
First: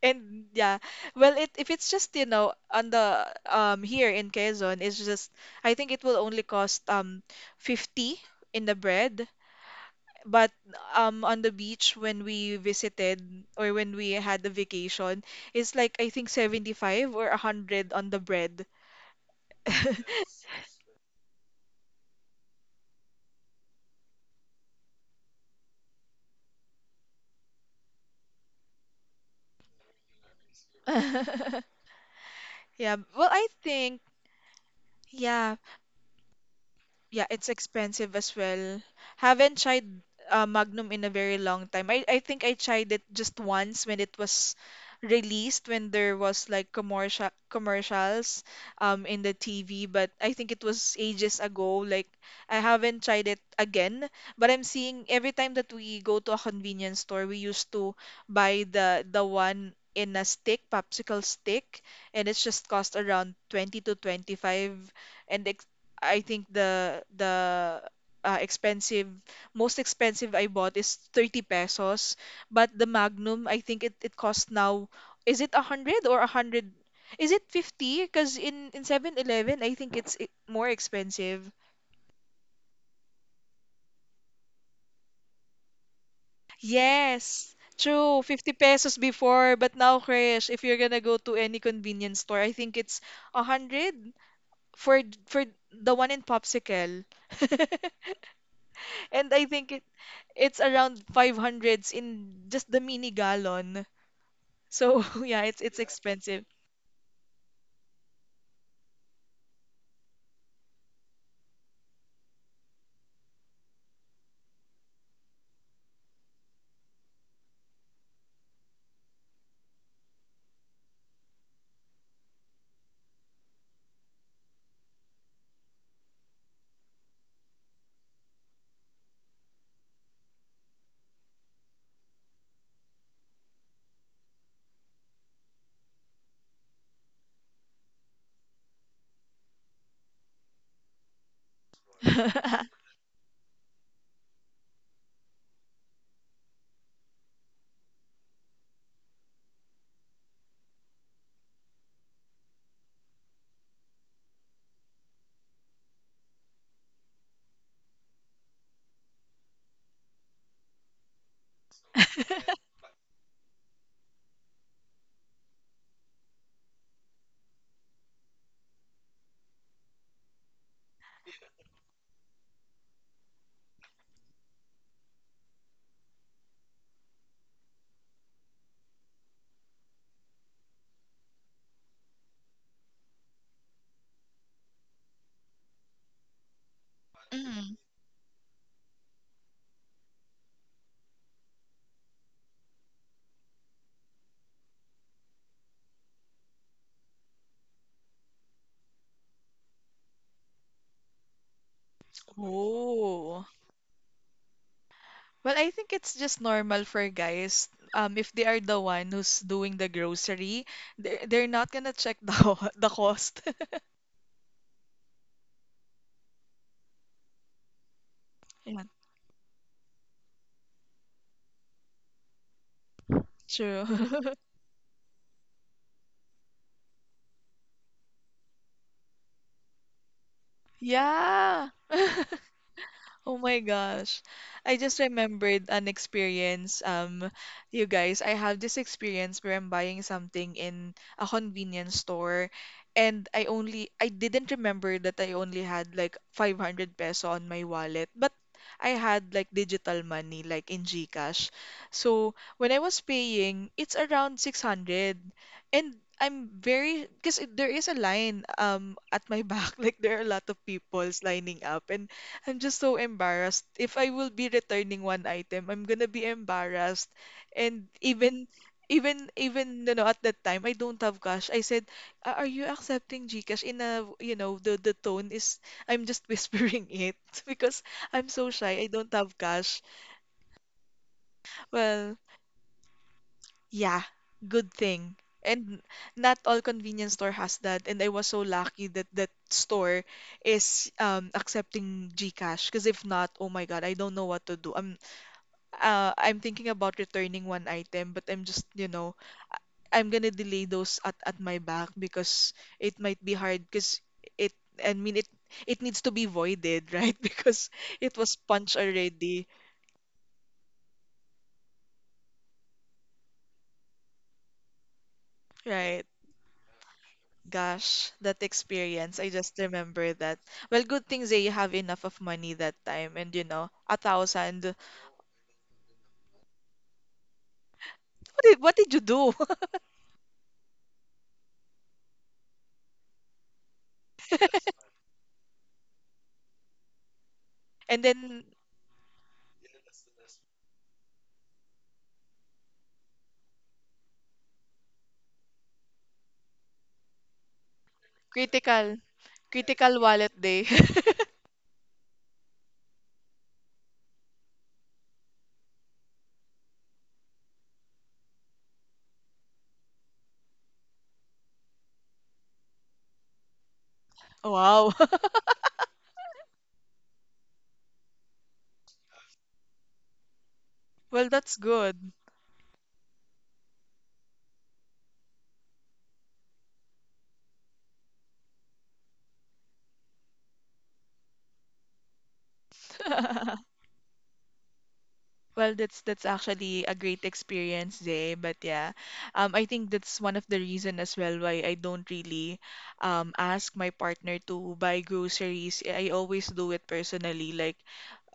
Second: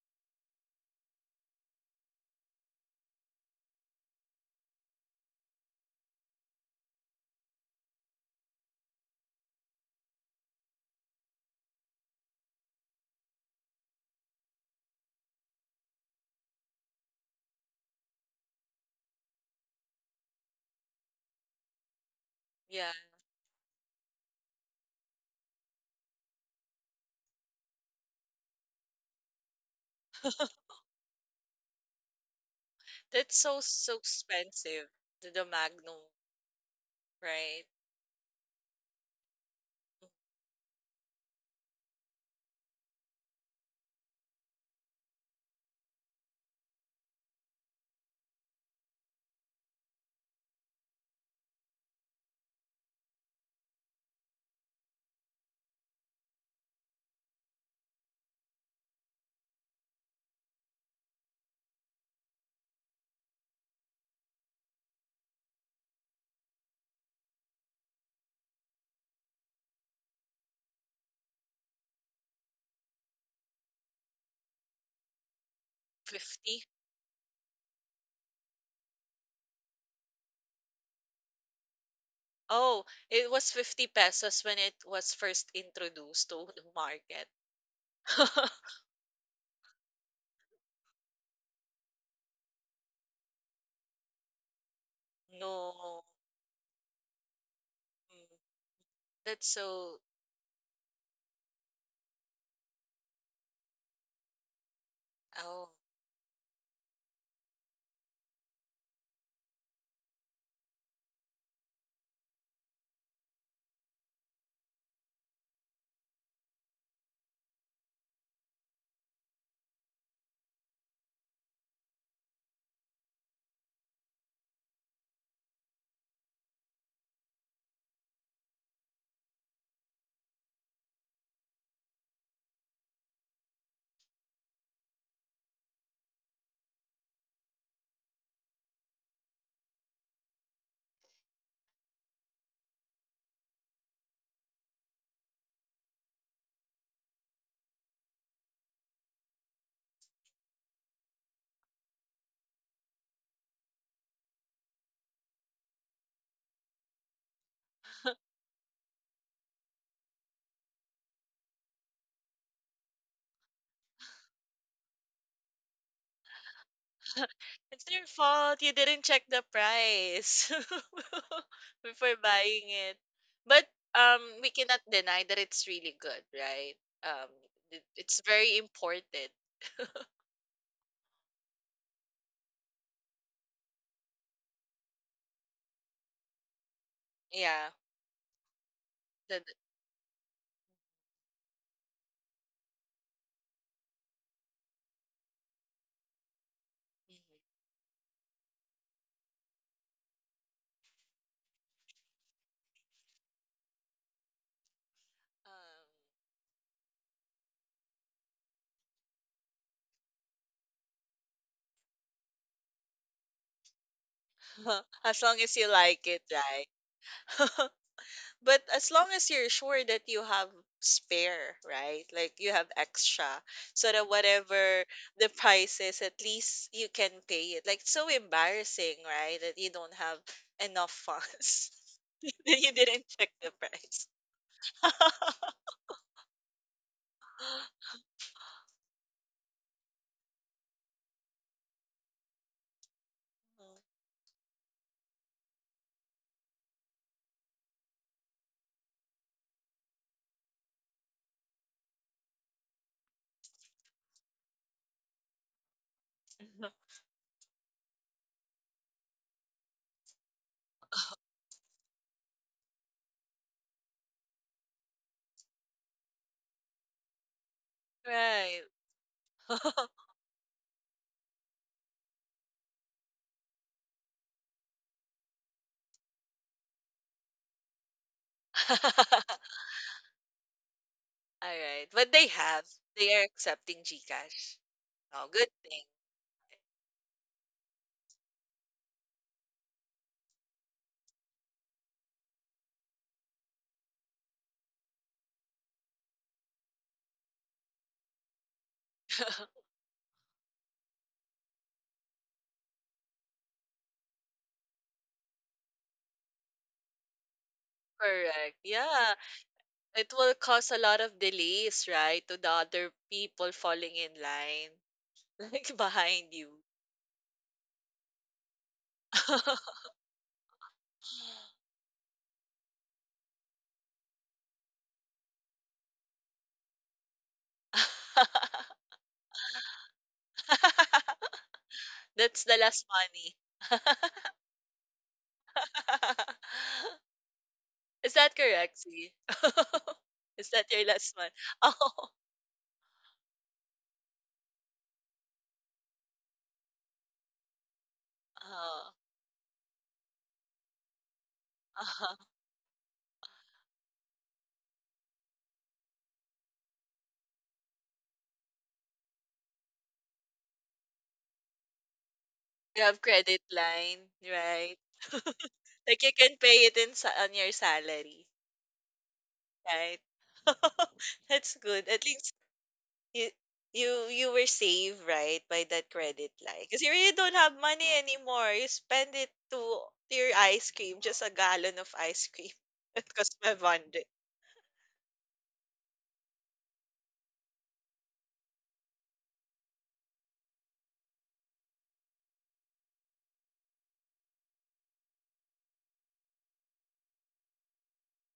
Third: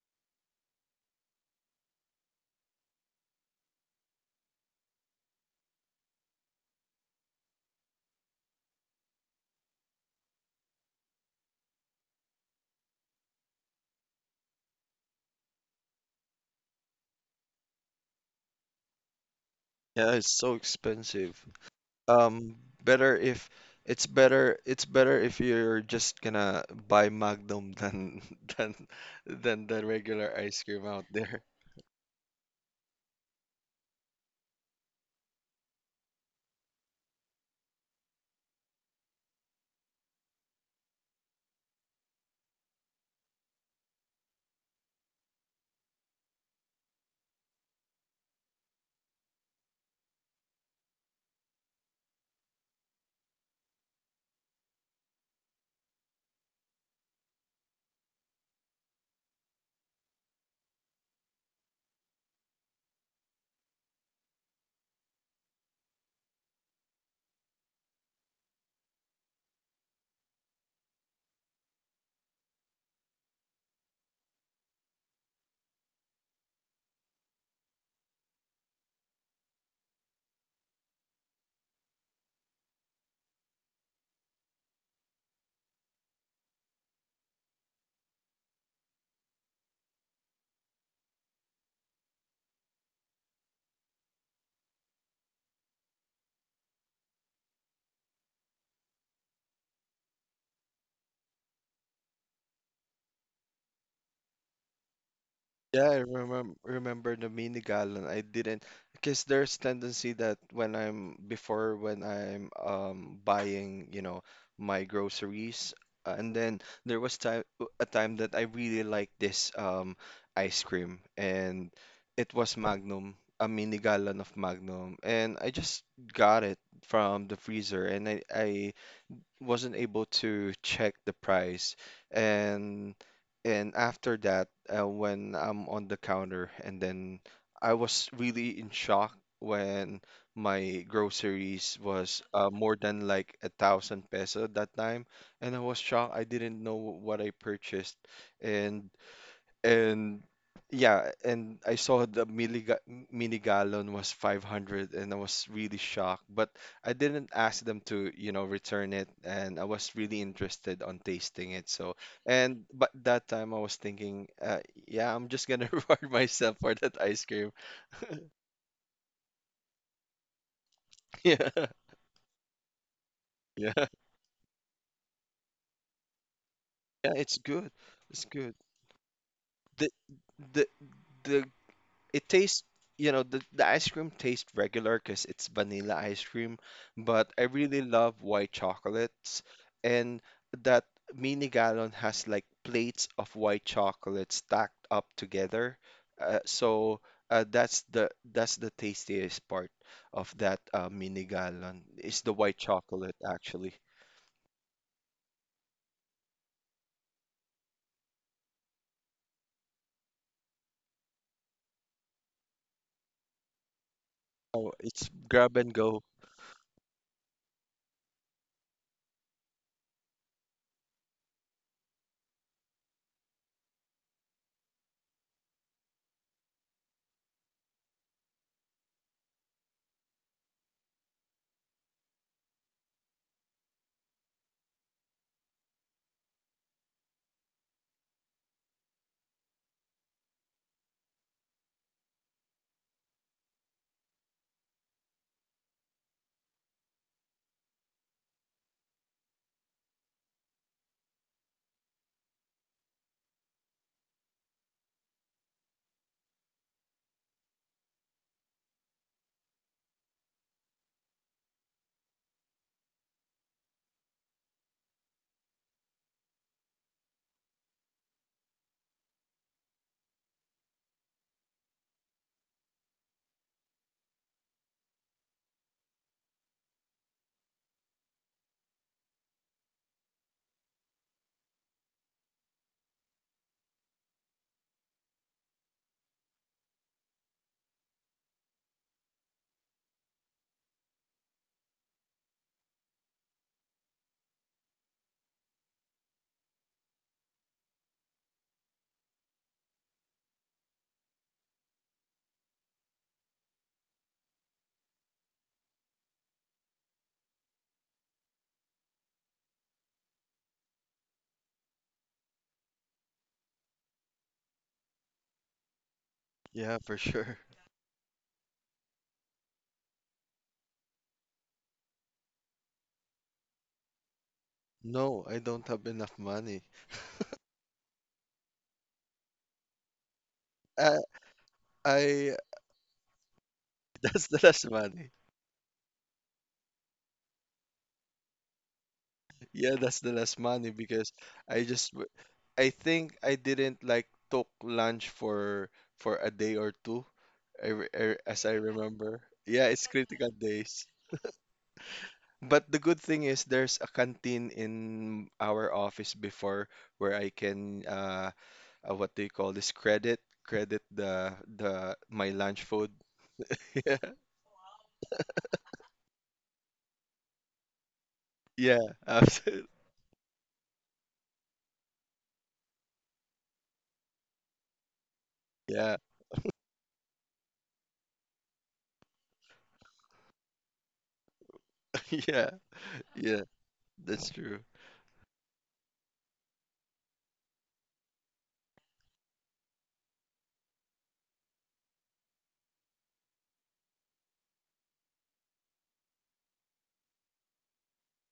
S1: And yeah, well, it if it's just, on the, here in Quezon, it's just, I think it will only cost 50 in the bread. But on the beach, when we visited, or when we had the vacation, it's like, I think, 75 or 100 on the bread.
S2: Yeah, it's so expensive. Um,
S3: yeah,
S2: better if It's better, it's better if you're just gonna buy Magnum than than than the regular ice cream out there.
S1: Yeah, well,
S3: that's
S1: I
S3: so so
S1: think.
S3: expensive. The
S1: Yeah,
S3: Magnum,
S1: yeah, it's
S3: right?
S1: expensive as well. Haven't tried, Magnum in a very long time. I think I tried it just once when it was released, when there was like commercials in the TV, but I think it was ages ago. Like, I haven't tried it again, but I'm seeing every time that we go to a convenience store, we used to buy the one in a stick, popsicle stick, and it's just cost around 20 to 25. And it, I think, the expensive most expensive I bought is 30 pesos. But the Magnum, I think it costs now, is it 100 or
S3: 50.
S1: 100, is it 50, because in 7-Eleven, I think more expensive.
S3: Oh, it was 50 pesos when it was first introduced to the market.
S1: Yes, true, 50 pesos before, but now, Krish, if you're gonna go to any convenience store, I think it's 100 for for the
S3: No.
S1: one in Popsicle.
S3: Mm,
S1: And I
S3: that's
S1: think it
S3: so
S1: it's around 500s in just the mini gallon. So yeah, it's
S3: oh.
S1: it's
S2: Yeah, I
S1: expensive.
S2: remember the mini gallon. I didn't, because there's tendency that when I'm before when I'm buying, you know, my groceries, and then there was time a time that I really liked this ice cream, and it was Magnum, a mini gallon of Magnum, and I just got it from the freezer, and I wasn't able to check the price, and after that when I'm on the counter, and then I was really in shock when my groceries was more than like a thousand peso that time, and I was shocked, I didn't know what I purchased. And and yeah, and I saw the mini gallon was 500, and I was really shocked, but I didn't ask them to, you know, return it, and I was really interested on tasting it. So, and but that time I was thinking, yeah, I'm just gonna reward myself for that ice cream.
S3: It's your fault. You didn't check the price
S2: Yeah.
S3: before buying it. But
S2: Yeah.
S3: we cannot deny that it's really good, right?
S2: Yeah,
S3: Um,
S2: it's good.
S3: it's
S2: It's good.
S3: very important.
S2: The the the It tastes, you know, the ice cream tastes regular because it's vanilla ice cream, but I
S3: Yeah.
S1: Mm.
S2: really love white chocolates,
S3: That,
S2: and that mini gallon has like plates of white chocolate stacked up together, so that's the, that's the tastiest part of that mini gallon is the white chocolate,
S1: Oh.
S2: actually.
S3: mhm.
S1: Well, I think it's just normal for guys. If they are the one who's doing the grocery, they're not gonna check the the cost.
S2: Oh,
S3: Um,
S2: it's
S3: as long as
S2: grab
S3: you
S2: and go.
S3: like it, right? But
S1: Yeah,
S3: as long as you're sure that you have spare, right? Like you have extra,
S1: true.
S3: so that whatever the price is, at least you can pay it. Like it's so embarrassing, right? That you don't have enough funds.
S1: Yeah.
S3: You didn't check
S1: Oh
S3: the
S1: my
S3: price.
S1: gosh. I just remembered an experience. You guys, I have this experience where I'm buying something in a convenience store, and I didn't remember that I only had like 500 peso on my wallet, but I had like digital money, like in GCash. So when I was paying, it's around 600, and I'm very, because there is a line at my back, like there are a lot of people's lining up, and I'm just so embarrassed. If I will be returning one item, I'm gonna be embarrassed. And even,
S3: Right.
S1: at that time, I don't have cash. I said, Are you accepting GCash?" In a, the tone is, I'm just whispering it, because I'm so shy. I don't have cash.
S3: All right. But
S1: Well,
S3: they have. They are accepting
S1: yeah,
S3: GCash.
S1: good thing.
S3: Oh, good
S1: And
S3: thing.
S1: not all convenience store has that. And I was so lucky that that store is accepting GCash, because if not, oh my God, I don't know what to do. I'm, I'm thinking about returning one item, but I'm just, I'm gonna delay those at my back, because it might be hard, because it, I mean, it needs to be voided, right? Because it was
S3: Correct.
S1: punched
S3: Yeah.
S1: already,
S3: It will cause a lot of delays, right, to the other people falling in line, like
S1: right?
S3: behind you.
S2: Yeah, for sure.
S1: Gosh, that experience. I just remember that. Well, good thing, Zay, you have enough of money that time, and, 1,000. What
S2: No, I don't have enough money.
S1: did what did you do?
S2: Uh, I
S3: That's the last money.
S2: That's the less money.
S1: And
S3: Is that
S1: then,
S3: correct, Z?
S2: Yeah, that's the last
S3: Is that
S2: money,
S3: your last
S2: because
S3: one?
S2: I just
S3: Oh,
S2: I think I didn't like took lunch for a day or two. As I
S1: critical.
S2: remember. Yeah, it's
S1: Critical wallet
S2: critical
S1: day.
S2: days.
S3: oh, oh.
S2: But the good thing is there's a canteen in our office before, where I can what do you call this, credit, the my lunch
S3: You
S2: food.
S3: have credit
S2: Yeah.
S3: line, right?
S1: Wow.
S3: Like you can pay it in on your salary,
S2: Yeah, absolutely.
S3: right?
S1: Well,
S3: That's
S1: that's
S3: good. At
S1: good.
S3: least you you you were saved right by that
S2: Yeah.
S3: credit line because you really don't have money anymore you spend it to your ice cream just a gallon of ice cream
S2: Yeah.
S3: that cost
S2: Yeah,
S3: 500.
S2: that's true.
S1: Well, that's actually a great experience, Jay. But yeah, I think that's one of the reason as well why I don't really, ask my partner to buy groceries. I always do it personally, like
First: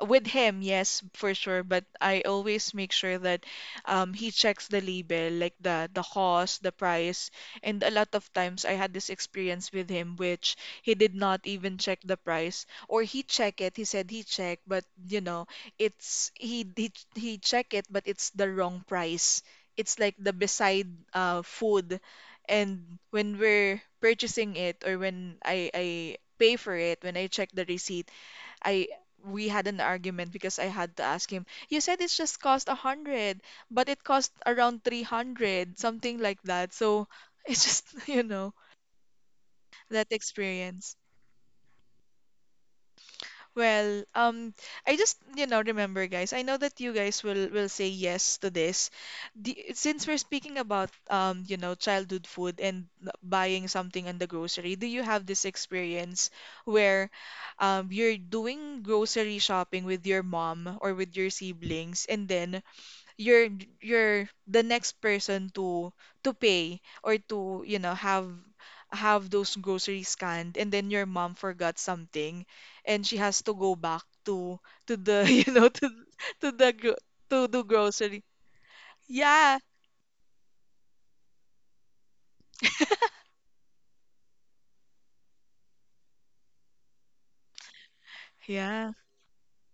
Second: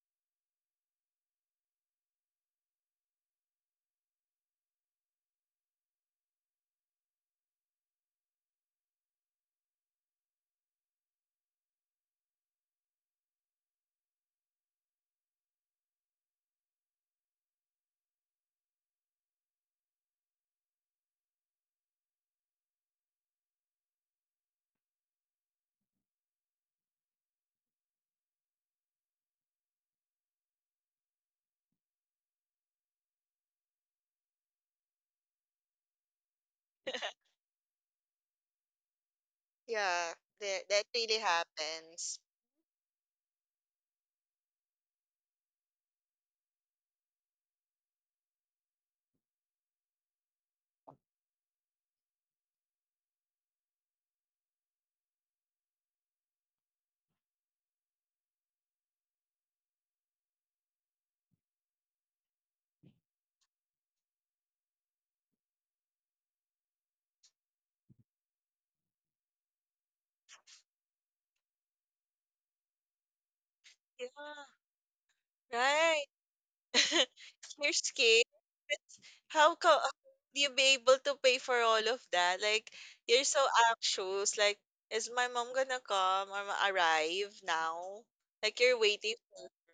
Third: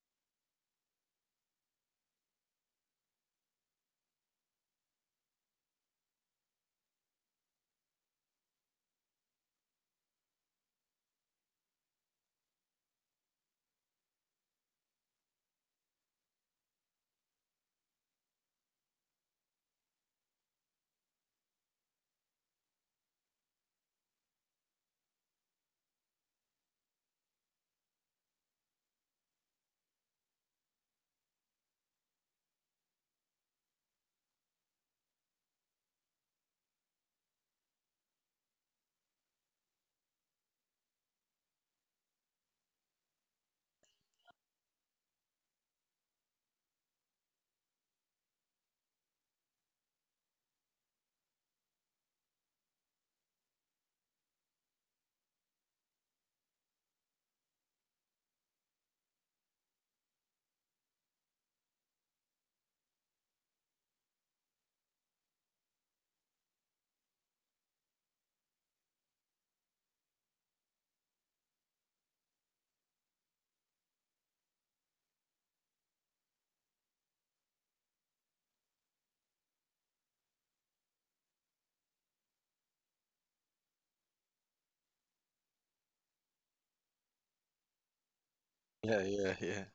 S1: with him, yes, for sure. But I always make sure that, he checks the label, like the cost, the price, and a lot of times I had this experience with him, which he did not even check the price, or he checked it. He said he checked, but it's, he check it, but it's the wrong price. It's like the beside, food, and when we're purchasing it, or when I pay for it, when I check the receipt, I we had an argument, because I had to ask him, you said it's just cost 100, but it cost around 300, something like that. So it's just, that
S3: Yeah, that that
S1: experience.
S3: really happens.
S1: Well, I just, remember, guys. I know that you guys will say yes to this. Since we're speaking about, childhood food, and buying something in the grocery, do you have this experience where, you're doing grocery shopping with your mom or with your siblings, and then you're you're the next person to pay, or to, have those groceries scanned, and then your mom forgot something, and she has to go back to
S3: Yeah,
S1: to the
S3: right.
S1: to the gro- to the
S3: You're
S1: grocery,
S3: scared. It's- how
S1: yeah,
S3: come you be able to pay for all of that like you're so anxious like is my mom gonna come or ma- arrive now like you're
S1: yeah.
S2: Yeah,
S3: waiting
S2: yeah,
S3: for.
S2: yeah.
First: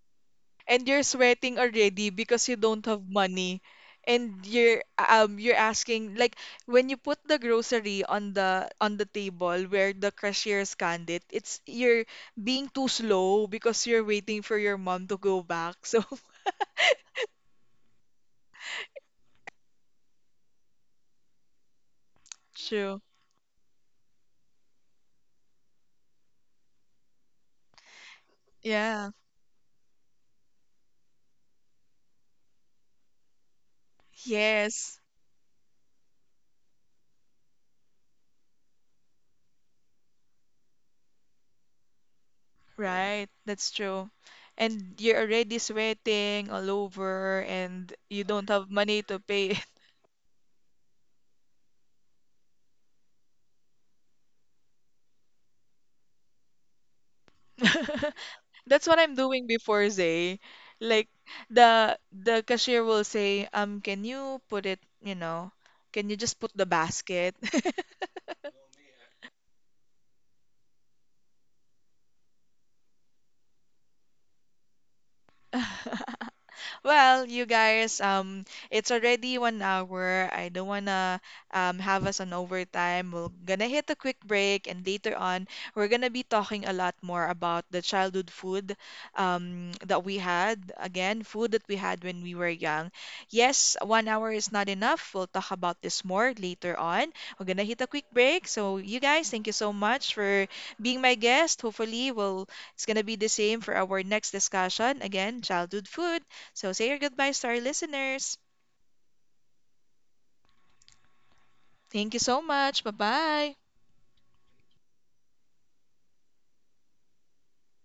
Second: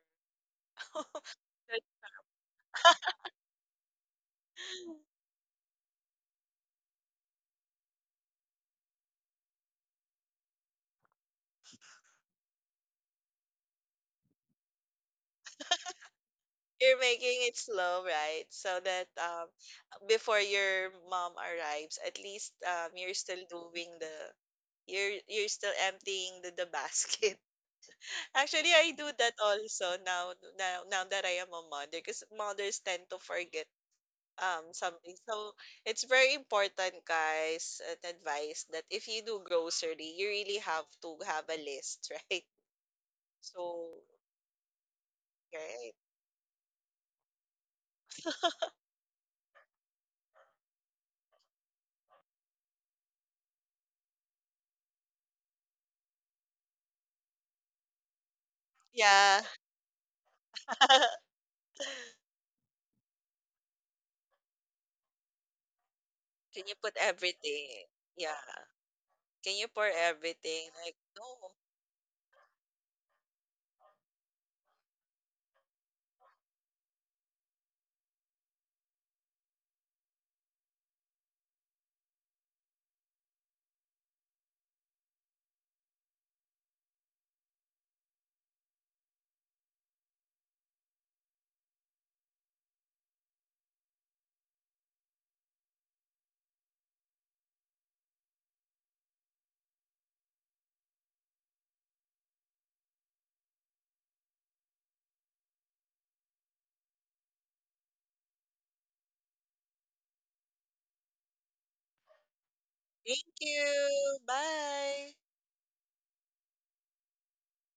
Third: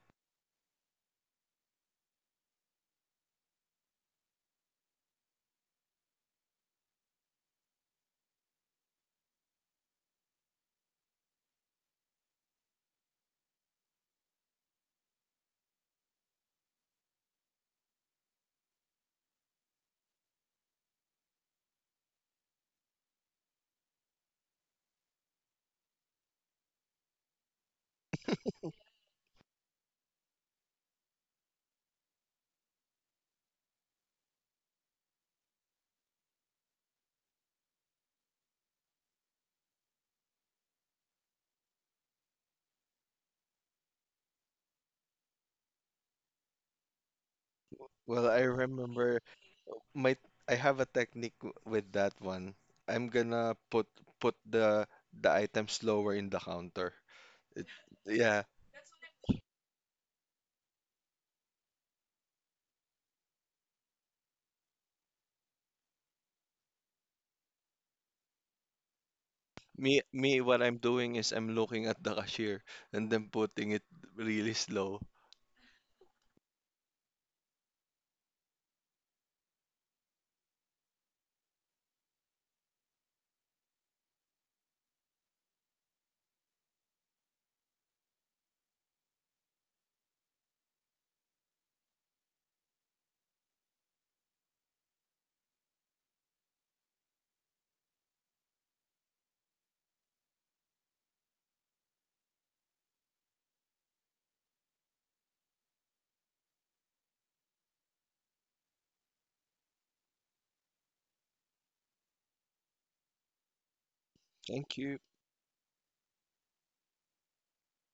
S1: And you're sweating already because you don't have money, and you're, you're asking, like, when you put the grocery on the table where the cashier scanned it, it's you're being too slow because you're waiting for your mom to go back, so
S3: You're making it slow, right? So that before your mom arrives, at least
S1: true,
S3: you're still doing the you're still emptying the basket. Actually, I
S1: yeah,
S3: do that also now now that I am a mother because mothers tend to forget
S1: yes,
S3: something. So it's very important, guys, an advice that if you do grocery, you really have to have a list, right?
S1: right. That's
S3: So
S1: true. And you're already
S3: right.
S1: sweating all over, and you
S2: Well, I
S1: don't have money to
S2: remember
S1: pay
S2: my I have a technique with that one. I'm gonna put the items lower in the counter.
S1: it.
S2: It, yeah,
S1: That's what I'm
S3: Yeah.
S1: doing before, Zay. Like the cashier will say, can you put it, can you just put the
S3: Can you put
S1: basket?
S3: everything? Yeah. Can you pour
S2: me what
S3: everything?
S2: I'm
S3: Like,
S2: doing is
S3: no.
S2: I'm looking at the cashier and then putting it really slow.
S1: Well, you guys, it's already 1 hour. I don't wanna have us on overtime. We're gonna hit a quick break, and later on, we're gonna be talking a lot more about the childhood food that we had. Again, food that we had when we were young. Yes, 1 hour is not enough. We'll talk about this more later on. We're gonna hit a quick break. So, you guys, thank you so much for being my guest. Hopefully, we'll it's gonna be the same for our next discussion. Again, childhood food. So say your goodbyes to our listeners. Thank you so much. Bye
S3: Thank
S1: bye.
S3: you.
S2: Thank you.
S3: Bye.